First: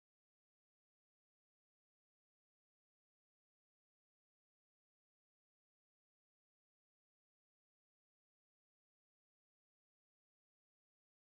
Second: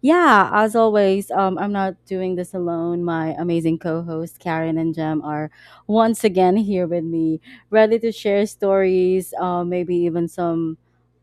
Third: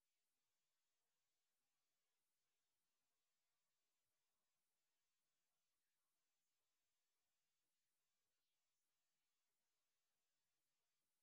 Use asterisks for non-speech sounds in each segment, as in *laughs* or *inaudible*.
Yeah, as always, I'm not doing this alone. My amazing co hosts, Karen and Jem, are once again here with me, ready to share stories, maybe even some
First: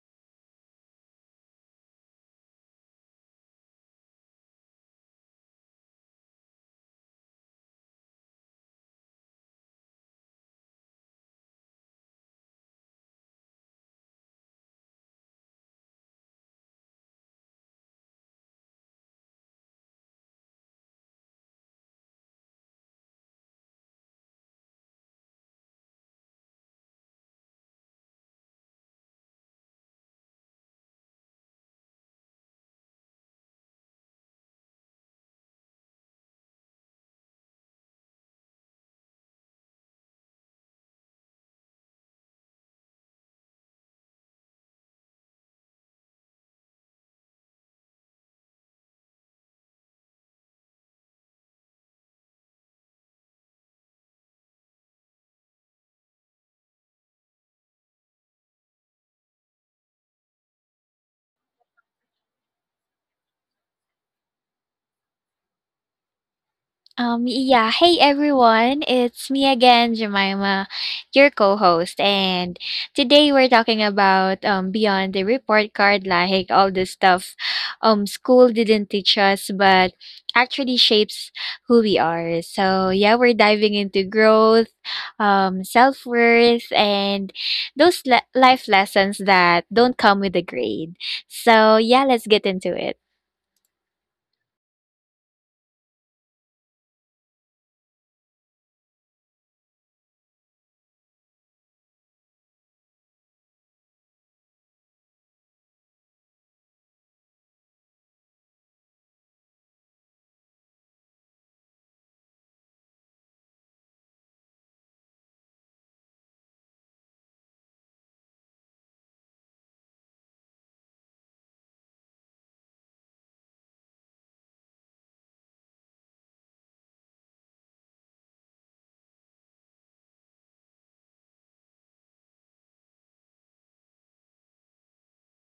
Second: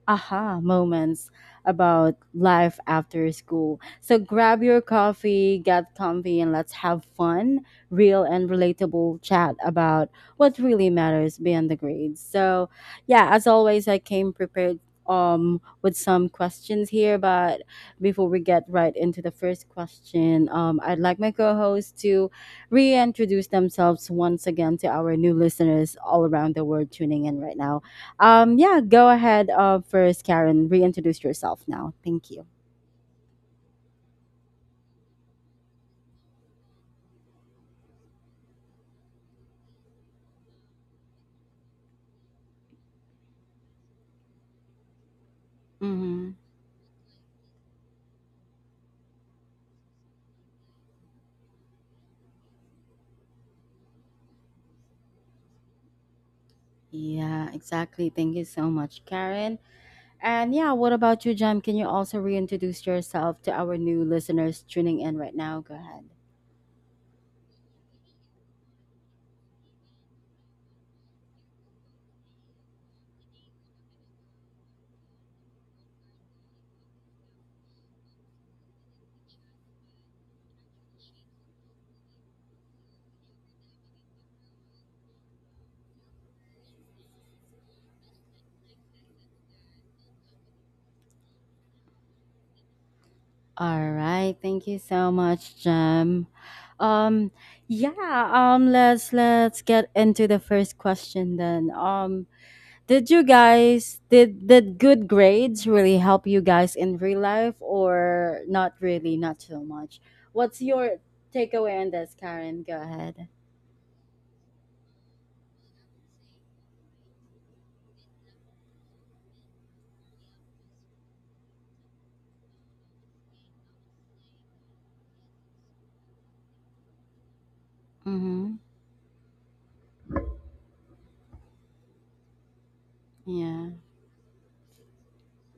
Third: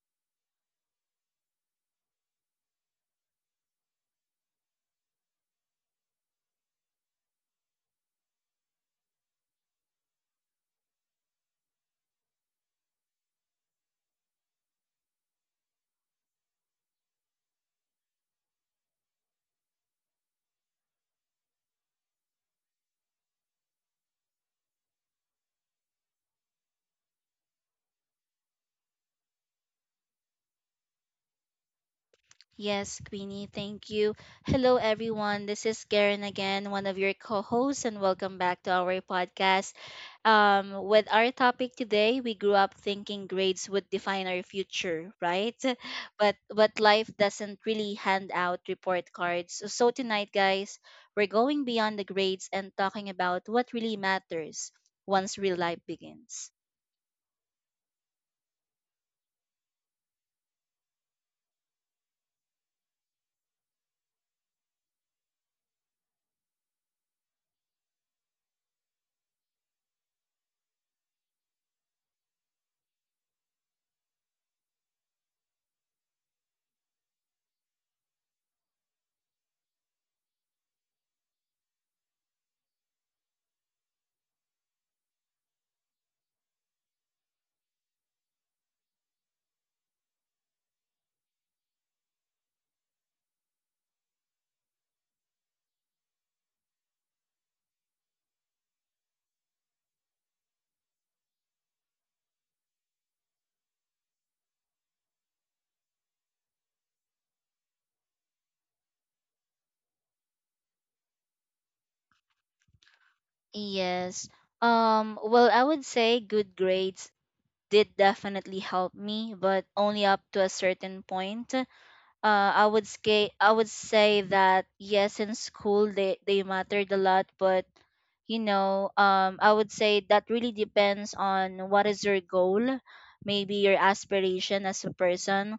aha moments about life after school. So grab your coffee, get comfy, and let's have fun, real and relatable chat about what really matters beyond the grades. So, yeah, as always, I came prepared with some questions here, but before we get right into the first question, I'd like my co-host to reintroduce themselves once again to our new listeners all around the world tuning in right now. Yeah, go ahead. First, Karen. Reintroduce yourself now. Thank you. Yes, Queenie, thank you. Hello, everyone. This is Karen again, one of your co hosts, and welcome back to our podcast. With our topic today, we grew up thinking grades would define our future, right? *laughs* Mm-hmm. But life doesn't really hand out report cards. So tonight, guys, we're going beyond the grades and talking about what really matters once real life begins. Yeah, exactly. Thank you so much, Karen. And yeah, what about you, Jem? Can you also reintroduce yourself to our new listeners tuning in right now? Go ahead. Yeah. Hey, everyone. It's me again, Jemima, your co-host. And today we're talking about beyond the report card, like all the stuff school didn't teach us, but actually shapes who we are. So, yeah, we're diving into growth, self-worth, and life lessons that don't come with a grade. So, yeah, let's get into it. All right. Thank you so much, Jem. Um, yeah, let's get into the first question then. Did good grades really help you guys in real life or not really, not so much? What's your takeaway on this, Karen? Go ahead. Yes. Well, I would say good grades did definitely help me, but only up to a certain point. I would say that yes, in school they mattered a lot, but you Mm-hmm. know, I would say that really depends on what is your goal, maybe Yeah. your aspiration as a person.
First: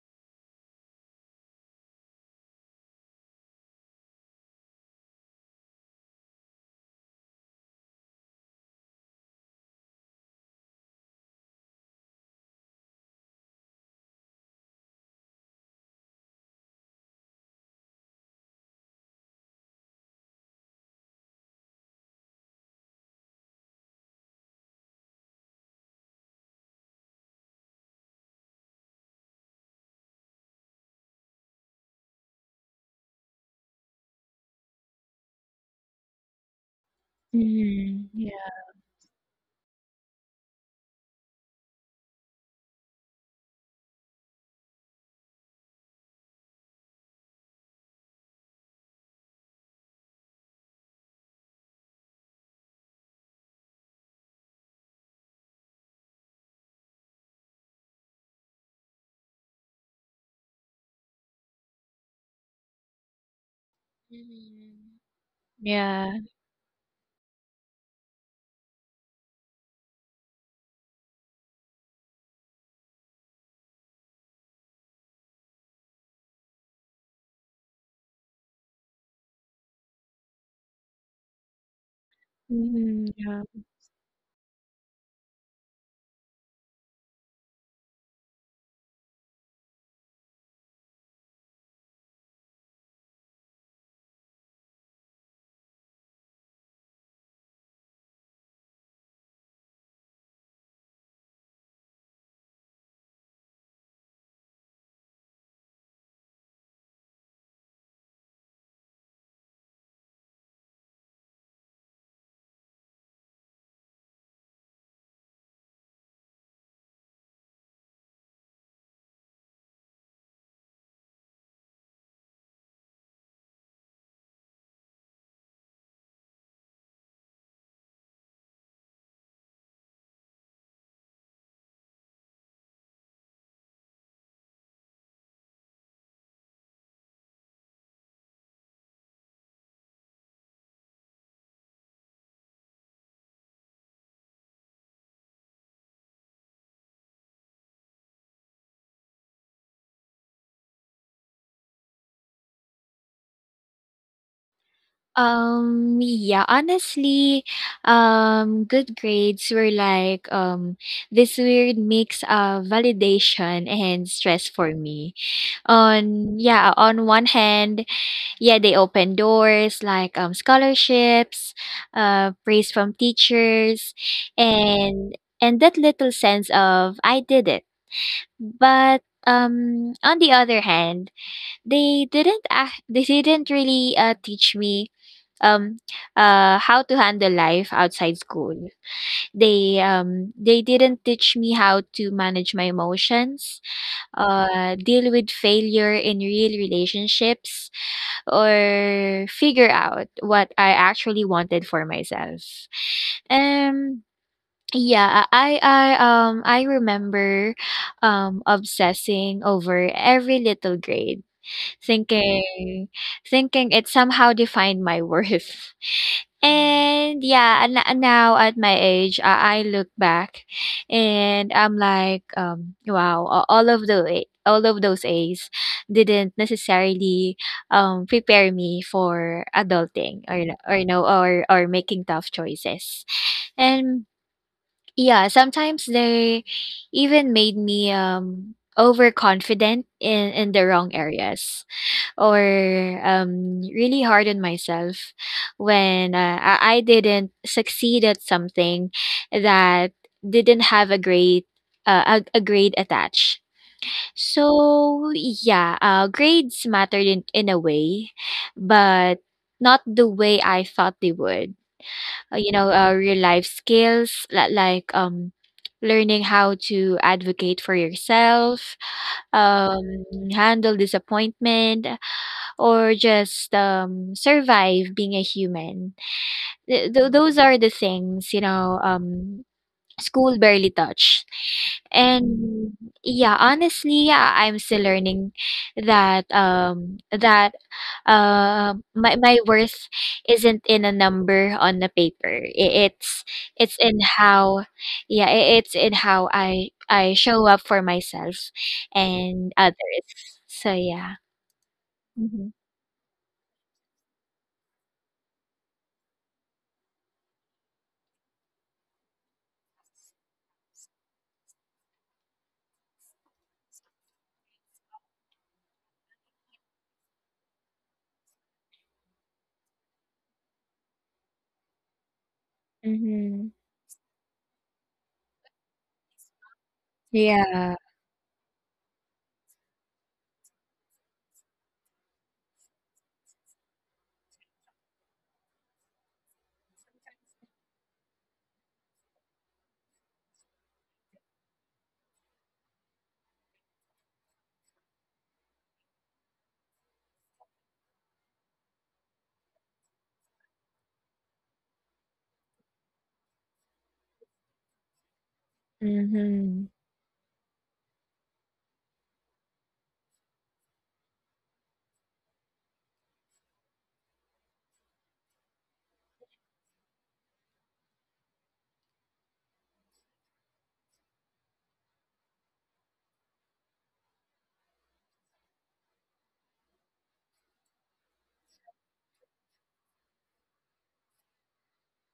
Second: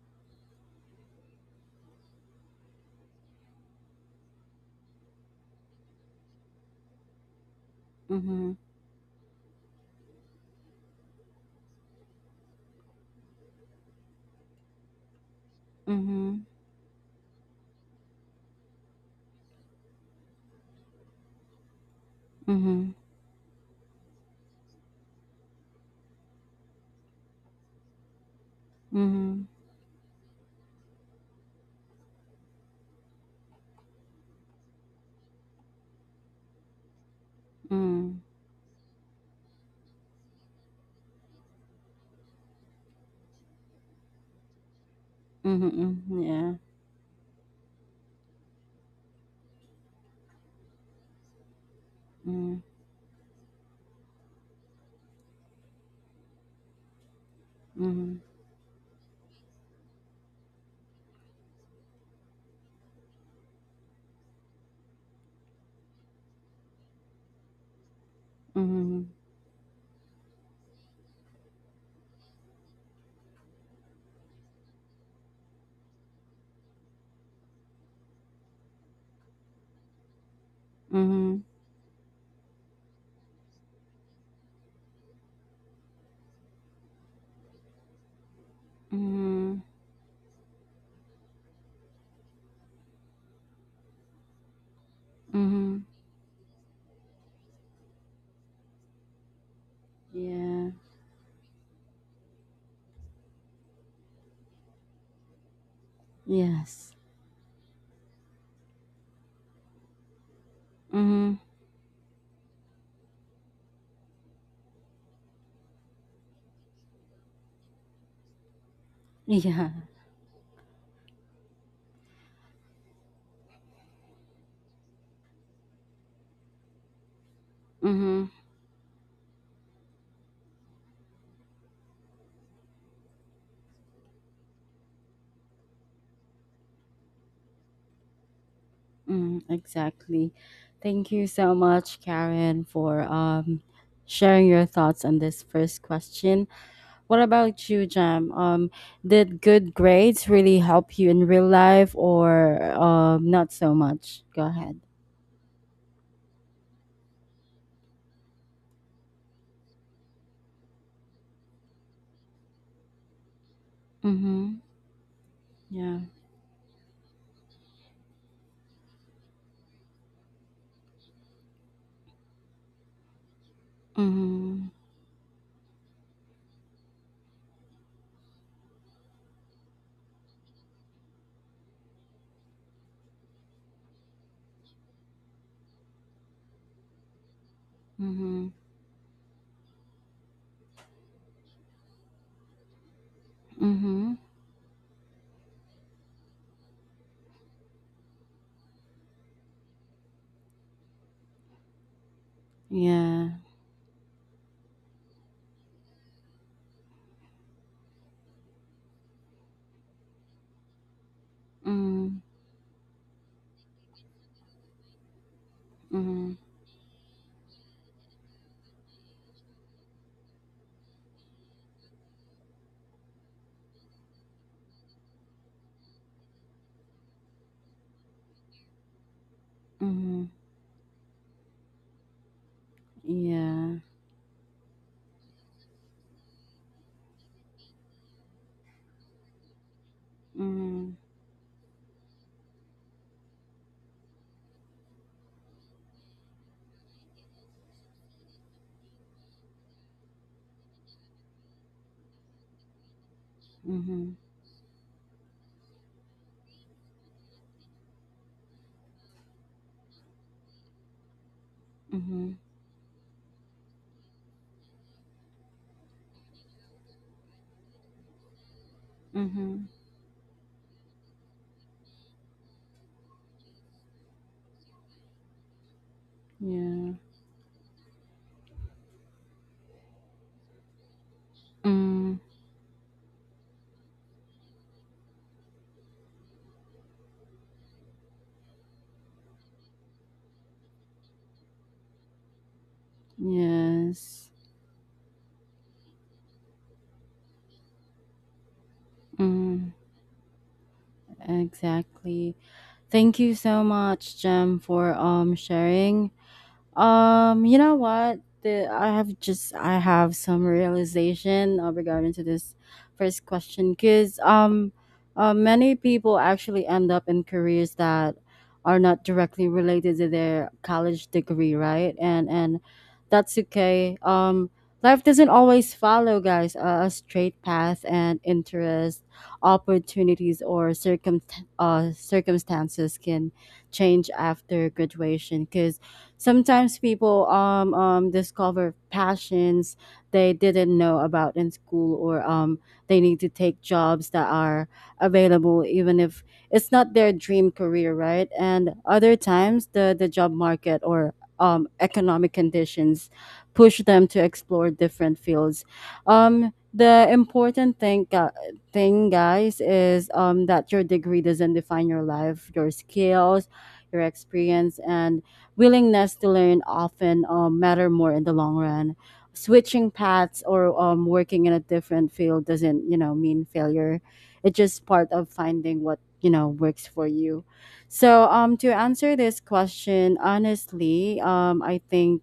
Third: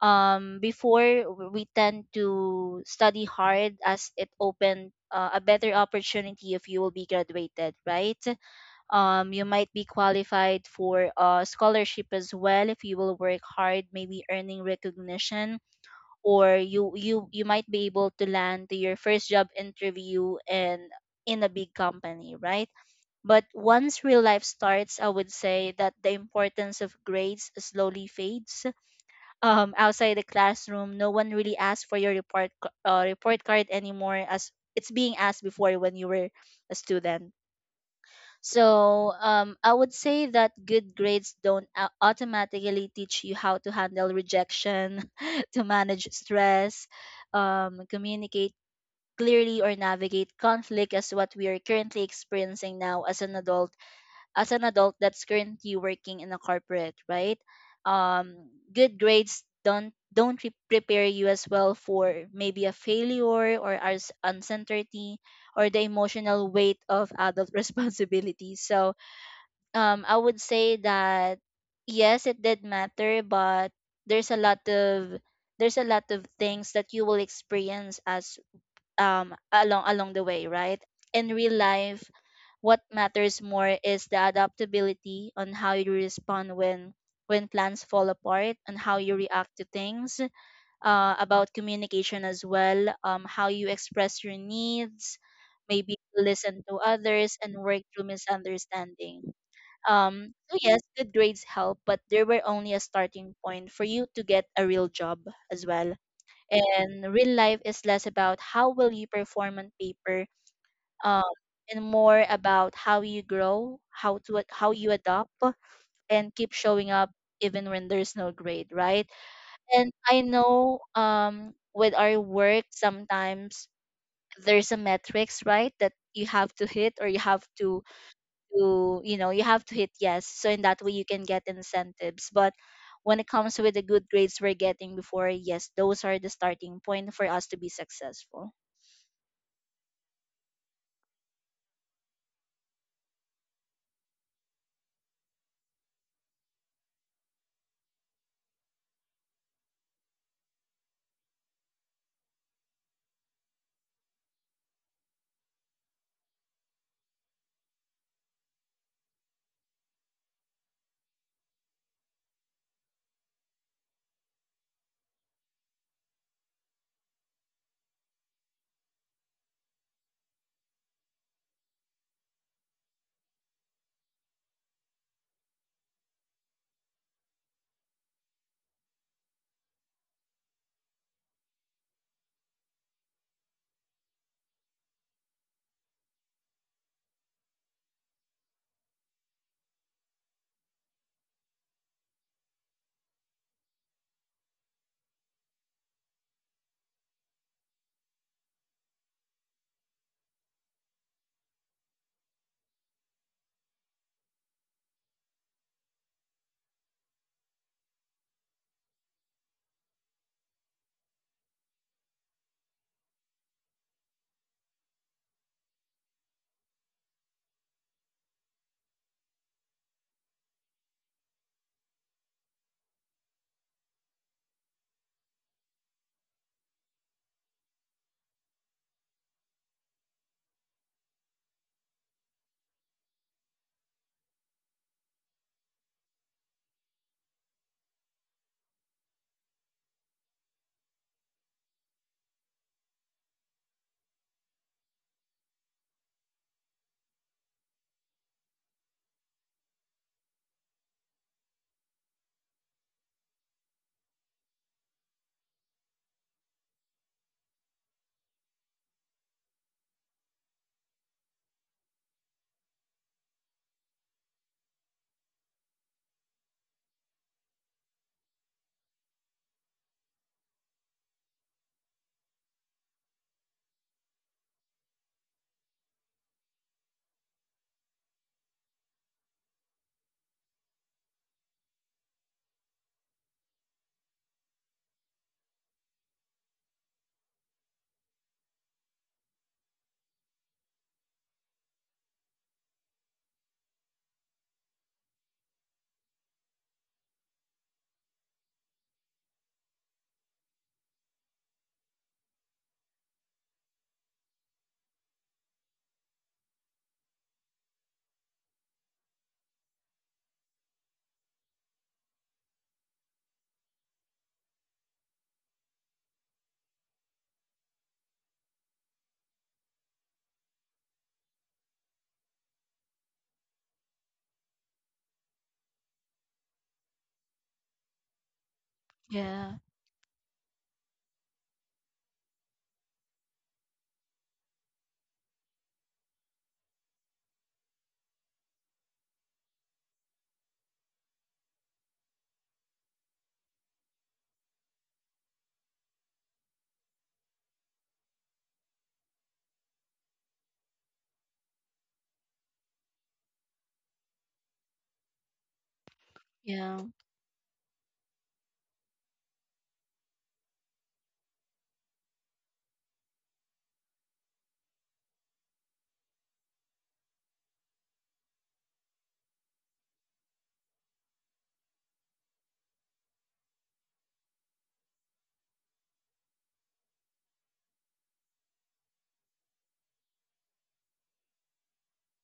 Before we tend to study hard as it opened a better opportunity if you will be graduated, right? Mm-hmm. You might be qualified for a scholarship as well if you will work hard, maybe earning recognition, Mm-hmm. or you might be able to land to your first job interview and in a big company, right? Mm-hmm. But once real life starts, I would say that the importance of grades slowly fades. Mm-hmm. Outside the classroom, no one really asks for your report card anymore as it's being asked before when you were a student. Mhm. Mm-hmm. Yeah. So I would say that good grades don't automatically teach you how to handle rejection, *laughs* to manage Mm-hmm. Yeah. stress, communicate clearly, or navigate conflict as what we are currently Mm-hmm. experiencing now as an adult that's currently working in a corporate, right? Mm-hmm. Good grades don't prepare you as well for maybe a failure or as Mhm. uncertainty or the Yeah. emotional weight of adult *laughs* responsibility. So Mm-hmm. I would say that yes, it did matter, but there's a lot of there's a lot of things that you will experience as along the way, right? In Mm-hmm. real life, what Mhm, yeah. matters more is the adaptability on how you respond when plans fall apart and how you react Mm-hmm. to things, about communication as well, how you express your needs, Mm-hmm. maybe listen to others and work through misunderstanding. So Yeah. yes, good grades help, but they were only a starting point for you to get a real job as well. Yes. And real life is less about how will you perform on paper, um, Mm-hmm. and more about how you grow, how you adopt, and keep showing up even when there's no grade, right? Yeah. And I know with our work sometimes there's a metrics, right, that you have to hit or you have Mm-hmm. to, you know, you have to hit yes. So in that way you can get incentives. But when it comes with the good grades we're getting before, yes, those are the starting point for us to be successful. Mm, exactly. Thank you so much, Karen, for sharing your thoughts on this first question. What about you, Jam? Did good grades really help you in real life, or not so much? Go ahead. Yeah, honestly, good grades were like this weird mix of validation and stress Mm-hmm. for me. Yeah. On one hand, yeah, they open doors like scholarships, praise from teachers, Mm-hmm. and that little sense of I did it. But on the other hand, they didn't really teach me um how to handle life outside Mm-hmm. school. They didn't teach me how to manage my emotions, Mm-hmm. Deal with failure in real relationships or figure out what I actually wanted for myself. Yeah. Um I remember obsessing over every little grade, Mm-hmm. thinking thinking it somehow defined my *laughs* worth. Mm-hmm. And yeah, and n now at my age, I look back and I'm like, wow, a all of the a all of those A's didn't necessarily, prepare me for adulting Mm-hmm. Or, you know, or making tough choices. Yeah. And yeah, sometimes they even made me, overconfident in the Mm-hmm. wrong areas or really hard on myself when I didn't succeed at something that didn't have a grade a grade attached. Mm-hmm. So yeah, grades mattered in a way, but not the way I thought they would. Mm-hmm. You know, real life skills like learning how to advocate for yourself, Mm-hmm. um, handle disappointment, or just survive being a human. Yeah. Those are the things, you know, school barely touched. Mm. And yeah, honestly, yeah, I'm still learning that my worth isn't in a number on a paper. It's in Yes. how yeah, it's in how I show up for myself and Mm, others. So yeah. exactly. Thank you so much, Jem, for sharing. You know what? The, I have just I have some realization regarding to this first question because many people actually end up in careers that are not directly related to their college degree, right? And that's Mm-hmm. okay. Life doesn't always follow, guys, a straight path, Yeah. and interest, Yeah. opportunities, or circumstances can change after graduation because sometimes people discover passions they didn't know about in school, or they need to take jobs that are available, even if it's not their dream career, right? And other times, the job market or economic conditions push them to explore different fields. Yeah. Mhm. The important thing, guys, is that your degree doesn't define your life, your skills, your experience, and willingness to learn often matter more in the long run. Switching paths or working in a different field doesn't, you know, mean failure. It's just part of finding what you know works for you. So, to answer this question honestly, I think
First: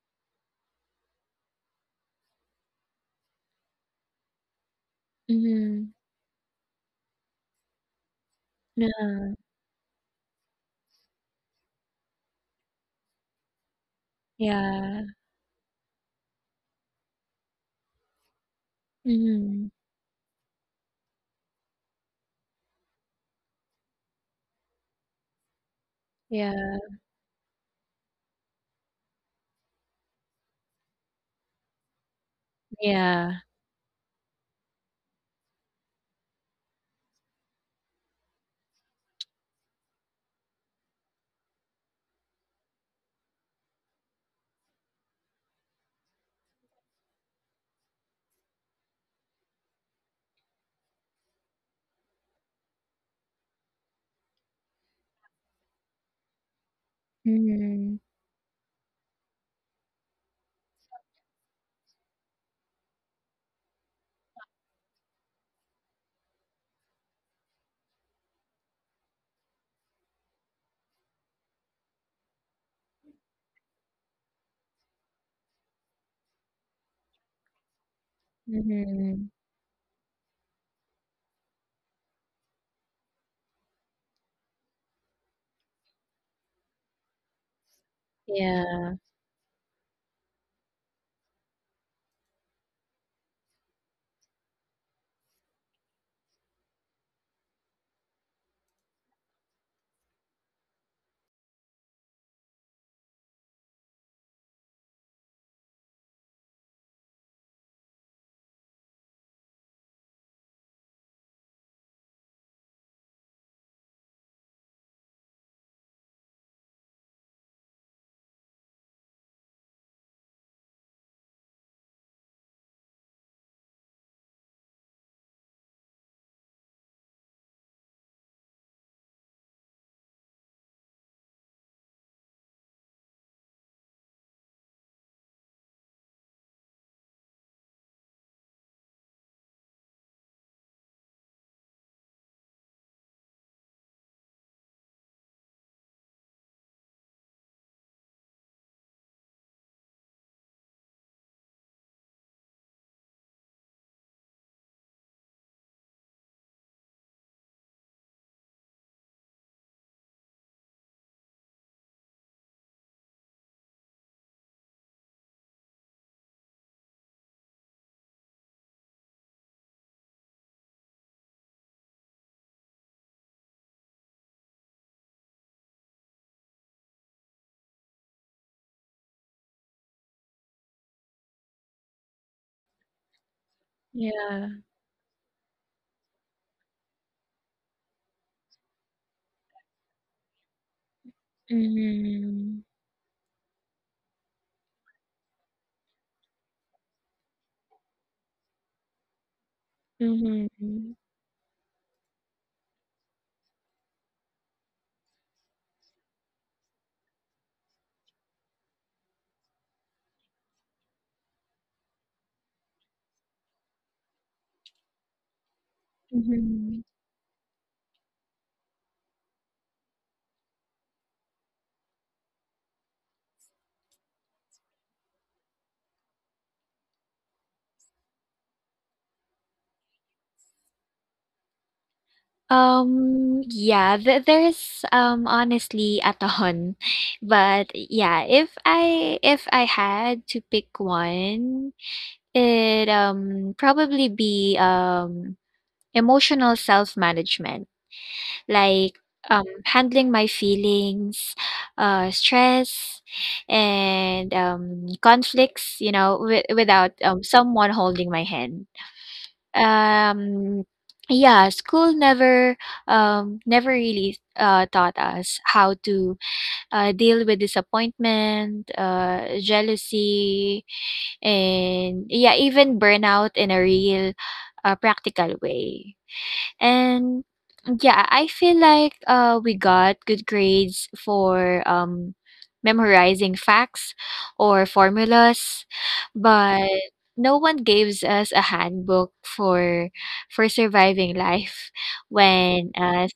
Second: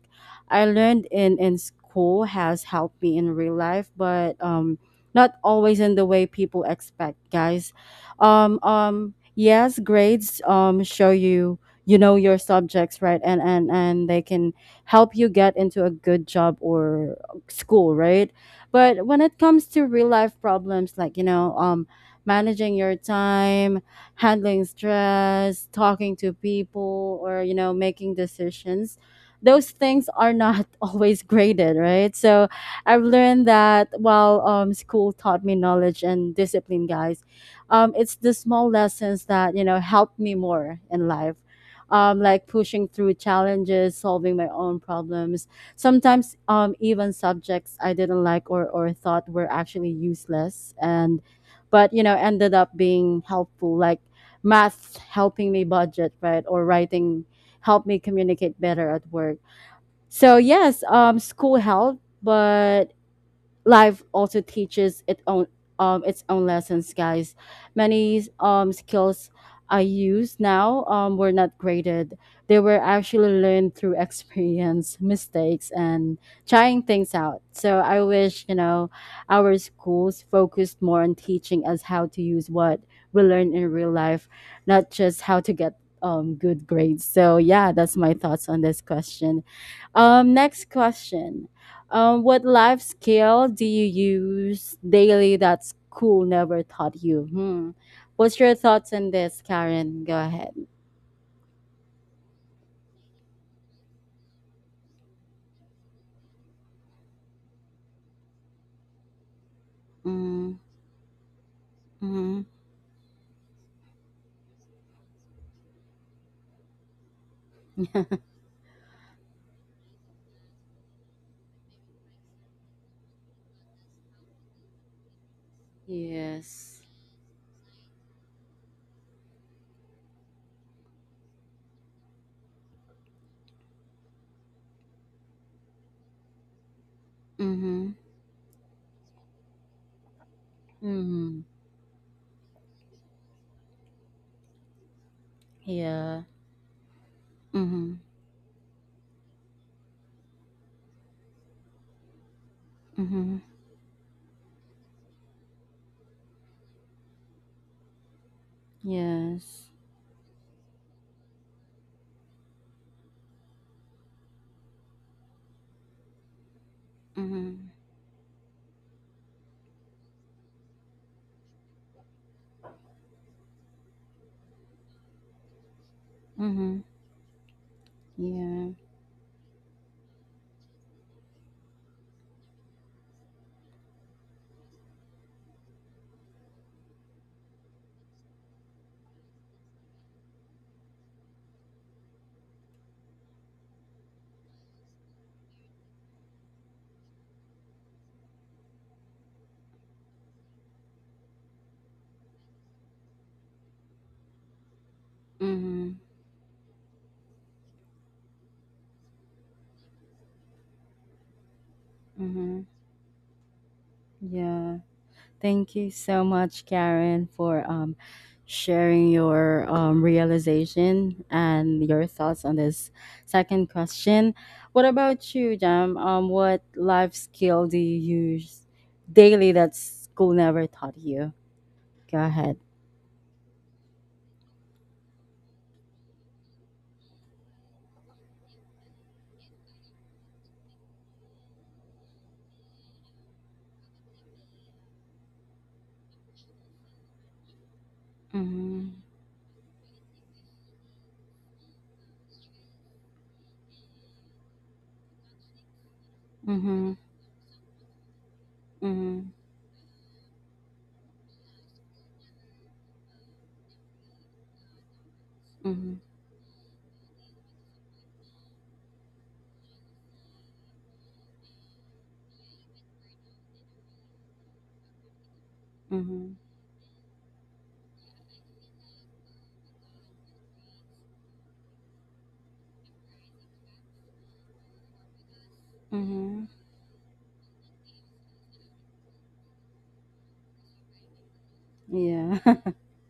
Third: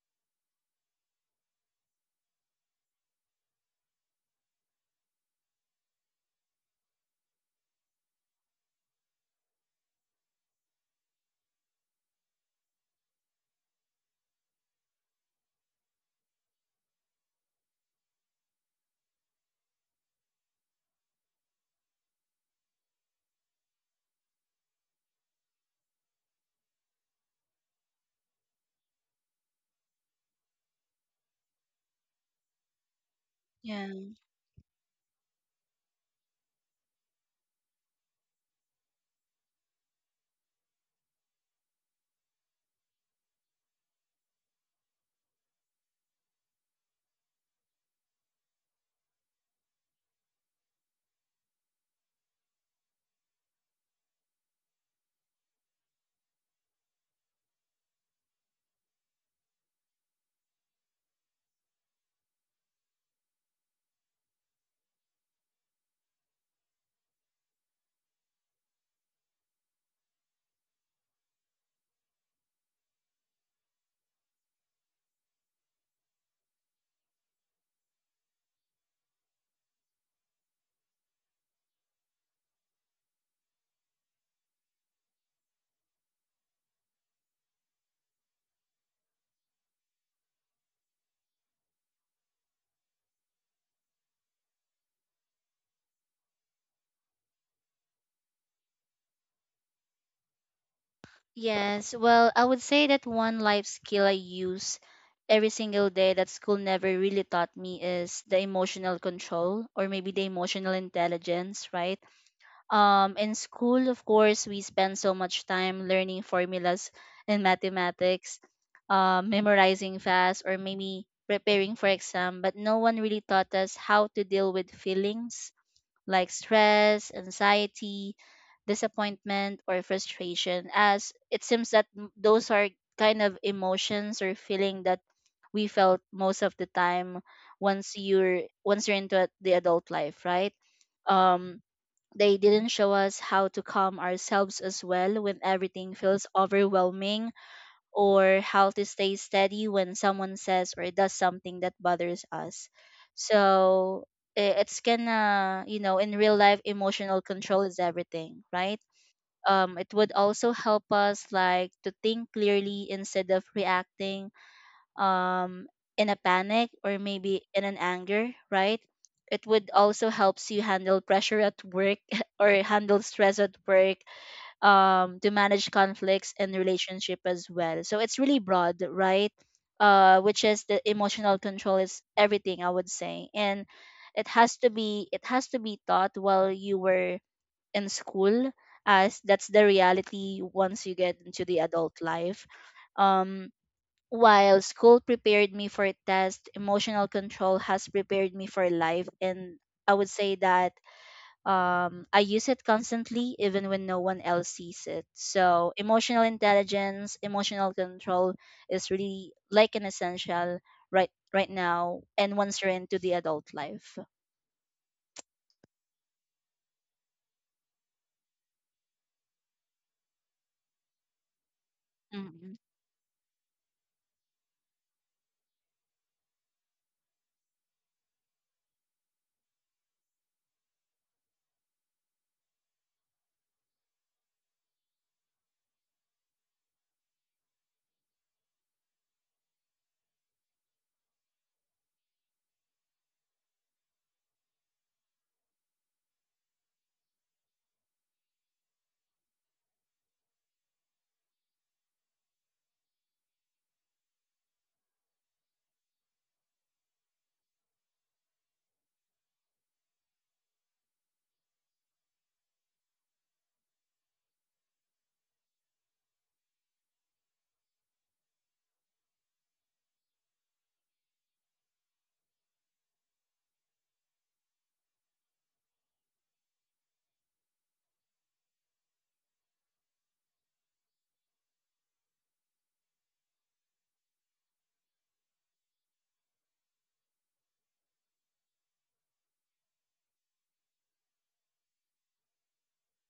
I learned in school has helped me in real life, but not always Mhm. in the way people expect, guys. No. Yes, grades show you you know your subjects, right? And and they can Yeah. help you get into a good job or school, right? But when it comes Mhm. to real life problems, like you know, managing your time, handling stress, talking to Yeah. people, or you know, making decisions, those things are not *laughs* always graded, right? So I've Yeah. learned that Yeah. while school taught me knowledge and discipline, guys, it's the small lessons that you know helped me more in life, like pushing through challenges, solving my own problems. Sometimes, even subjects I didn't like or thought were actually useless, and but you know ended up being helpful, like math helping me budget, right, or writing helped Mhm. me communicate better at work. So yes, school helped, but life also teaches its own lessons, guys. Many skills I use now were not graded. They were actually learned through experience *laughs* mistakes and trying things out. So I wish, you know, Mhm. our schools focused more on teaching us how to use what we learn in real life, not just how to get good grades. So yeah, that's my thoughts on this Yeah. question. Um, next question. Um, what life skill do you use daily that school never taught you? Hmm. What's your thoughts on this, Karen? Go ahead. Yes, well, I would say that one life skill I use every single day that school never really taught me is the emotional control, or maybe the Mm, emotional intelligence, right? mm. In school, of course, we spend so much time learning formulas in mathematics, *laughs* memorizing fast or maybe preparing for exam, but no one really taught us how to deal with feelings like Yes. stress, anxiety, disappointment, or frustration, as it seems that those are kind of emotions or feeling that we felt most of the time Mm-hmm. once you're into the adult life, right? Mm-hmm. um they didn't show us how to calm ourselves as well when everything Yeah. feels overwhelming, Mm-hmm. or how to stay steady when someone says or does something that bothers us. Mm-hmm. So I- it's gonna, you know, in real life, emotional control is everything, right? Yes. It would also help us like to think clearly instead of reacting um, in a panic or maybe in Mm-hmm. an anger, right? It would also helps you handle pressure at work *laughs* or handle stress at work, to manage conflicts in Mm-hmm. relationship as well. So it's really Yeah. broad, right? Which is the emotional control is everything, I would say, and it Yeah. has to be it has to be taught while you were in school, as that's the reality once you get into the adult life. Mhm. Um, while school prepared me for test, emotional control has prepared me for life. And I would say that Mhm. I use it constantly, even when no one else sees it. So, Mm-hmm. emotional intelligence, emotional control is really like an essential right right now. And once Mm-hmm. you're into the adult life, Yeah. Thank you so much, Mhm. Karen, for sharing your realization and your thoughts hmm on this second question. What about you, Jam? What life skill do you use daily that school never taught you? Go ahead. Yeah, th there is, honestly a ton, *laughs* but yeah, if I had to pick one, probably be, emotional self-management, like Mm-hmm. Handling my feelings, stress, and conflicts, you know, without Mm-hmm. Someone holding my hand. Mm-hmm. Um, yeah, school never, never really taught us how Mm-hmm. to deal with disappointment, jealousy, and yeah, even burnout in a real, practical way. Mm-hmm. And yeah, I feel like we got good grades for memorizing facts or formulas, Mm-hmm. but no one gives us a handbook for surviving life Yeah, when *laughs*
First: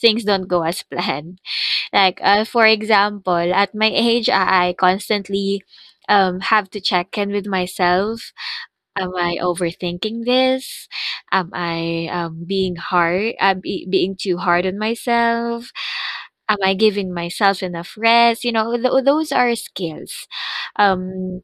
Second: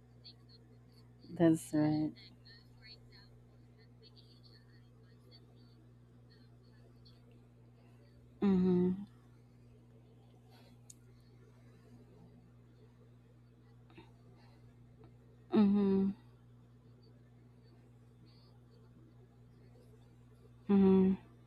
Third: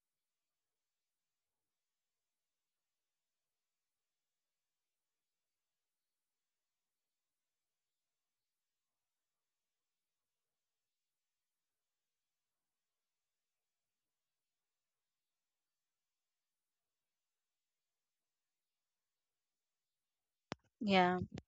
things don't go as planned. that's right. Like for example, at my age, I constantly have to check in with myself. Mm-hmm. Am I overthinking this? Am I, being too hard on myself? Mm-hmm. Am I giving myself enough rest? You know, those are skills, Mm-hmm. yeah, um,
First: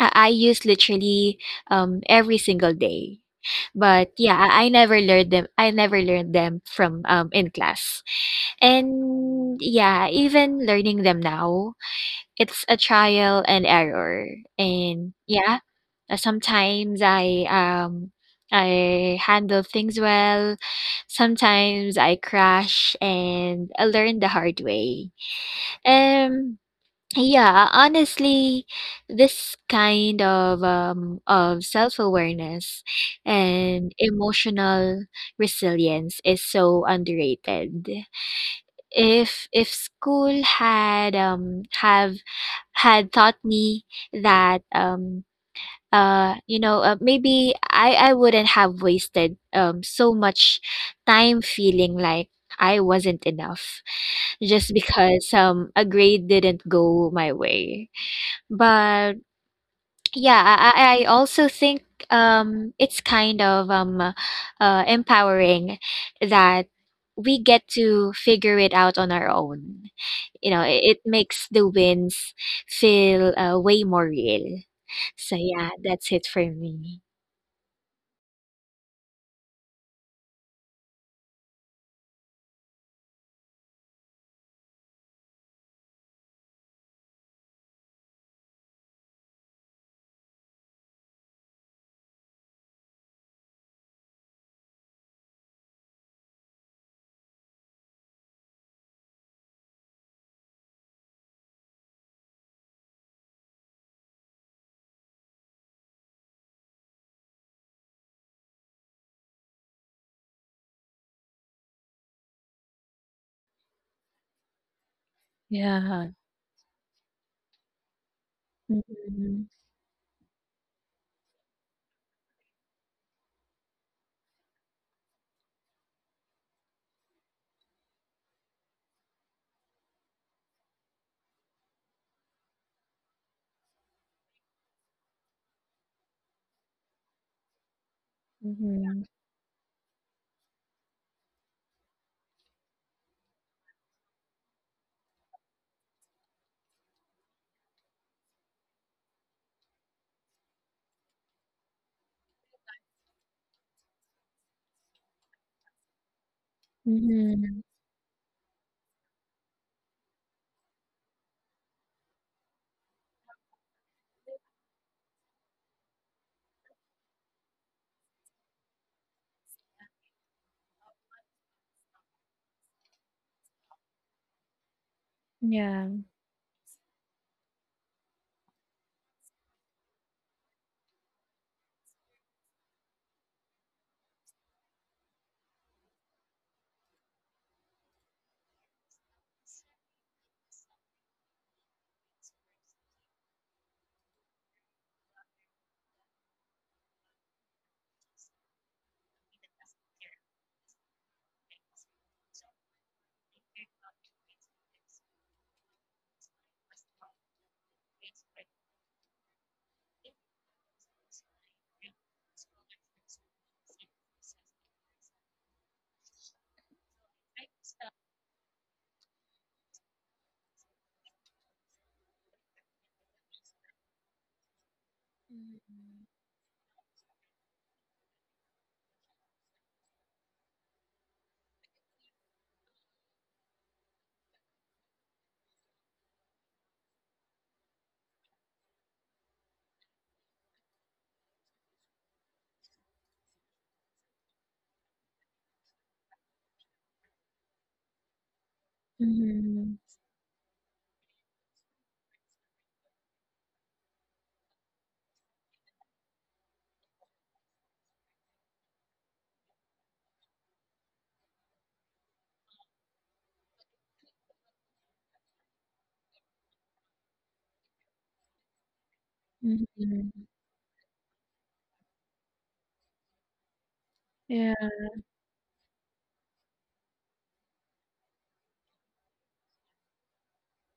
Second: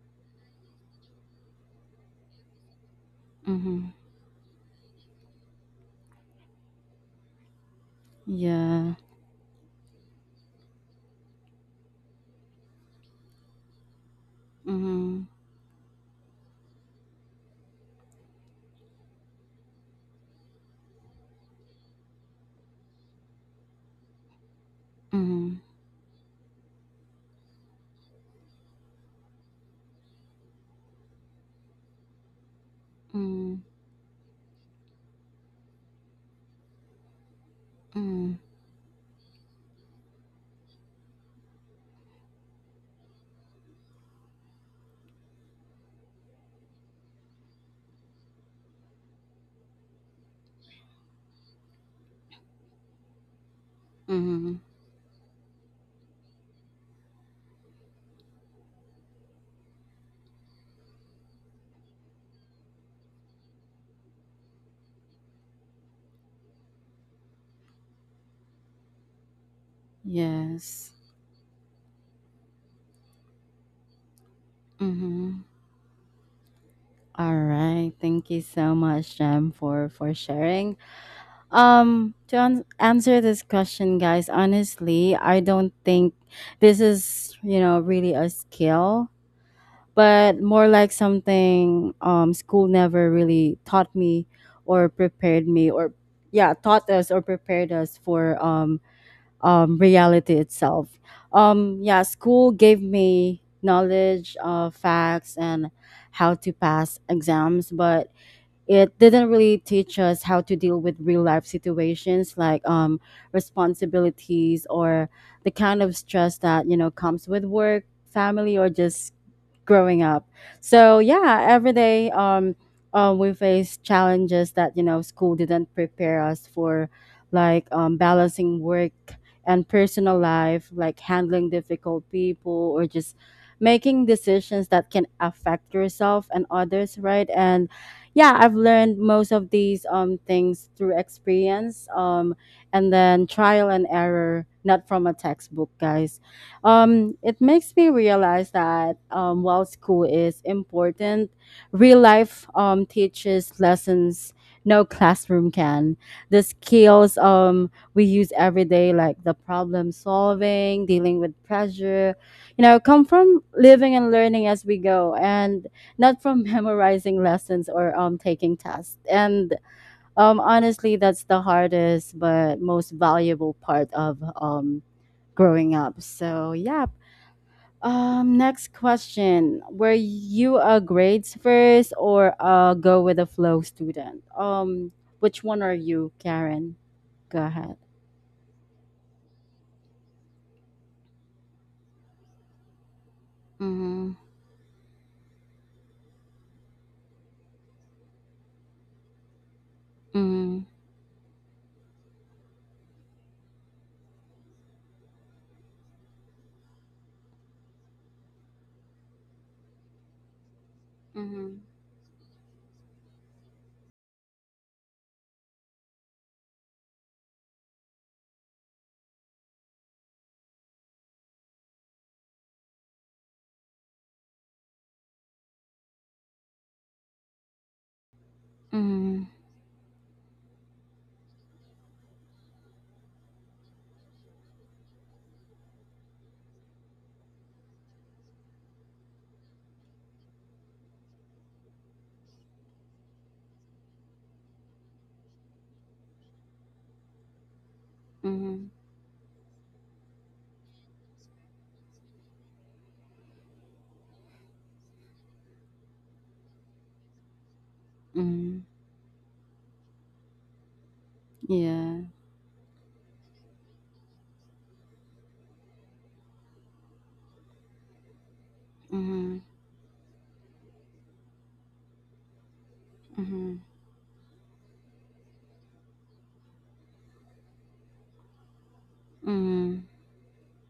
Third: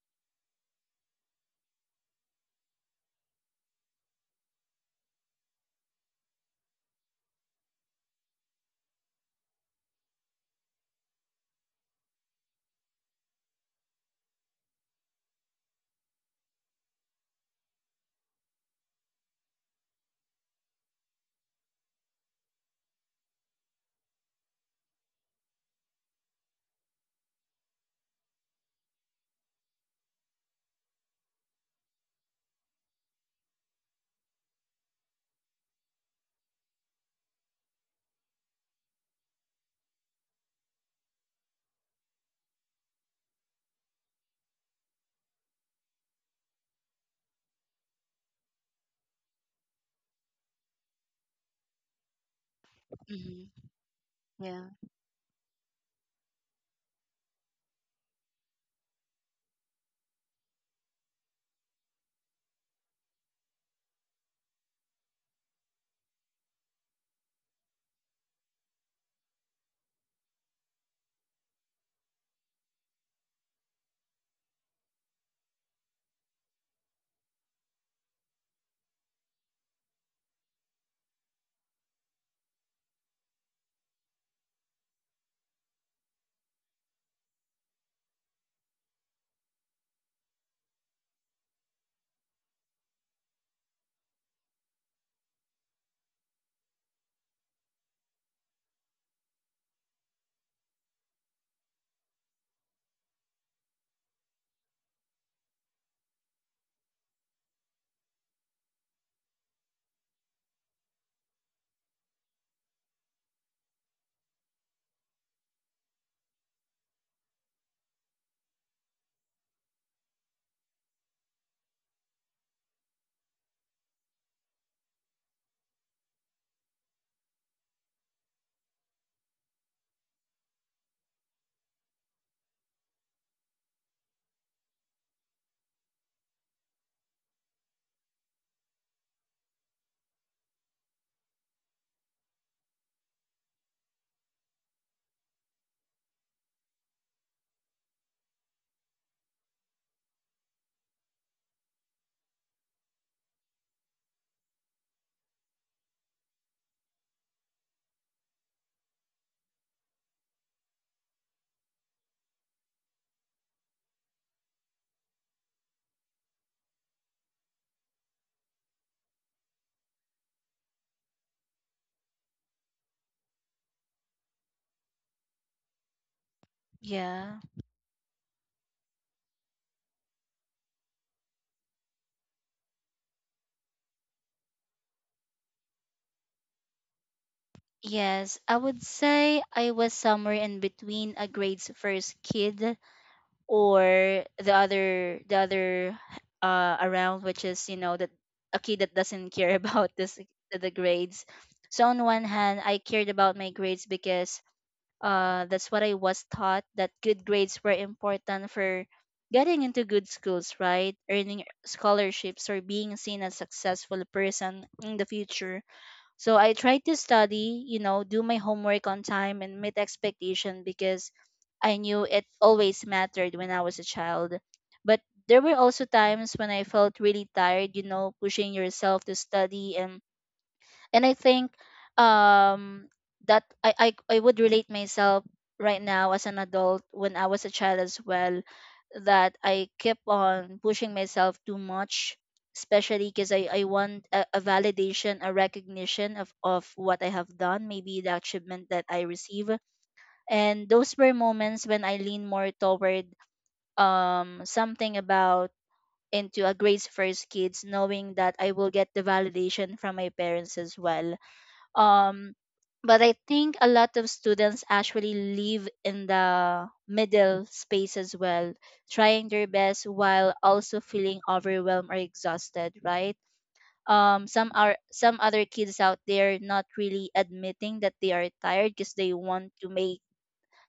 I use literally, every single day. Mm-hmm. But, yeah, I never learned them from, in class. Yeah. And, yeah, even learning them now, it's a trial and error, and Mm-hmm. yeah, sometimes I handle things well, sometimes I crash, and I learn the hard way. Um, yeah, honestly, this kind of self-awareness Mm-hmm. and emotional resilience is so underrated. Mm, If school had taught me that you know, maybe I wouldn't have wasted so much time feeling like I wasn't hmm enough mhm. yeah, just because a grade didn't go my way. But yeah, I also think it's kind of empowering that we get to figure it out on our own. You know, Yes. it makes the wins feel way more real. So, Mhm. yeah, that's it for me. All right. Thank you so much, Jem, for sharing. To answer this question, guys, honestly, I don't think this is you know really a skill, but more like something school never really taught me or prepared me or yeah taught us or prepared us for reality itself. Yeah, school gave me knowledge of facts and how to pass exams, but it didn't really teach us how to deal with real life situations like responsibilities or the kind of Yeah. stress that you know comes with work, family, or just Mm-hmm. growing up. So yeah, every day, we face challenges that you know school didn't prepare us for, like balancing work and personal life, like handling difficult people or just making decisions that can affect yourself and others, right? And yeah, I've Mm-hmm. learned most of these things through experience and then trial and error, not from a textbook, guys. It makes me realize that while school is important, real life teaches lessons no classroom can. The skills Mm-hmm. We use every day, like the problem solving, dealing with pressure, you know, come from living and learning as we go, and not from *laughs* memorizing lessons or taking tests. And honestly, that's the hardest but most valuable part of growing Yeah. up. So yeah, yeah. Next question. Were you a grades first or a go with the flow student? Which one are you, Karen? Go ahead. Yes, I would say I was somewhere in between a grades first kid Mm-hmm. or the other around, which is you know that a kid that doesn't care *laughs* about this Mm-hmm. the grades. So on one hand, I cared about my grades because that's what I was taught, that good grades were important for getting into good schools, right, earning Mm-hmm. scholarships, or being seen as successful person in the future. So I tried to study, you know, do my homework on time and meet expectation because I knew it always mattered when I was a child. But there were also times when I felt really tired, you know, pushing yourself to Mm-hmm. study, and I think um that I would relate myself right now as an adult when I was a child as well, that I kept on pushing myself too much, especially because I want a validation, a recognition of what I have done, maybe the Mm-hmm. achievement that I receive. Mm-hmm. And those were moments when I lean more toward something about into a grades first kids, knowing that Mm-hmm. I will get the validation from my parents as well. Yeah. um but I think a lot of students actually live in the middle space as well, trying Mm-hmm. their best Mm-hmm. while also feeling overwhelmed or exhausted, right? Mm-hmm. Yeah. Some are some other kids out there not really admitting that they are tired because they want Mm-hmm.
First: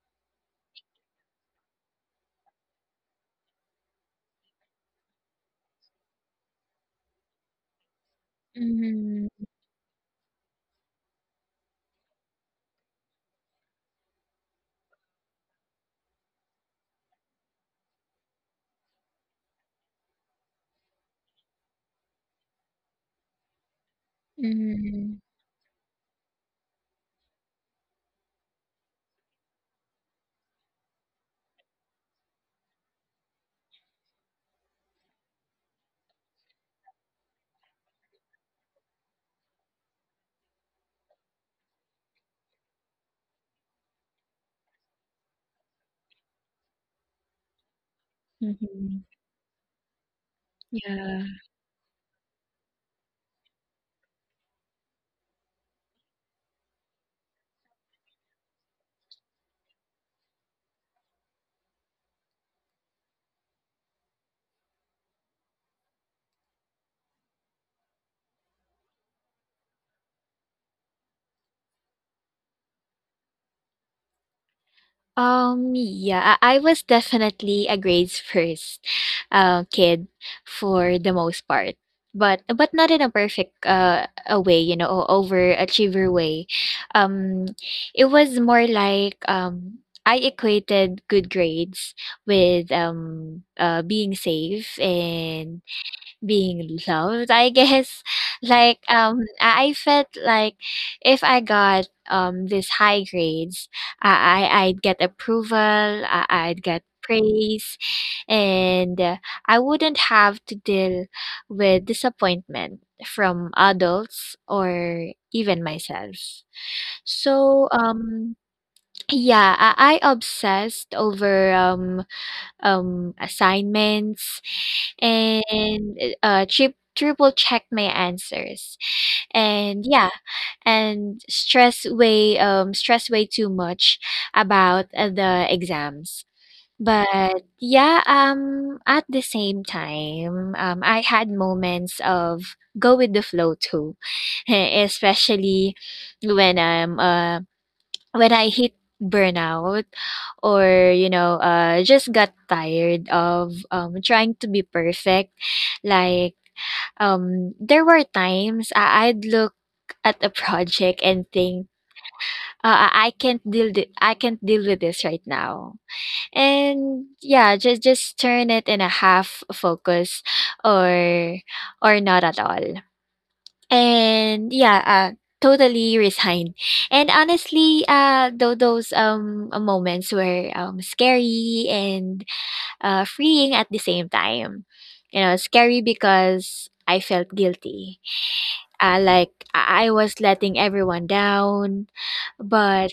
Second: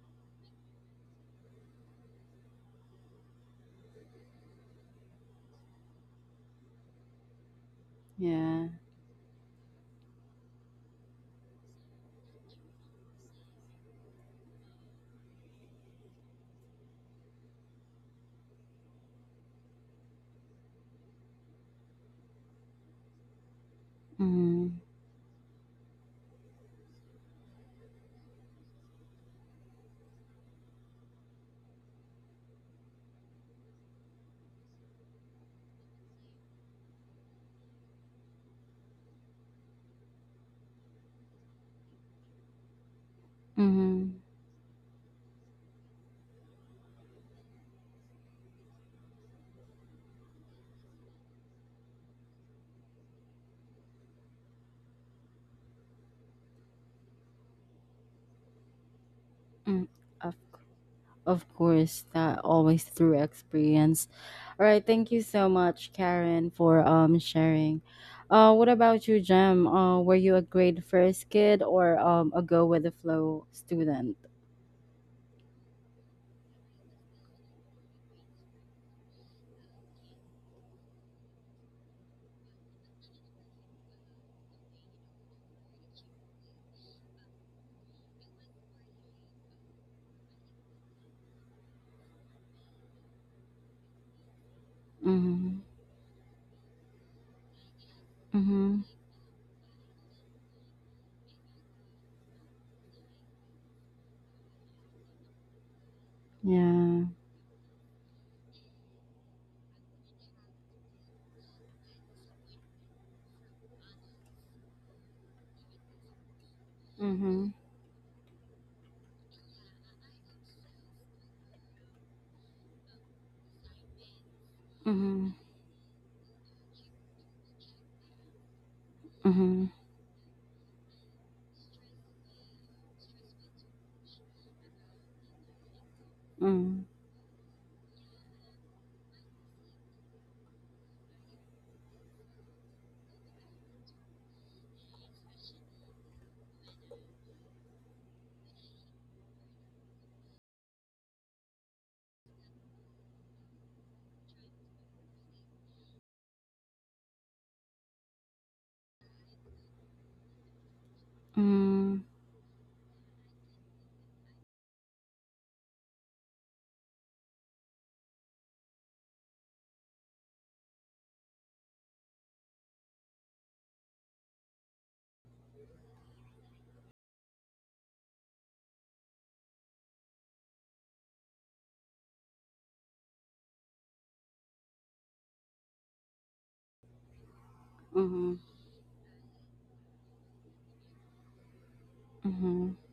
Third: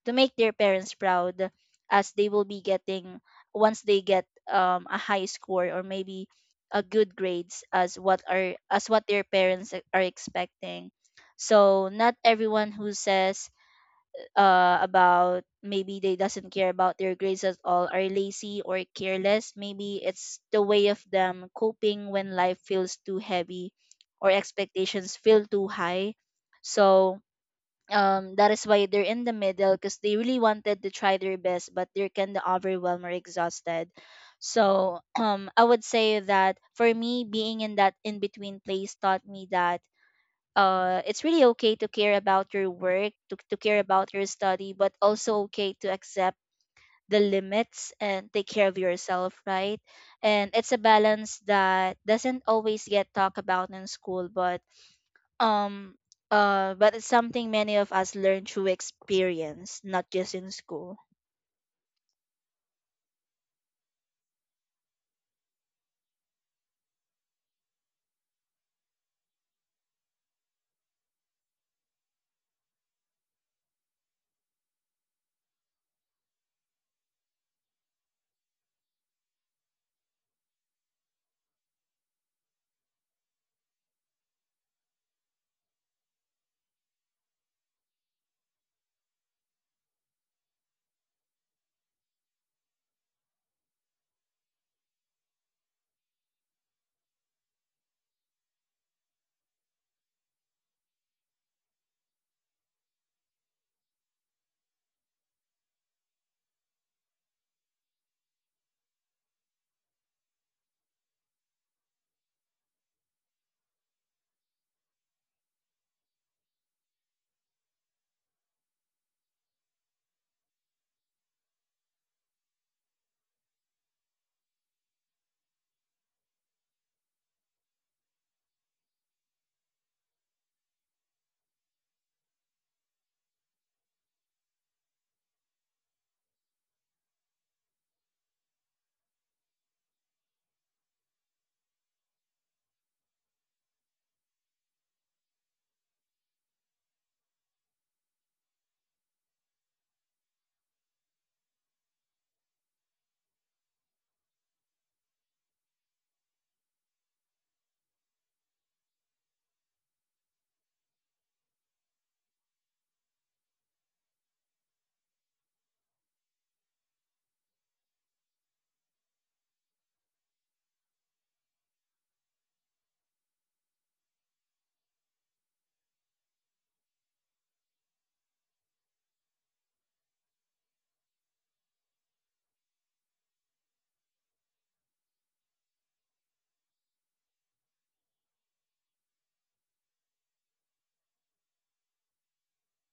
to make their parents proud as they will be getting once they get a high score or maybe a good grades as what are Yeah. as what their Mm-hmm. parents are expecting. So not everyone who says about maybe they doesn't care about their grades at all are lazy or careless. Maybe it's the way of them coping when life feels too heavy or Mm-hmm. expectations Mm-hmm. feel too high. So that is why they're in the middle, because they really wanted to try their best but they're kind of overwhelmed or exhausted. So *clears throat* I would say that for me being in that in between place taught me that it's really okay to care about your work, to care about Mm-hmm. your study, but also okay to accept the limits and take care of Mm-hmm. yourself, right? And it's a Yeah. balance that doesn't always get talked about in school, um, but it's something many of us learn through experience, Mm-hmm. not just in school. Of course, that always through experience. All right, thank you so much, Karen, for sharing. What about you, Jem? Were you a grade first kid or a go with the flow student? I was definitely a grades first kid for the most part. But not in a perfect a way, you know, overachiever way. Um, it was more like I equated good grades with being safe Mm-hmm. and being loved, I guess. *laughs* Like, Mm-hmm. I felt like if I got these high grades, I, I'd get approval, I'd get Yeah. praise, and I wouldn't have to deal with disappointment from adults or even myself. Mm-hmm. So, yeah, I obsessed over assignments, Mm-hmm. and triple check my answers, Mm-hmm. and yeah, and stress way too much about the exams. But yeah, at the same time, I had moments of go with the flow too, *laughs* especially when I'm when I hit burnout or, you know, just got tired of trying to be perfect. Like, there were times I'd look at a project and think, Mm-hmm. I can't deal with this right now, and yeah, just turn it in a half focus, or or not at all, and yeah, totally resigned. And honestly, though those moments were scary and freeing at the same time. You know, scary because I felt guilty. Mm-hmm. Like I was letting everyone down, Mm-hmm. but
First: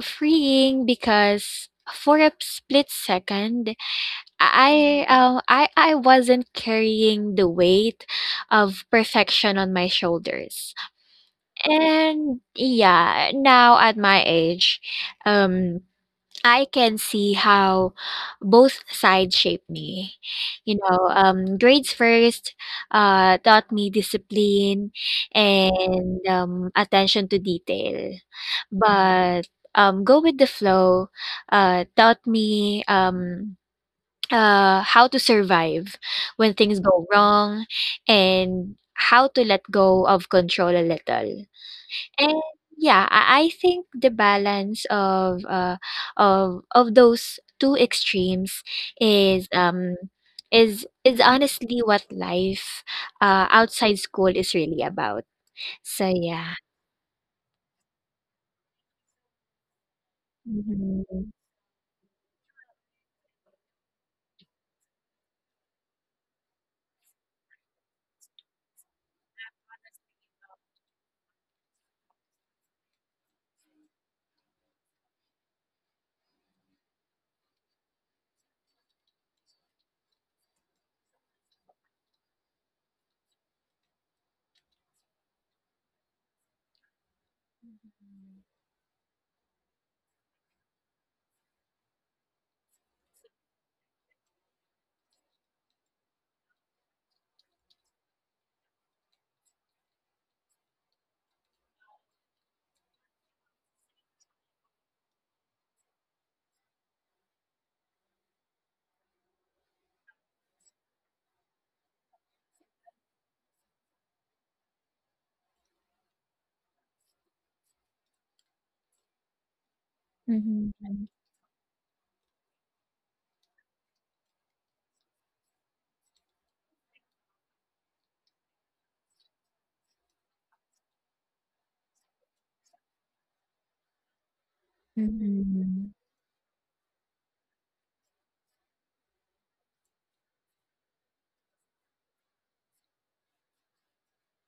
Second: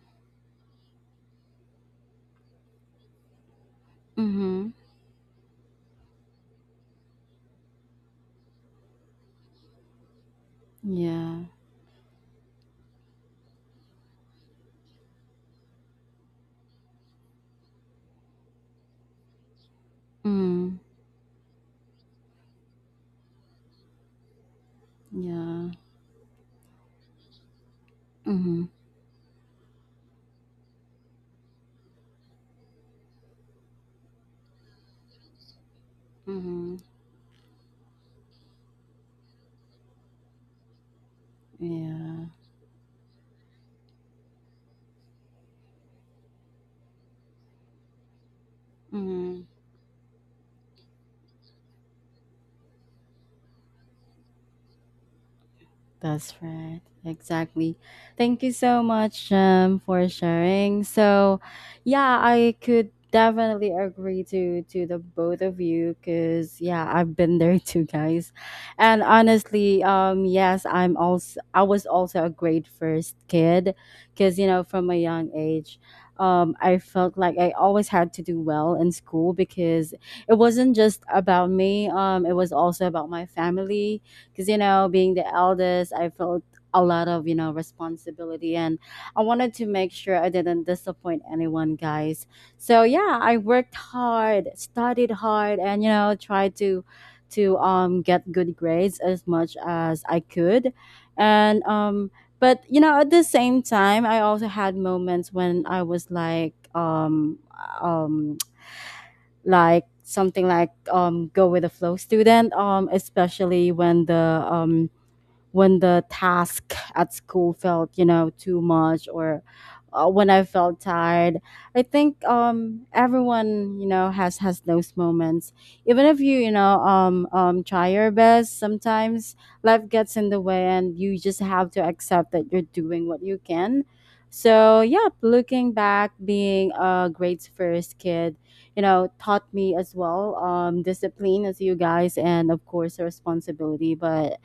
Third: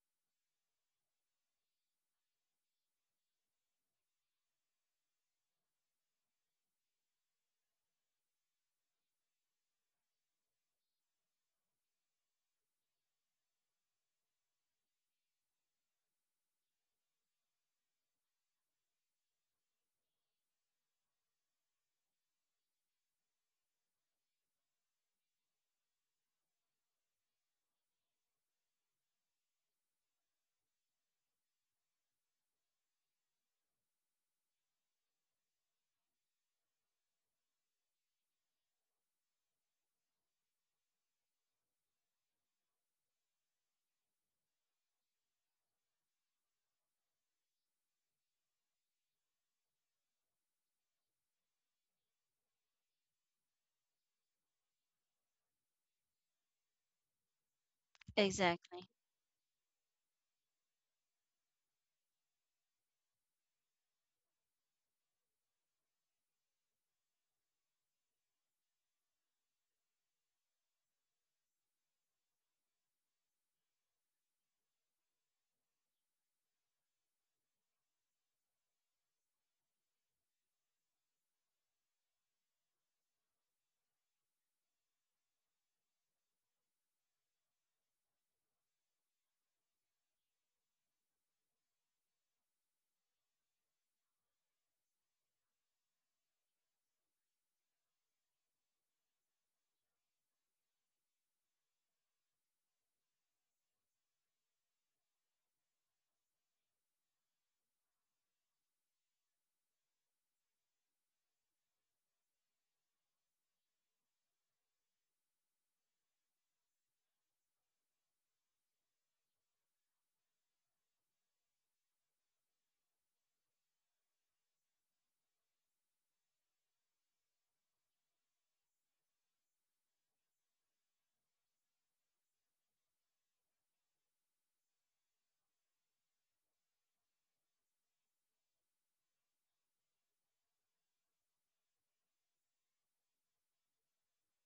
freeing because for a split second, Mm-hmm. I wasn't carrying the weight of perfection on my shoulders. Yeah. And yeah, now at my age, um, I can see how both sides shaped me. You Mm-hmm. know, grades first taught me discipline Yeah. and attention to detail. Mm-hmm. But go with the flow taught me how to survive when Mm-hmm. things go wrong and how to let go of control a little. Yeah. And yeah, I think the balance of of those two extremes Mm-hmm. is is honestly what life outside school is really about. So That's yeah. right. Exactly. Thank you so Exactly. much, for sharing. Mm-hmm. So, yeah, I could definitely agree to the both of you because yeah, I've been there too, guys. And honestly, yes, I was also a grade first kid because you know from a young age, I felt like I always had to do well in school because it wasn't just about me. It was also about my family because you know being the eldest I felt a lot of you know responsibility, and I wanted to make sure I didn't disappoint anyone, guys. So yeah, I worked hard, studied hard, and you know tried to get good grades as much as I could. And um, but you know at the same time I also had moments when I was like um *tsk* like something like go with the flow student, especially when the task at school felt you know too much, or when I Mm-hmm. felt tired. I think everyone you know has those moments. Even if you you know try your best, sometimes life gets in the way and you just have to accept that you're doing what you can. So yeah, looking Mm-hmm. back, being a grades first kid, you know taught me as well discipline as you guys and of course responsibility. But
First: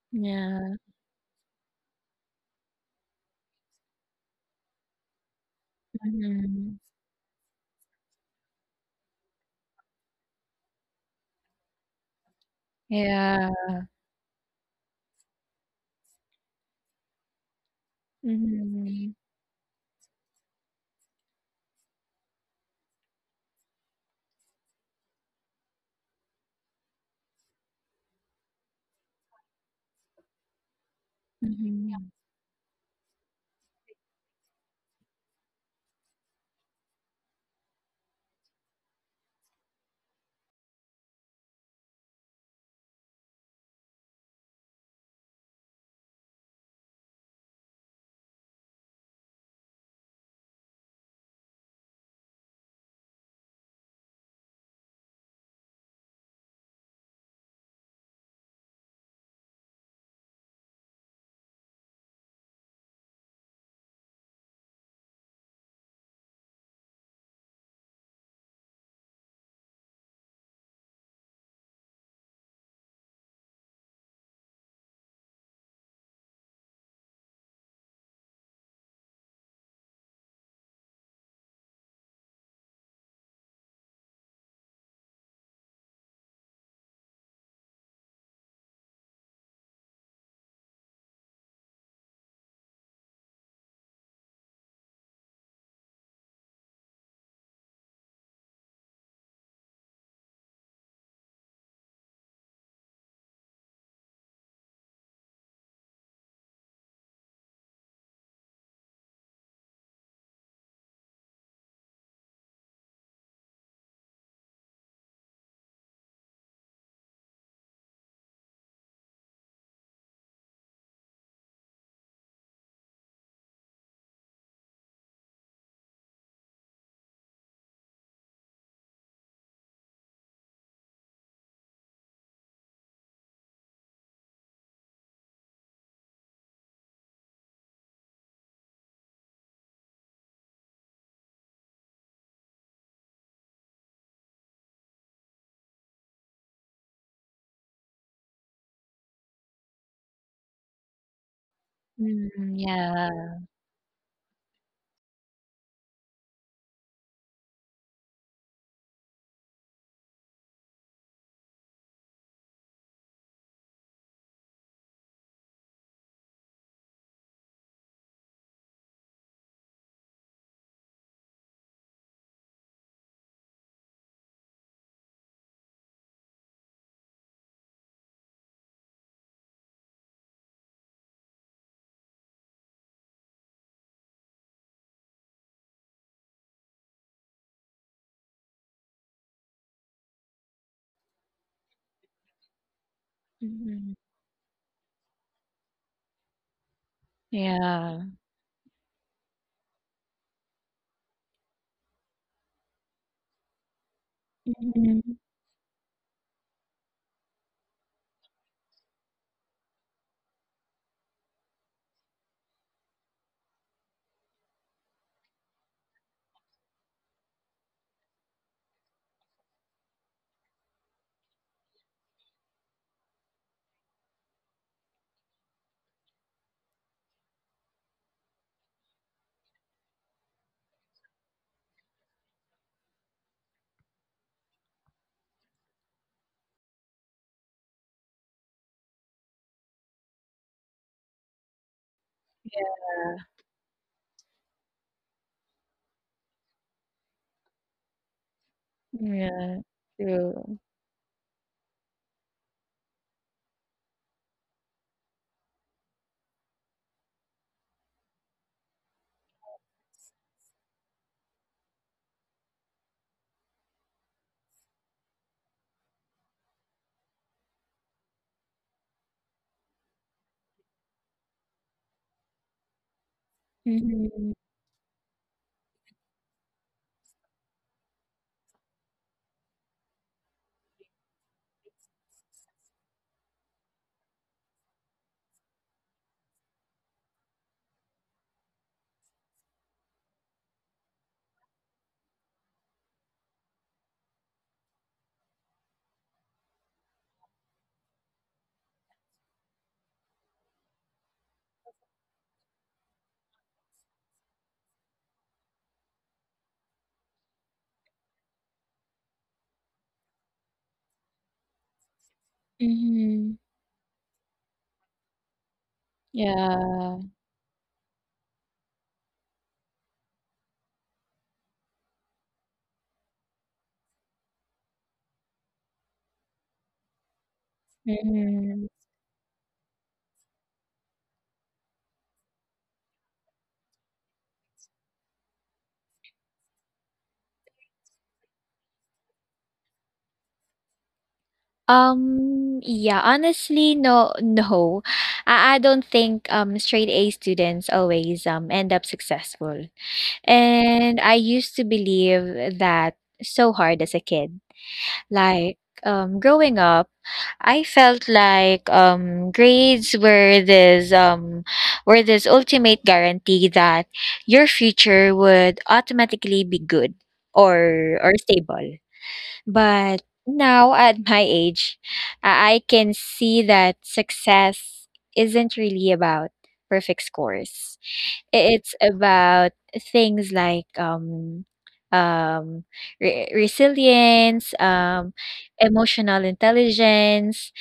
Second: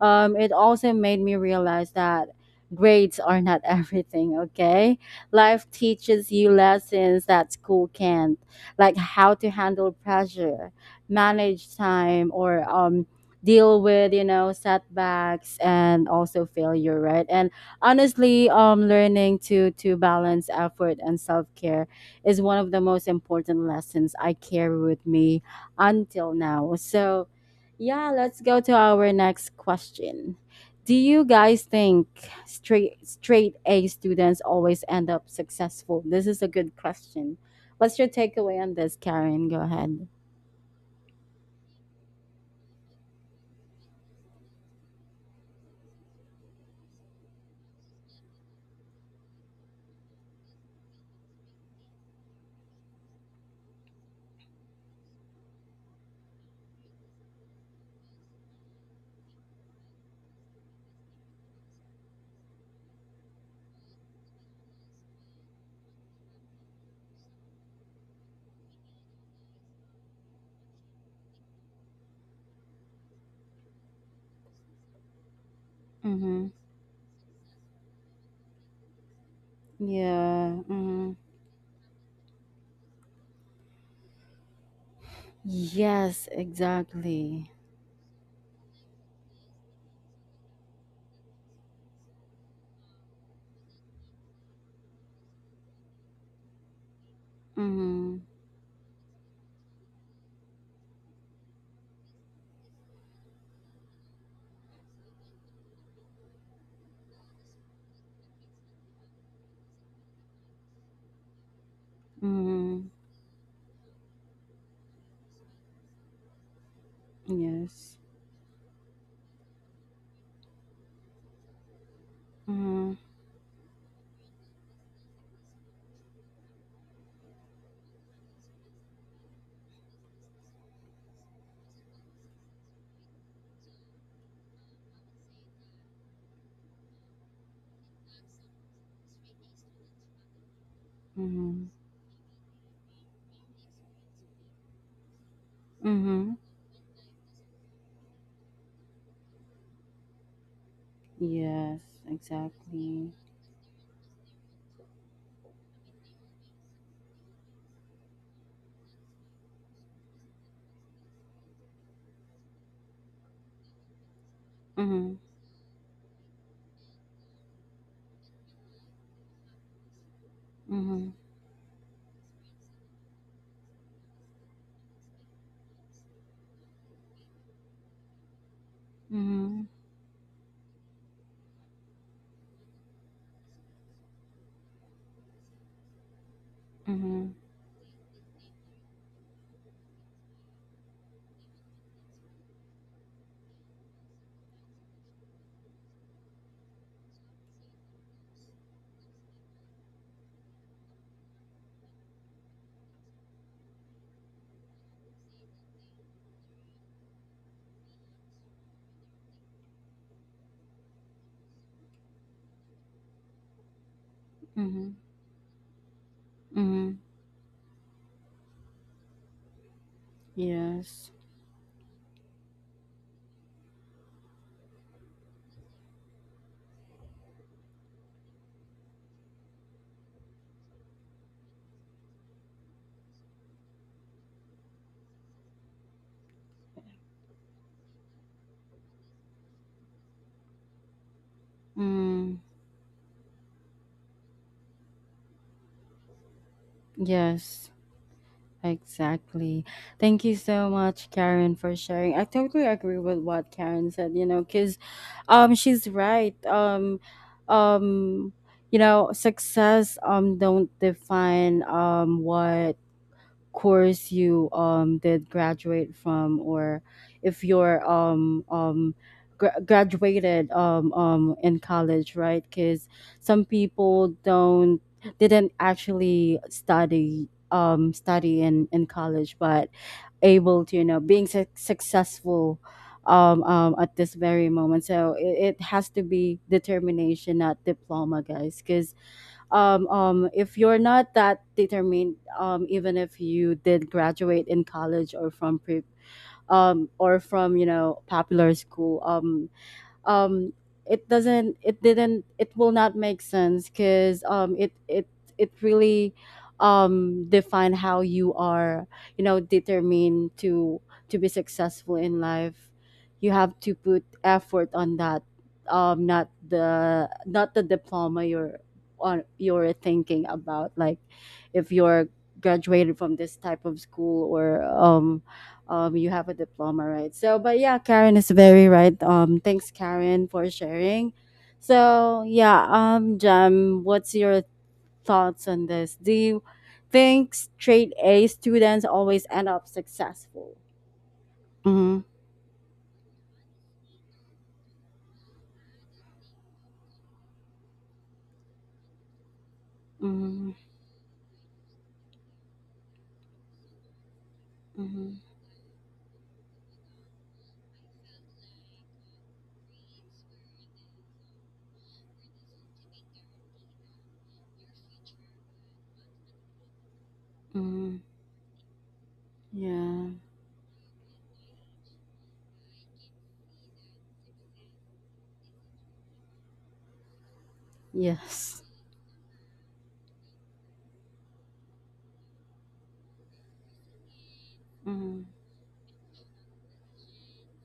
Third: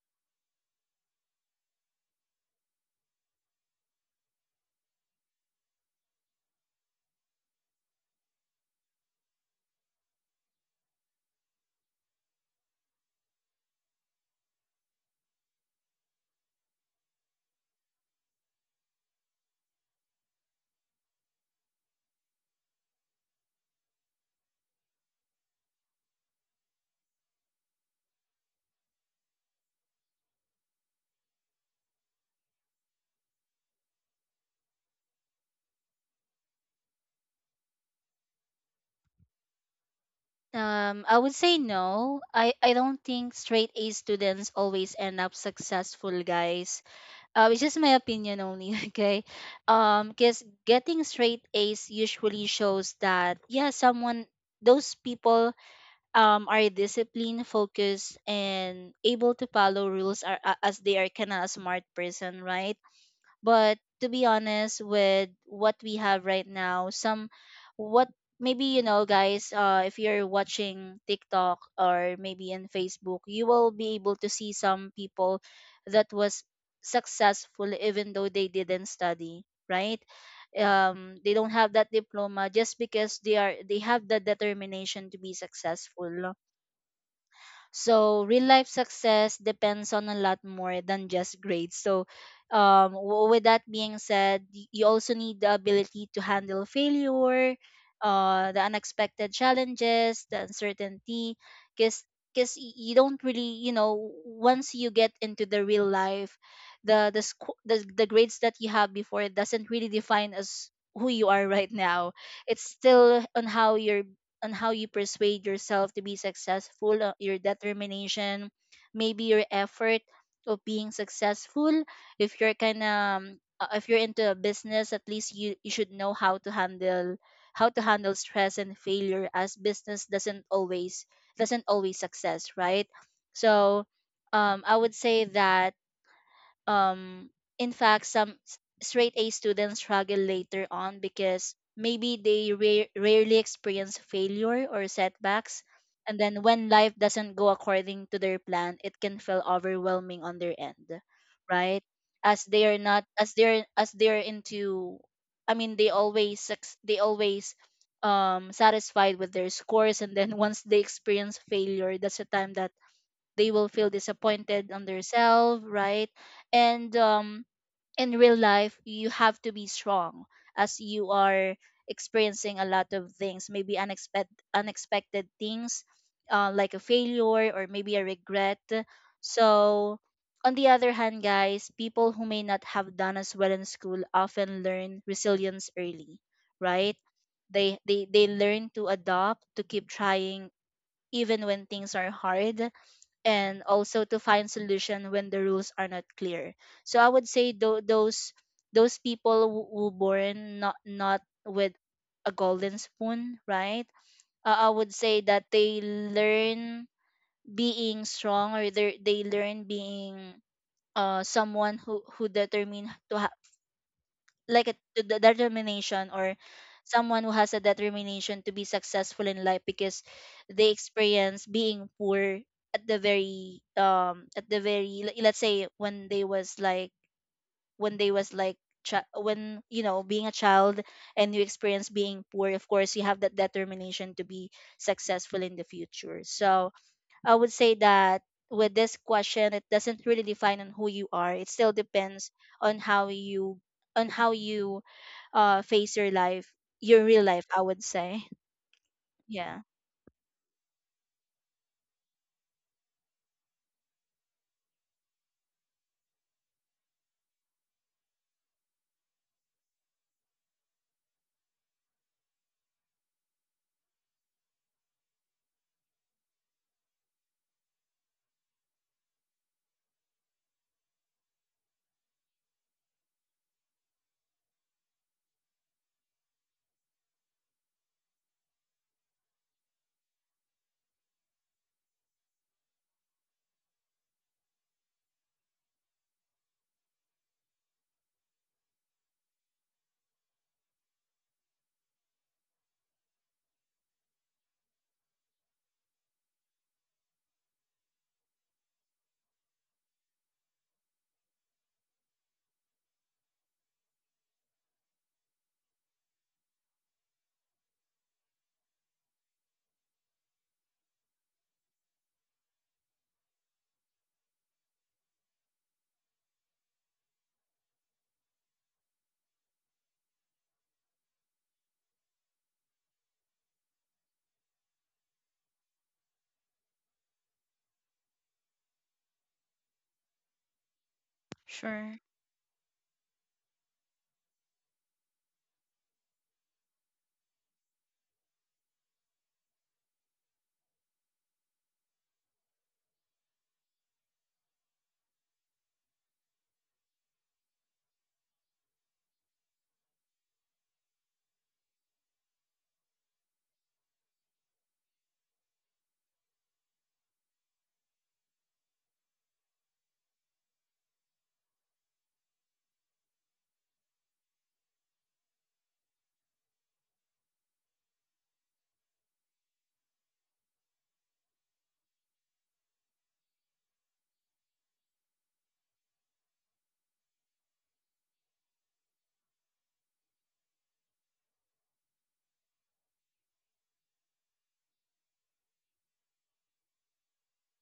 it Yeah. also made me realize that grades are not *laughs* everything, okay? Life teaches you Mm-hmm. lessons that school can't, like how to handle pressure, manage time, or Yeah. deal with, you know, setbacks and also failure, right? And honestly, Mm-hmm. learning to balance effort and self care is one of the most important lessons I carry with me until now. So yeah, let's go to our next question. Do you guys Mm-hmm. think straight A students always end up successful? This is a good question. What's your takeaway on this, Karen? Go ahead. I would say no. I don't think straight A students always end up successful, guys. It's just my opinion only, *laughs* okay? Because getting straight A's usually shows that yeah, someone, those people are disciplined, focused, and able to follow rules, are as they are kind of a smart person, right? But to be honest with what we have right now, some what, maybe you know guys, if you're watching TikTok or maybe in Facebook, you will be able to see some people that was Mm-hmm. successful even though they didn't study, right? Yeah. Mm-hmm. They don't have that diploma, just because they are they have the determination to be Yes, successful. exactly. So real life success depends on a lot more than just grades. So with that being said, you also need the ability to handle failure, Mm-hmm. The unexpected challenges, the uncertainty, because because you don't really, you know, once you get into the real life, the the grades that you have before doesn't really define as who you are *laughs* right now. It's Mm-hmm. still on how your on how you persuade yourself to be successful, your Yes. determination, maybe your effort of being successful. If you're kind Mm-hmm. of if you're into a business, at least you, you should know how to handle stress and failure, as business doesn't always success, right? So I would say that um, in fact, some straight A students struggle later on because Mm-hmm. maybe they rarely experience failure or setbacks. And Mm-hmm. then when life doesn't go according to their plan, it can feel overwhelming on their end, Yes, right? As Mm-hmm. they are not, Yeah. exactly. as they're into, I mean, they always, they always satisfied with their scores. And then *laughs* once they experience failure, that's the time that they will feel disappointed on Mm-hmm. themselves, right? And in real life, you have to be strong as Mm-hmm. you are experiencing a lot of things, maybe unexpected things, like a failure or maybe a regret. Mm-hmm. So on the other hand, guys, people who may not have done as well in school often learn resilience early, right? Mm-hmm. They learn to adopt, to keep trying even when things are hard, and Mm-hmm. also to find solution when the rules are not clear. So I would say tho- Yeah. those those people who born not with a golden spoon, right? I would Mm-hmm. say that they learn being strong, or they learn being someone who determined to, like a, Mm-hmm. to the determination, or Mm-hmm. someone who has a determination to be successful in life, because they Yes. experience being poor at the very let's say when they was like when they was like when, you know, being a child, and you experience being poor, of course you have that determination to be successful in the future. So I would say that with this question, it doesn't really define on who you are. It still depends Mm, on how you on how you face your life, your real life, I yes, would say. Yeah. Yeah. exactly. Thank you True. so much, Karen, for sharing. I totally agree with what Karen said, you know, because she's right. Um you know, success don't define what course you did graduate from, or if you're graduated in college, right? Because some people don't didn't actually study in college, but able to, you know, being successful at this very moment. So it has to be determination, not diploma, guys. Because if you're not that determined, even if you did graduate in college or from or from, you know, popular school, um it doesn't it didn't it will not make sense. Because it really define how you are, you know, determined to be successful in life. You Mhm. have to put effort on that, not Yeah. the diploma you're on you're thinking about, like if you're graduated from this type of school, or you have a diploma, right? So but yeah, Karen is very Mhm. right. Thanks, Karen, for sharing. Sure. So yeah, Jam, what's your thoughts on this? Do you think straight A students always end up successful? Mm-hmm. Yeah, honestly, no, *laughs* no. I don't think straight A students always end up successful. Mm-hmm. And I used to believe that so hard as a kid. Mm-hmm, Like, growing up, I felt like grades were this ultimate guarantee that your future would automatically be good mm-hmm. Or stable. But Yeah. now at my age, I can see that success isn't really about perfect scores. Yes. It's about things like um, resilience, Mm-hmm. emotional intelligence,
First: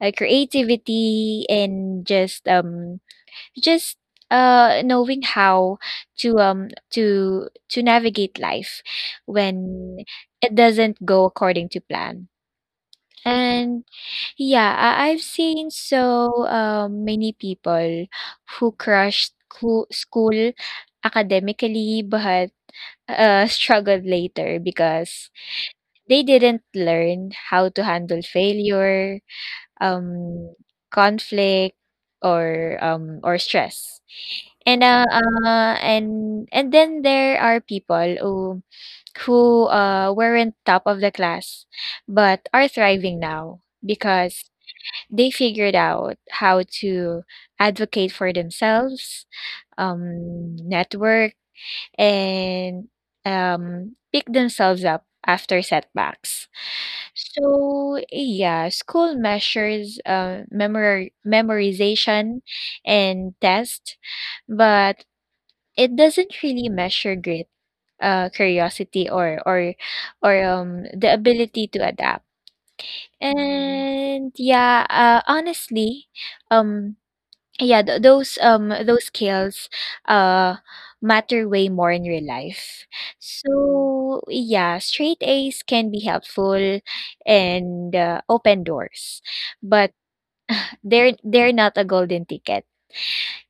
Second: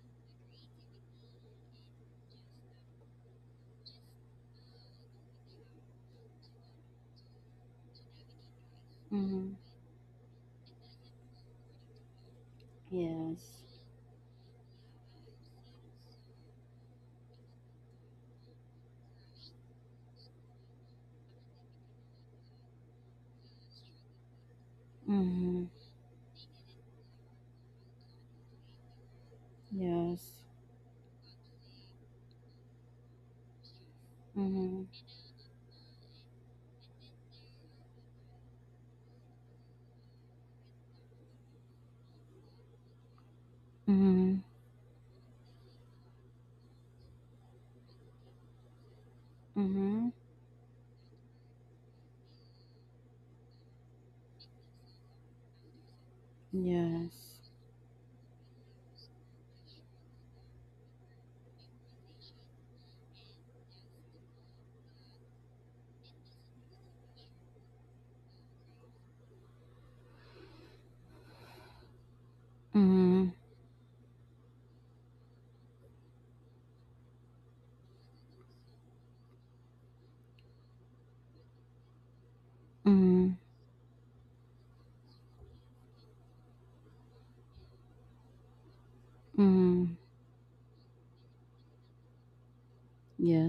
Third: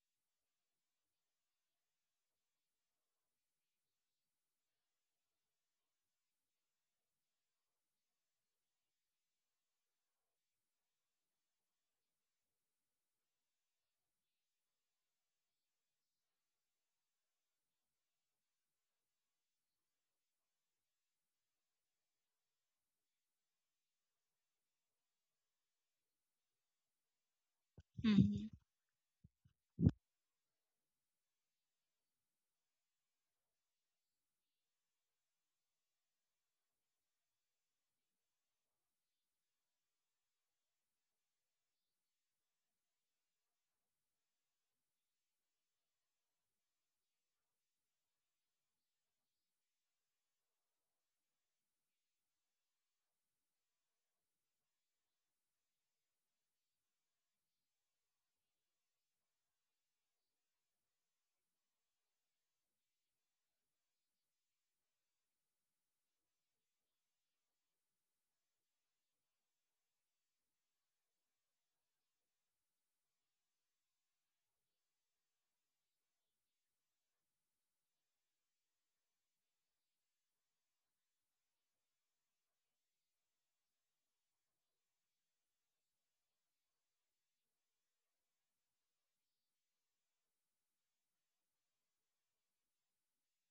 creativity, and just just knowing how to to navigate life Mm-hmm. when it doesn't go according to plan. Yes. And yeah, I've seen so many people who crushed school academically but *laughs* struggled later because Mm-hmm. they didn't learn how to handle Mm-hmm. failure, Yes. um conflict, or stress. Mm-hmm. and, uh, and then there are people who weren't top of the class, but are thriving now Mm-hmm. because they figured out how to advocate for themselves, Mm-hmm. Network, and pick themselves up after setbacks. Yes. So yeah, school measures memorization and test, but it doesn't really measure grit, curiosity, or the ability to adapt. Mm. Mm-hmm. And yeah, honestly, um, yeah, th those skills, uh, matter way more in real life. Mm-hmm. So yeah, straight A's can be helpful and, open doors, but Mm-hmm. They're not a golden ticket.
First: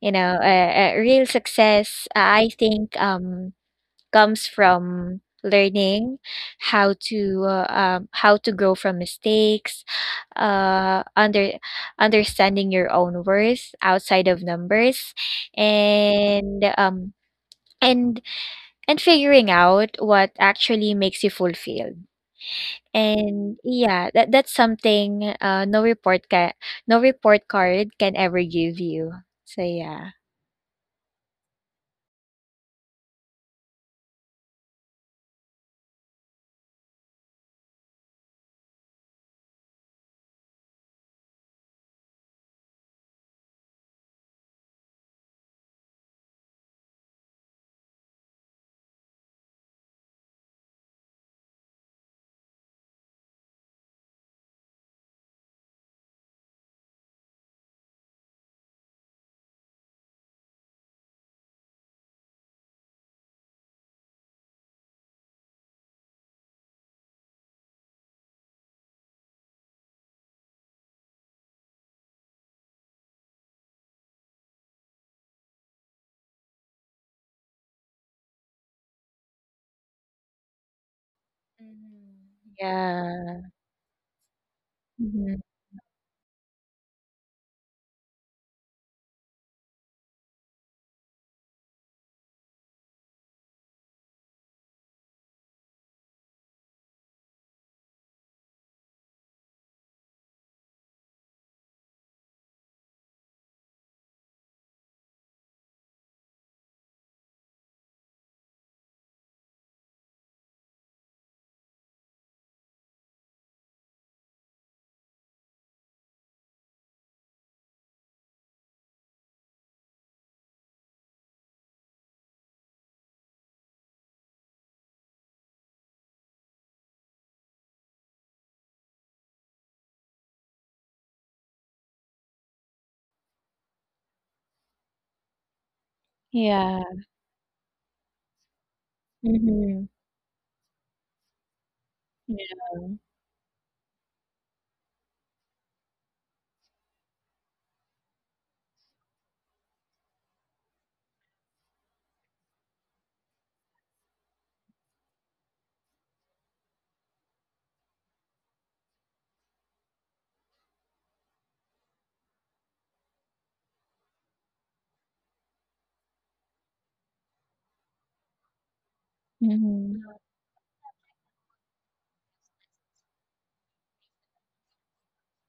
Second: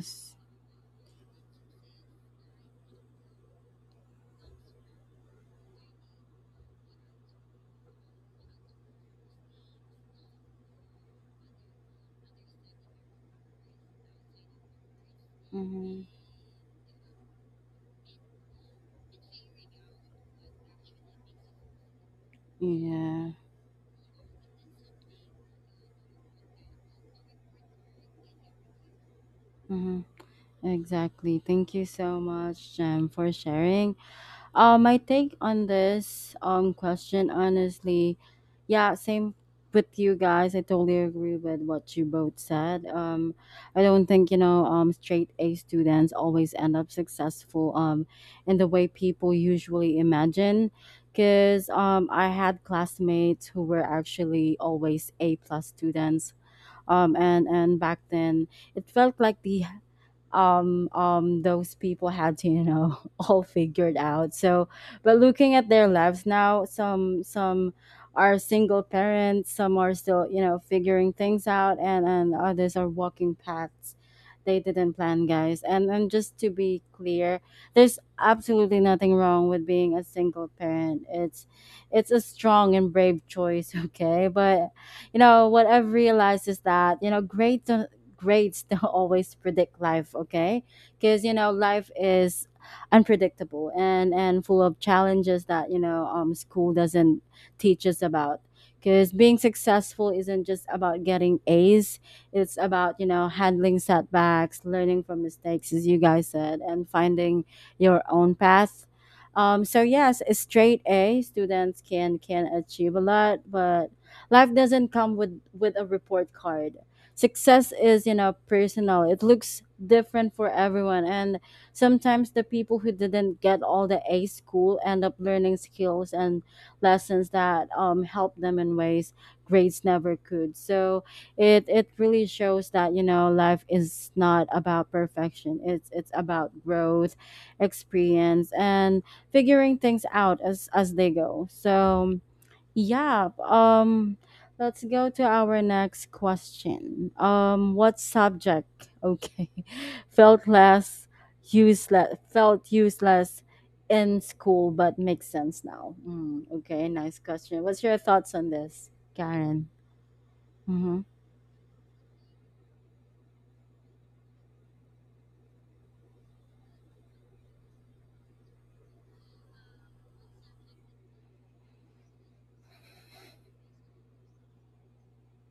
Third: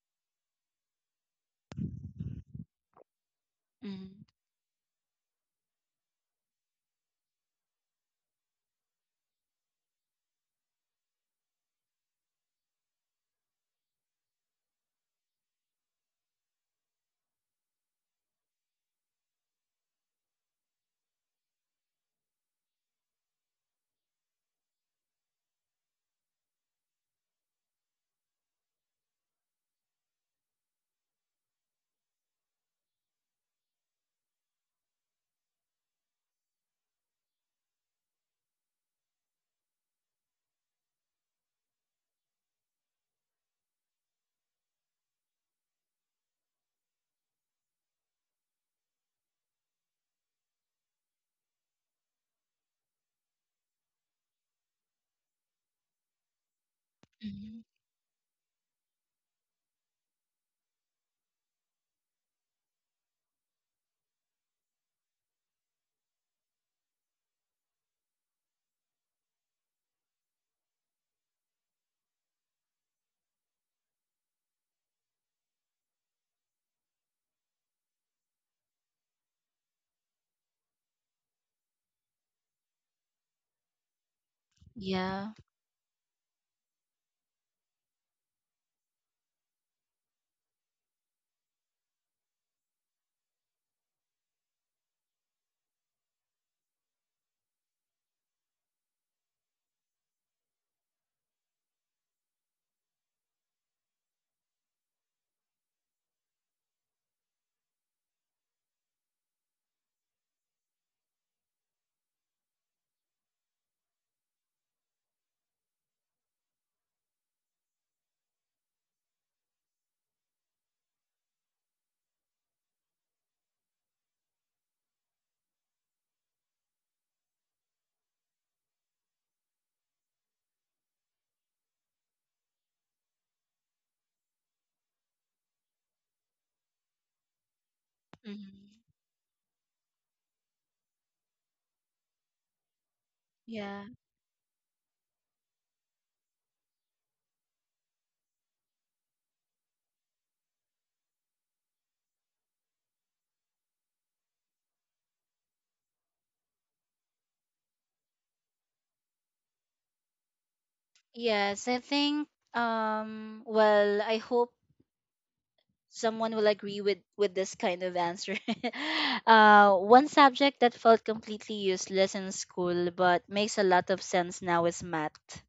You know, real success, I think, Mm-hmm. comes from learning how to grow from mistakes, uh under understanding your own worth outside of numbers, Mm-hmm. and and and figuring out what actually makes you fulfilled. Yeah. And yeah, that that's something no report card can ever give you. So Mm-hmm. yeah. Exactly. Thank you so much, Jem, for sharing. My take on this question, honestly, yeah, same with you guys. I totally agree with what you both said. I don't think, you know, straight A students always end up successful in the way people usually imagine. Cause I had classmates who were actually always A plus students, and Hmm. and back then it felt like the those people had to, you know, *laughs* all figured out, so but looking at their lives now, some are single parents, some are still, you know, figuring things out, and others are walking paths they didn't plan, guys. And just to be clear, there's absolutely nothing wrong with being a single parent. It's a Mhm. strong and brave Yeah. choice, *laughs* okay, but you Yeah. Hmm. know, what I've realized is that, you know, great grades don't *laughs* always predict life, okay? Because, you know, life is unpredictable and full of challenges that, you know, school doesn't teach us about. Because being successful isn't just about getting A's. It's about, you know, handling setbacks, learning from mistakes, as you guys said, and finding your own path. So yes, a straight A students can achieve a lot, but life doesn't come with a report card. Success is, you know, personal. It looks different for everyone, and sometimes the people who didn't get all the A school end up learning skills and lessons that, help them in ways grades never could. So it really shows that, you know, life is not about perfection. It's about Yeah. growth, experience, Hmm. and figuring Hmm. things out as they go. So Yeah. yeah, Yeah. Let's go to our next question. What subject, okay, *laughs* felt less useless felt useless in school but makes sense now. Mm, okay, nice question. What's your thoughts on this, Karen? Mhm. Yes, I think well, I hope someone will agree with this kind of answer. *laughs* One Mhm. subject that felt completely useless in school but makes a lot of sense now is math.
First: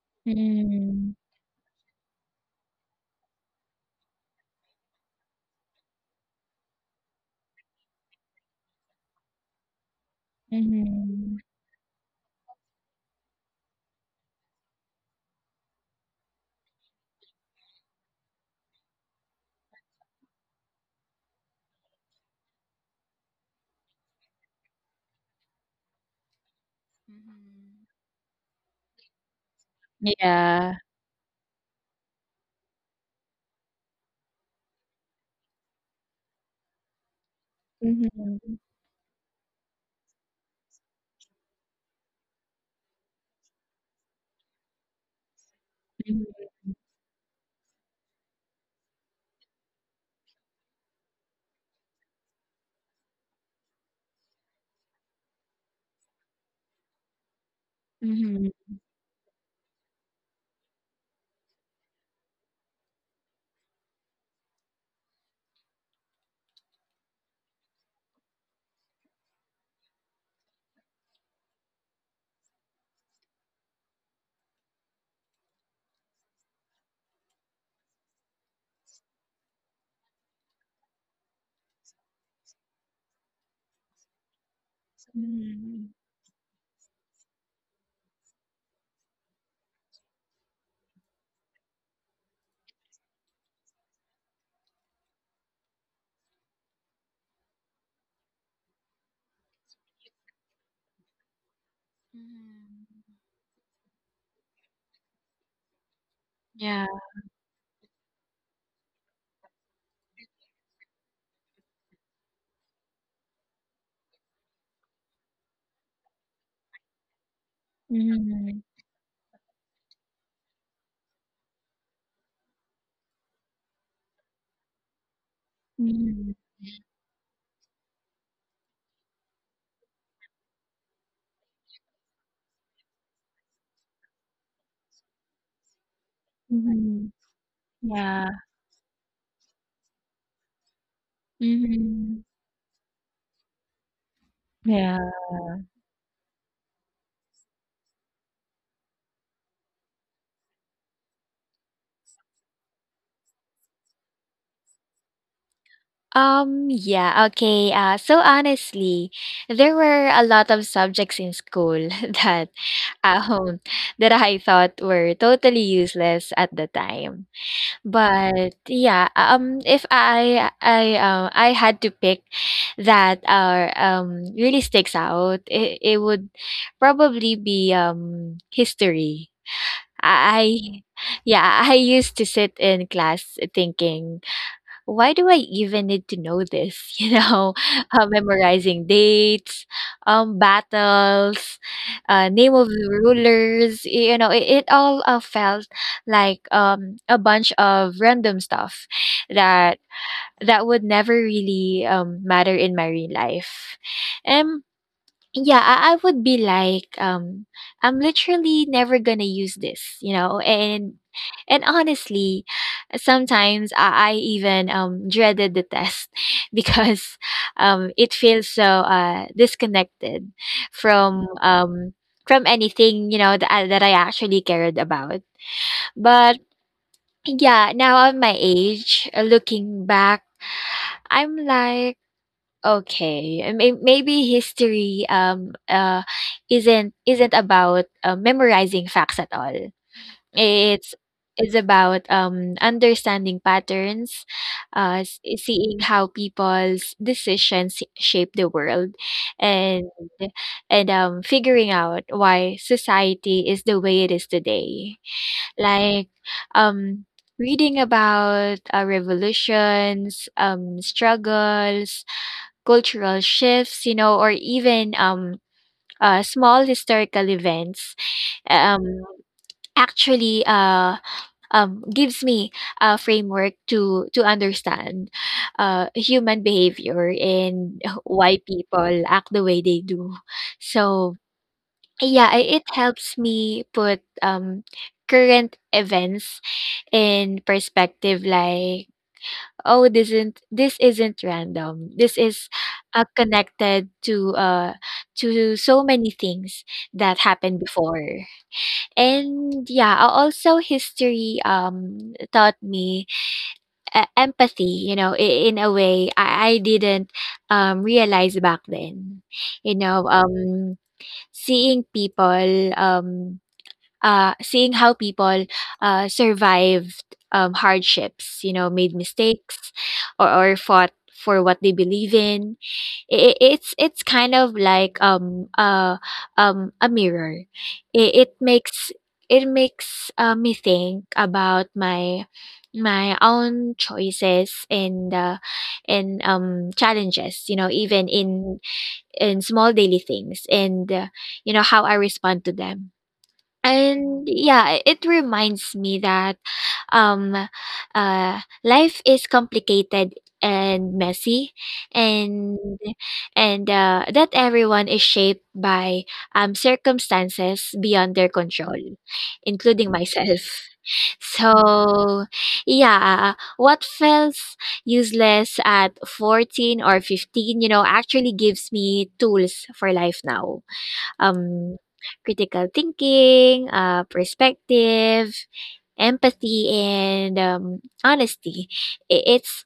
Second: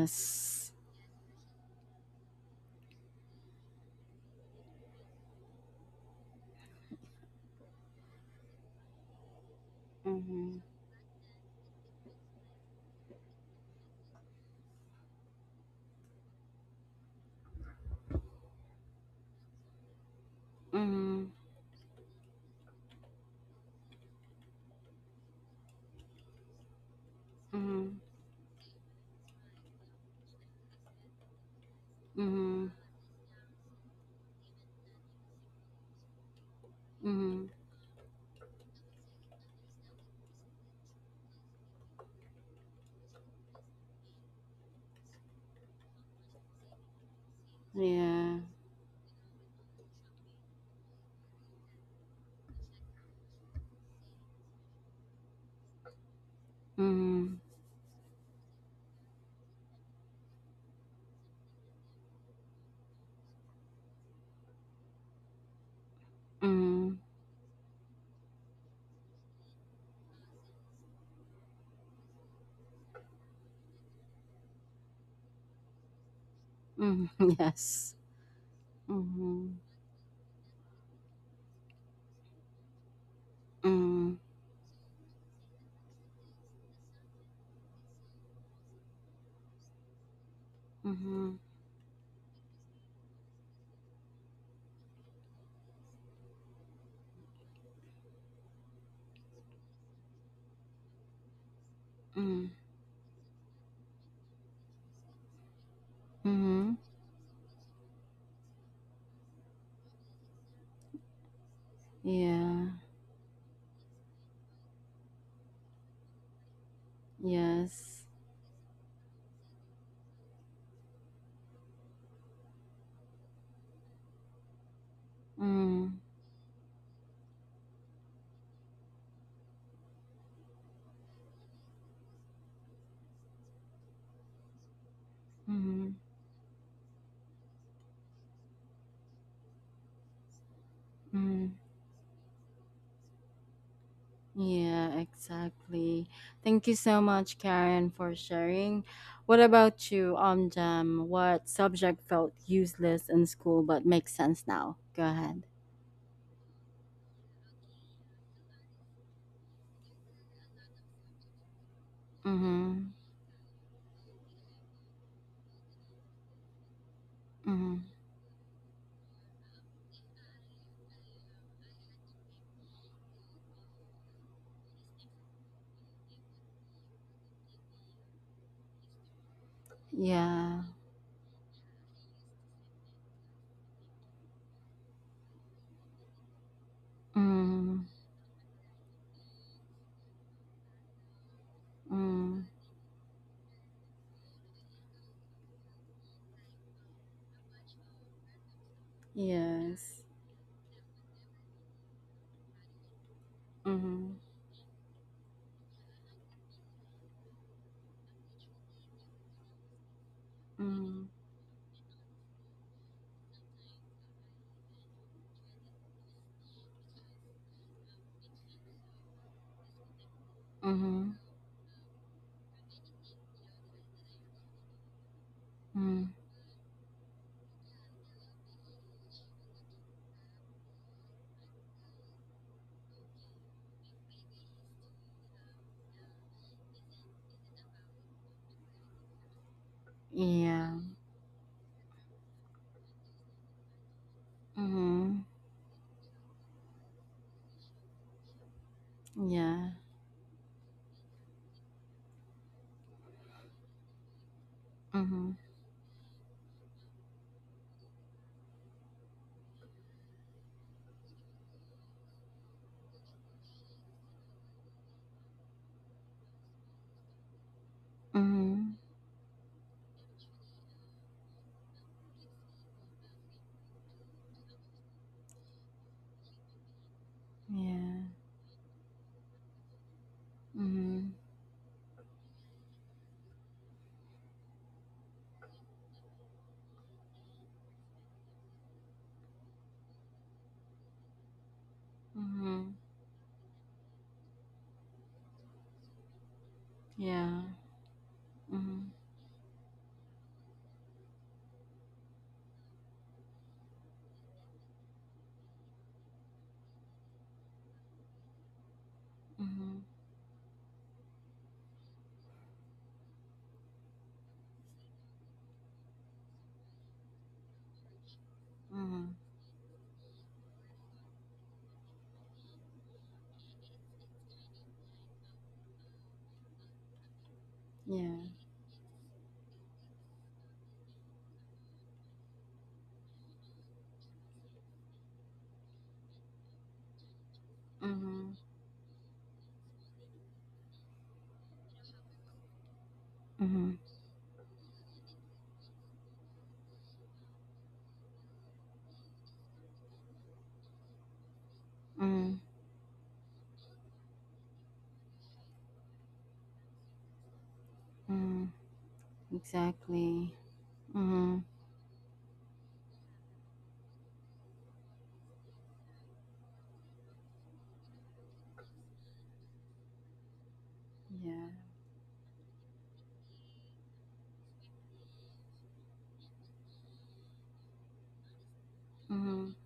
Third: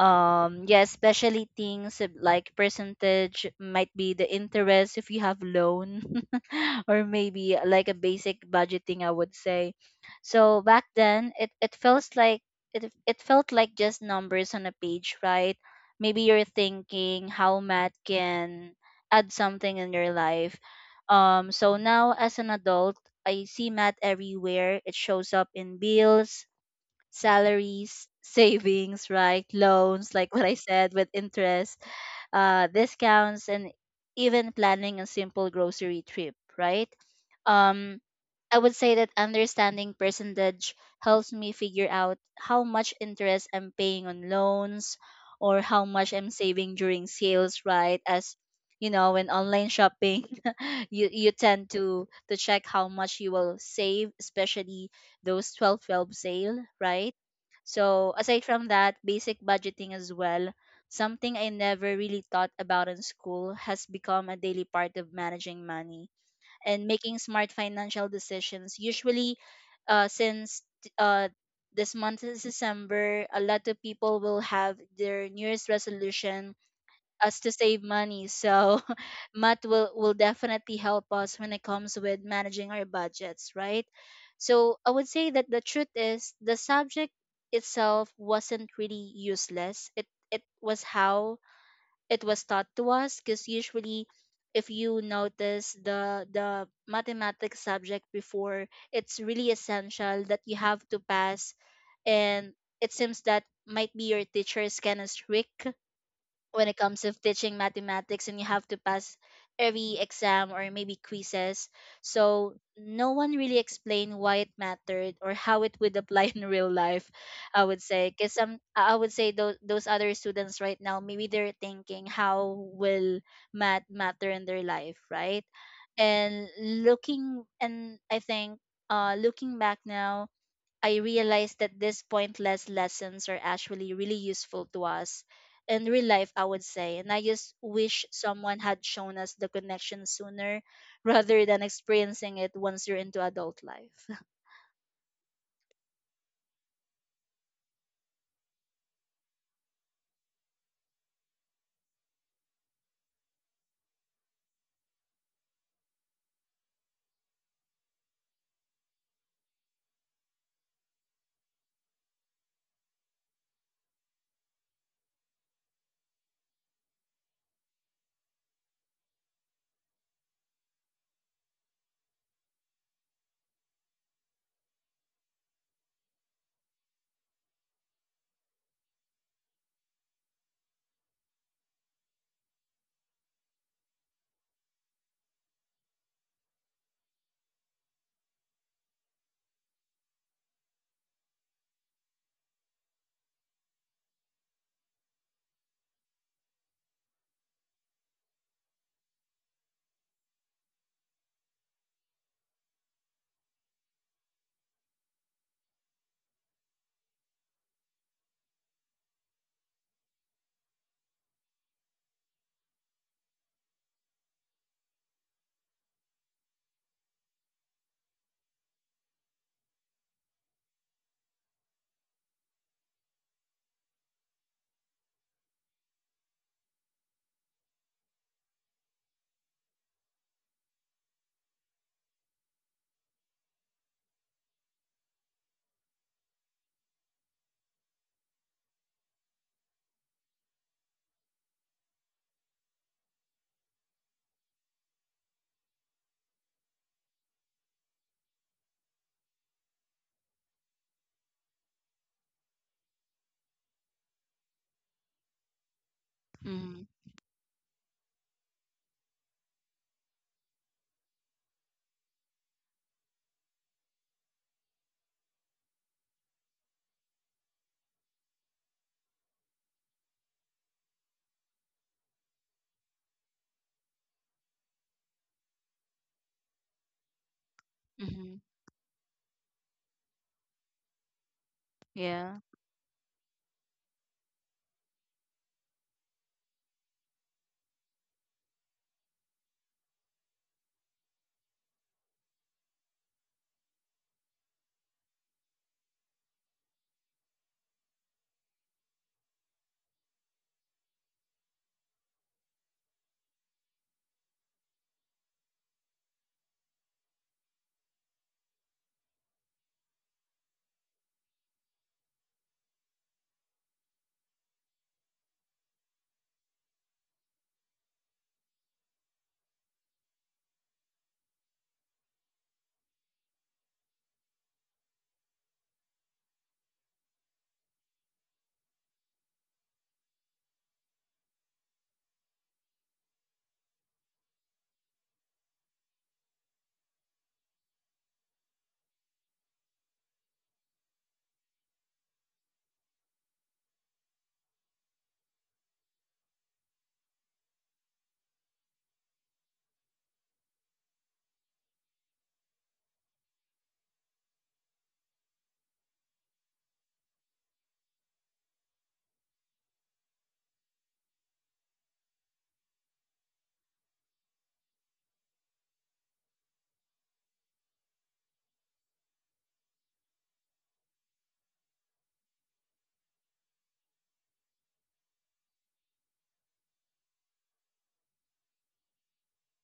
Yeah, Mm, especially things of like percentage, might be the interest if you have loan, *laughs* or maybe like a basic budgeting, I would say. Mhm. So back then, mhm. It, felt like just numbers on a page, right? Maybe you're thinking how math can add something in your life. Mhm. So now, as an adult, I see math everywhere. It shows up in bills, Mhm. Mhm. salaries, savings, right? Loans, like what I Yeah. said, with interest, Mhm. discounts, and even planning a simple grocery trip, right? Mhm. Um, Mhm, I mhm, would say that understanding percentage helps me figure out how much interest I'm paying on loans, or how much I'm mhm, saving during sales, right? As Yeah. you know, when online shopping, *laughs* you tend to check how much you will save, especially those 12.12 sale, right? Mhm. So aside mhm. from that, basic budgeting as well, something I never really thought about in school, has become a daily part of managing money and Mhm. making smart financial decisions. Usually, since uh, this month is December, a lot of people will have their New Year's resolution Mhm. *laughs* as to save Yes. money. So, *laughs* Mhm. Matt will definitely help us when it comes with managing our budgets, right? Mhm. So, I would say that the truth Mhm. is, the subject itself wasn't really useless. It was Mhm. how it was taught to us, because usually, if you notice the mathematics subject before, it's really essential that you have to pass. Mhm. And it seems that might be your teacher is kind of strict when Mm-hmm. it Yeah. comes to teaching mathematics, and you have to pass every exam or maybe quizzes. So Yeah. no one really explained why it mattered or how it would apply *laughs* in real life, I would Yes. say, because some Mhm, I would say those, other students right now, maybe they're thinking how will math matter in their life, right? Mm. mhm, And I think looking back now, I realized that these pointless lessons are actually really useful to us in Mm-hmm. real life, I would say. mhm. And I just wish Yeah. someone had shown us the connection sooner, *laughs* rather Mm. than Mhm. experiencing it once you're into adult life. *laughs* Yeah, Yeah. exactly. Thank you so much, Karen, for sharing. What about you, Omjam? What subject felt useless in school but makes sense now? Go ahead. Yeah, okay. So honestly, there were a lot of subjects in school *laughs* that Mm-hmm. um that I thought were totally useless at the time. Mm-hmm. But yeah, if I I had to pick that are really sticks out, it would probably be history. I Yeah. I- yeah, I used to sit in class thinking, why do I even need to know this? *laughs* You know, Mm. Memorizing dates, battles, Mm. name of the rulers. You know, it all felt like a bunch of random stuff that Yes. Would never really matter in my real life. Mm-hmm. Yeah, I would be like, I'm literally never gonna use this. Mm. And honestly, sometimes I even dreaded the test *laughs* because it feels so disconnected Mm-hmm. from um from anything, you know, that I actually cared about. Mm. But yeah, now at my age, looking back, I'm like okay, and maybe history isn't about memorizing facts at all. Yeah. It's it's about understanding patterns, Mm-hmm. seeing how people's decisions shape the world, Yeah. and figuring out why society is the way it is today. Mm-hmm. Like Mm-hmm. um reading about revolutions, struggles, cultural shifts, you know, or even small historical events, Mm-hmm. um, actually gives me a framework to understand human behavior and Yeah. Mm-hmm. why people act the way they do. Mhm. So yeah, Yeah. It helps me put current events in perspective, like oh this isn't random, this is Mhm. Connected to so many things that Yeah. happened before. Mhm. And yeah, also history taught me empathy, you know, in a way I didn't realize back then. You Mhm. know, seeing people um seeing how people survived hardships, you know, made Mhm. mistakes or fought for what they believe in. It's kind of like a mirror. Yeah. It, it makes me think about my own choices and challenges. You know, even Mhm. In small daily things, and you know how I respond to them. Mhm. And yeah, it reminds me that um uh life is complicated and messy Mhm. and and that everyone is shaped by circumstances beyond their Mhm. control, including Exactly. myself. *laughs* Mhm. So yeah, what feels useless at 14 or 15, you know, actually gives me tools for life now, Yeah. um, critical thinking, perspective, empathy, and honesty. I- Mhm. It's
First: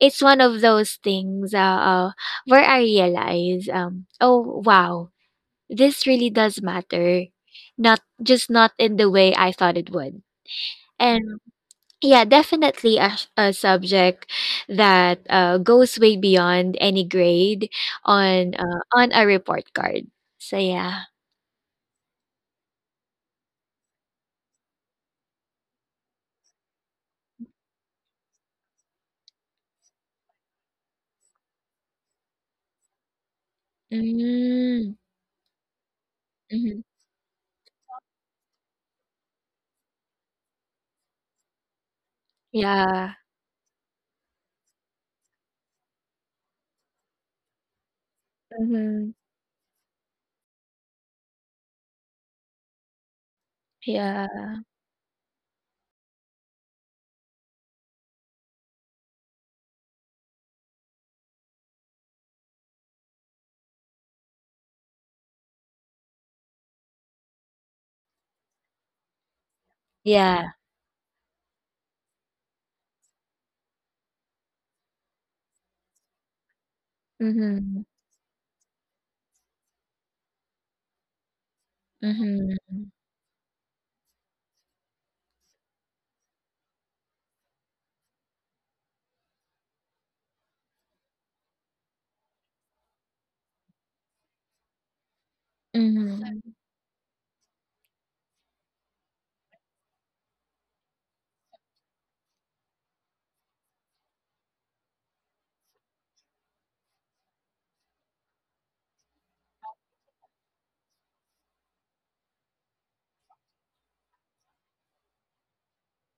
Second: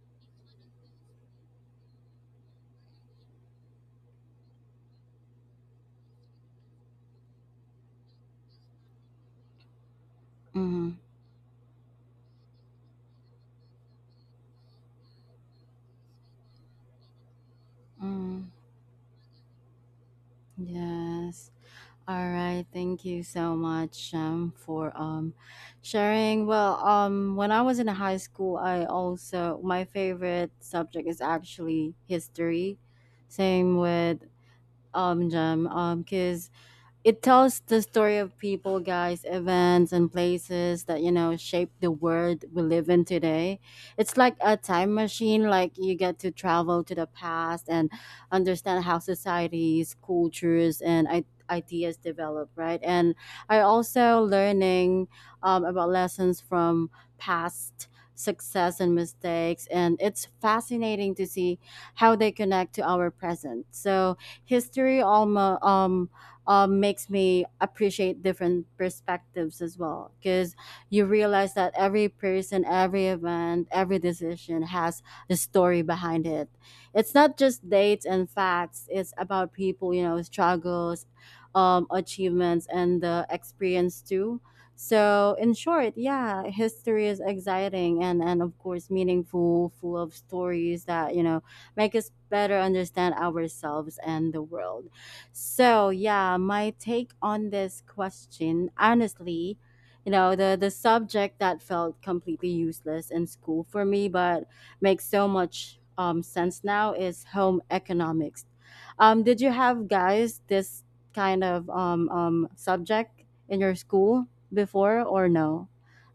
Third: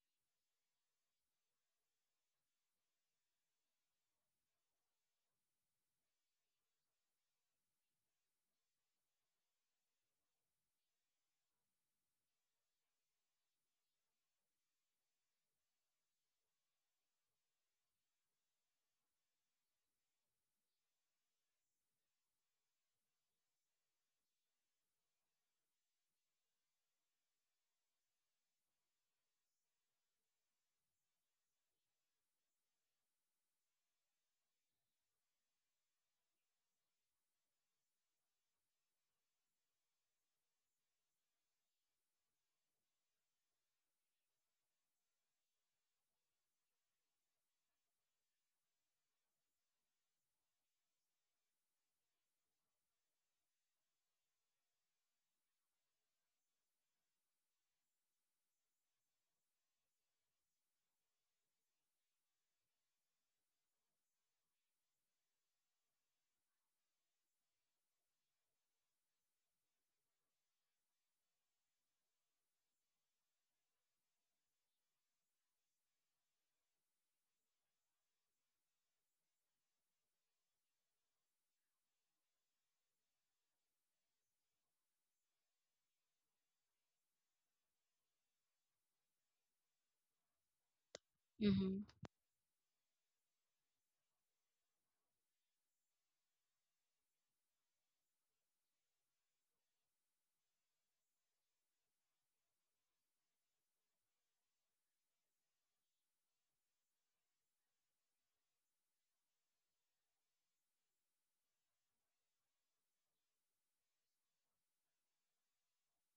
it's one of those things where I realize, oh wow, this really does matter. Not just not in the way I thought it would. Mhm. And yeah, definitely a subject that goes way beyond any grade Mhm. On a report card. So yeah. Yes. All right. Thank you so much for sharing. Well, when I was in high school, I also my favorite subject is actually history. Same with Mm. Jem, cuz Mhm. it tells the story of people, guys, events, and places that, you know, shape the world we live in Yeah. today. It's like a time machine, like you get to travel to the past and understand how Mhm. societies, cultures, and ideas develop, right? And I also Yeah. learning, about lessons from past success and mistakes, and it's fascinating to see how they connect to our present. So history almost makes me appreciate different perspectives as well, Yeah. because you realize that every person, every event, every decision has a story behind it. It's not just Mhm. dates and facts. It's about people, you know, struggles, Mhm. achievements, and the experience too. So in short, yeah, history is exciting, and of course meaningful, full of stories that, you know, Mm-hmm. make us better understand ourselves and the world. So yeah, Mhm. my take on this question, honestly, you know, the subject that felt completely useless in school for me, but makes so much sense now is home economics. Did you have, guys, this kind of subject in your school before or no?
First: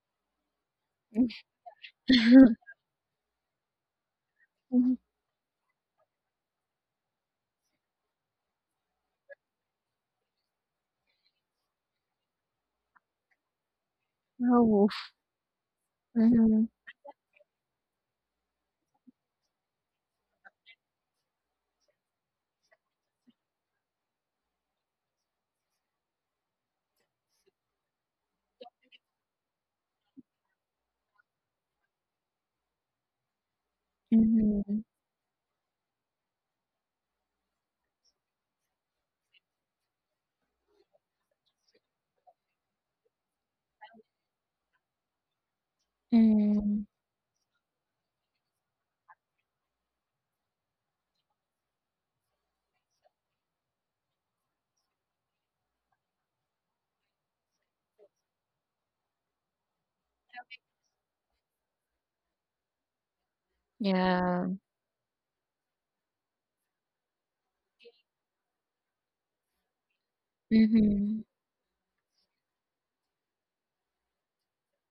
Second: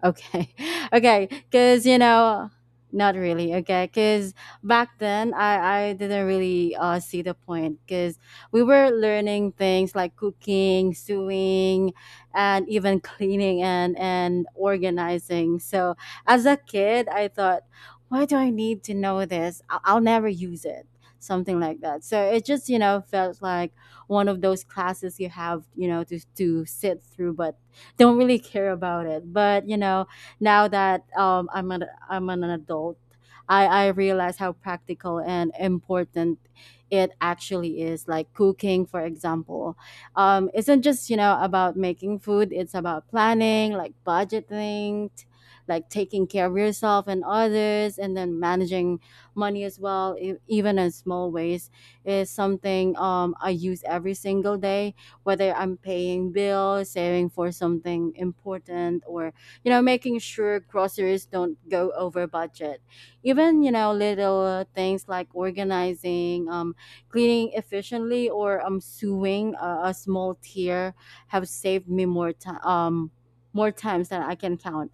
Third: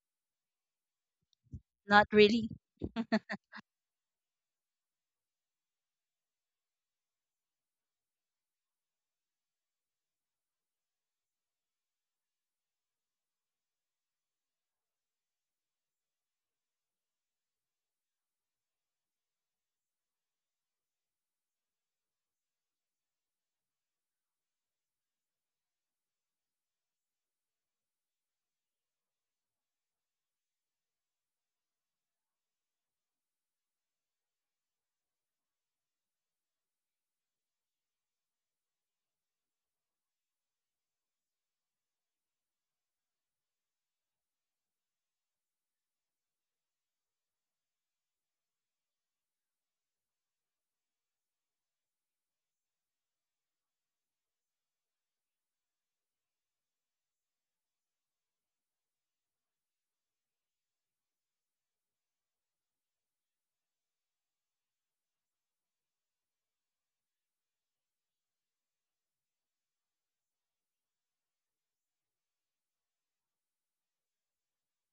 Okay, *laughs* Mhm. okay, because you Not know, really. *laughs* not really. Okay, because back then I didn't really see the point because we were learning things like cooking, sewing, and even cleaning and Oh. organizing. So as a Mhm. kid, I thought, why do I need to know this? I'll never use it. Something like that. So it just, you know, felt like one of those classes you have, you know, to sit through, but don't really care about it. But you know, now that, I'm an adult. I realize how Mhm. practical and important it actually is. Like cooking, for example, isn't just, you know, about making food. It's about planning, like budgeting, like taking care of Mhm. yourself and others, and then managing money as well, even in small ways. Is something, I use every single day, whether I'm paying bills, saving for something important, or you know, making sure groceries don't go over budget. Even, you know, Yeah. little things like organizing, cleaning efficiently, or sewing a small tear, Mhm. have saved me more times than I can count.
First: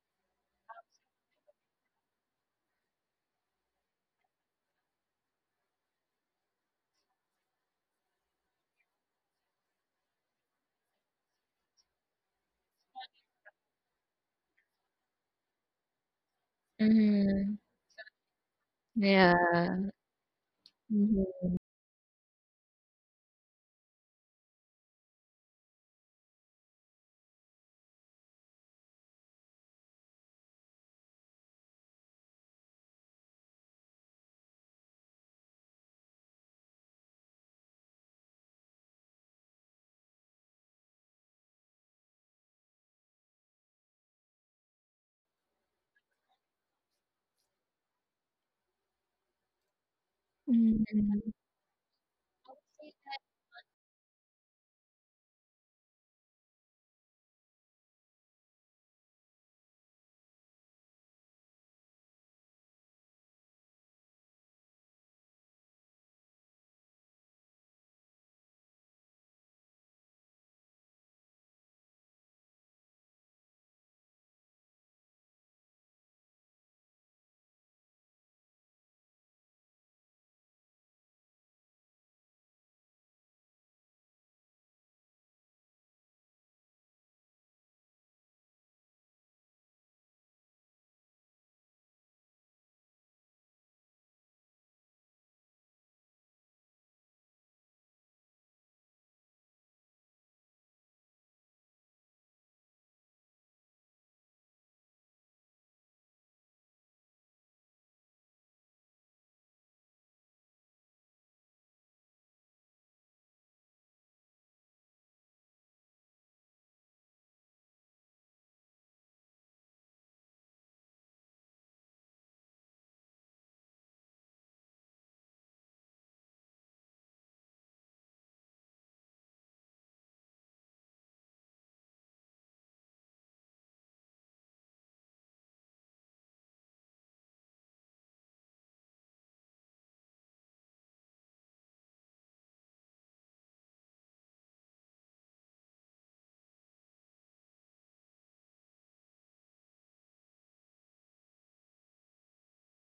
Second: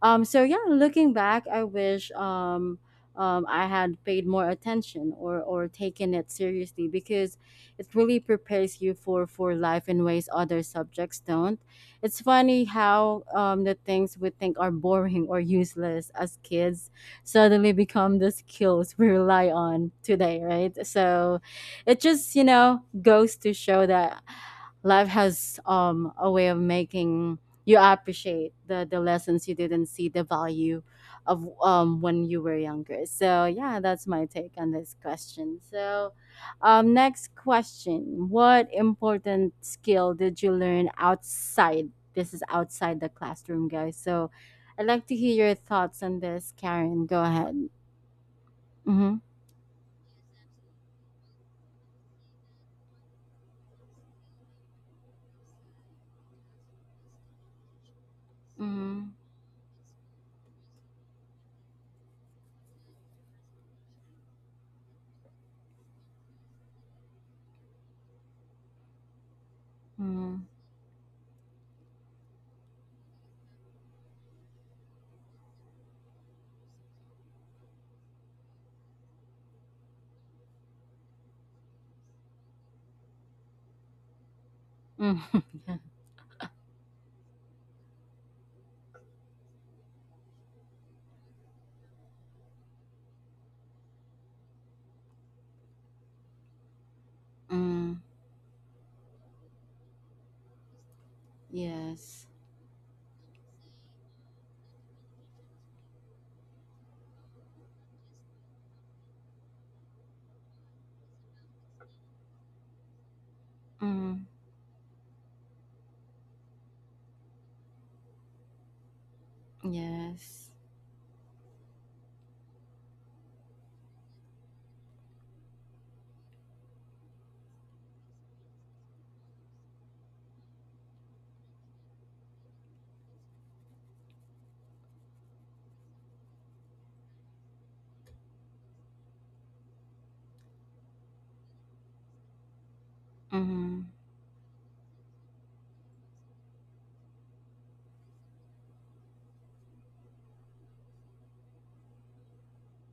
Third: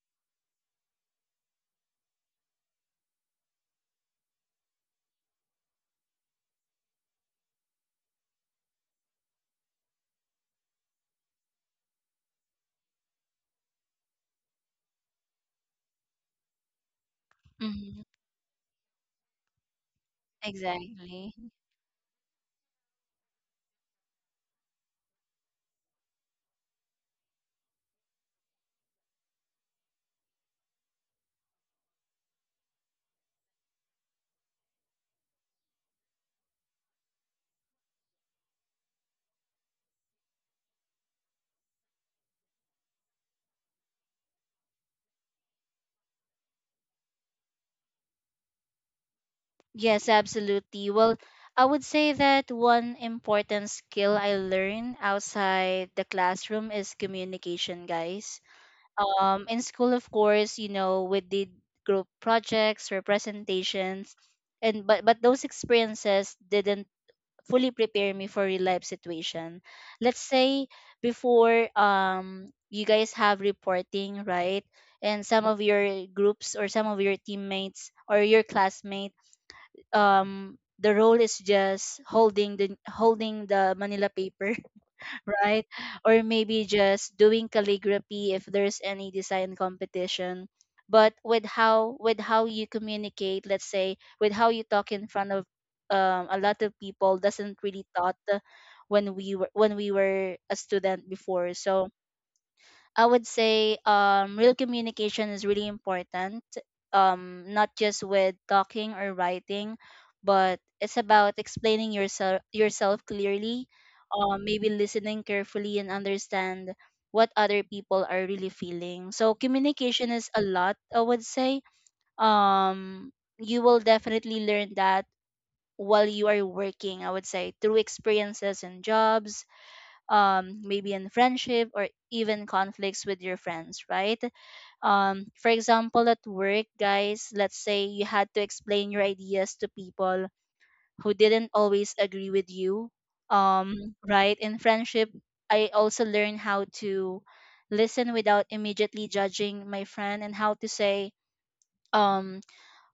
So yeah, looking back, I wish I had paid more attention, or taken it seriously, because it really prepares you for life in ways other subjects don't. It's funny how, the things we think are boring or useless as kids Mhm. suddenly Mm-hmm. become the skills we rely Yeah. on today, right? Exactly. So Mhm. it just, you know, goes to show that life has, a way of making you appreciate the lessons you didn't see the value of when you were younger. So yeah, that's my take on this question. So next question, what important skill did you learn outside? This is outside the classroom, guys. So I'd like to hear your thoughts on this, Karen. Go ahead. Mm-hmm. Yes, absolutely. Well, Mhm. I would say that Mhm. one important skill I learned outside the classroom is communication, guys. Mm-hmm. In school, of course, you know, we did group projects or presentations, and but those experiences didn't fully prepare me for real life situation. Let's Mm-hmm. say before, you guys have reporting, right? And some of your groups or some of your teammates or your classmates, the role is just holding the manila paper, Mm. *laughs* *laughs* right? Or maybe just doing calligraphy if there's any design competition. But with how, you communicate, let's say with how you talk in front of a lot of people, doesn't really Mm, taught when we were a student before. So yes. I would say, real communication is really important, not just with talking or writing, but it's about explaining yourself clearly, Mm, maybe listening carefully and understand what other people are really feeling. So communication is a yes. lot, I would say. Um, you will definitely learn that while you are working, I would say, through experiences and jobs, maybe in friendship or even conflicts with your friends, right? For example, at work, guys, let's say you had to explain your ideas to people who didn't always agree with you, Mm. um, right? In friendship, I also learned how to listen without immediately judging my friend, and how to say, um,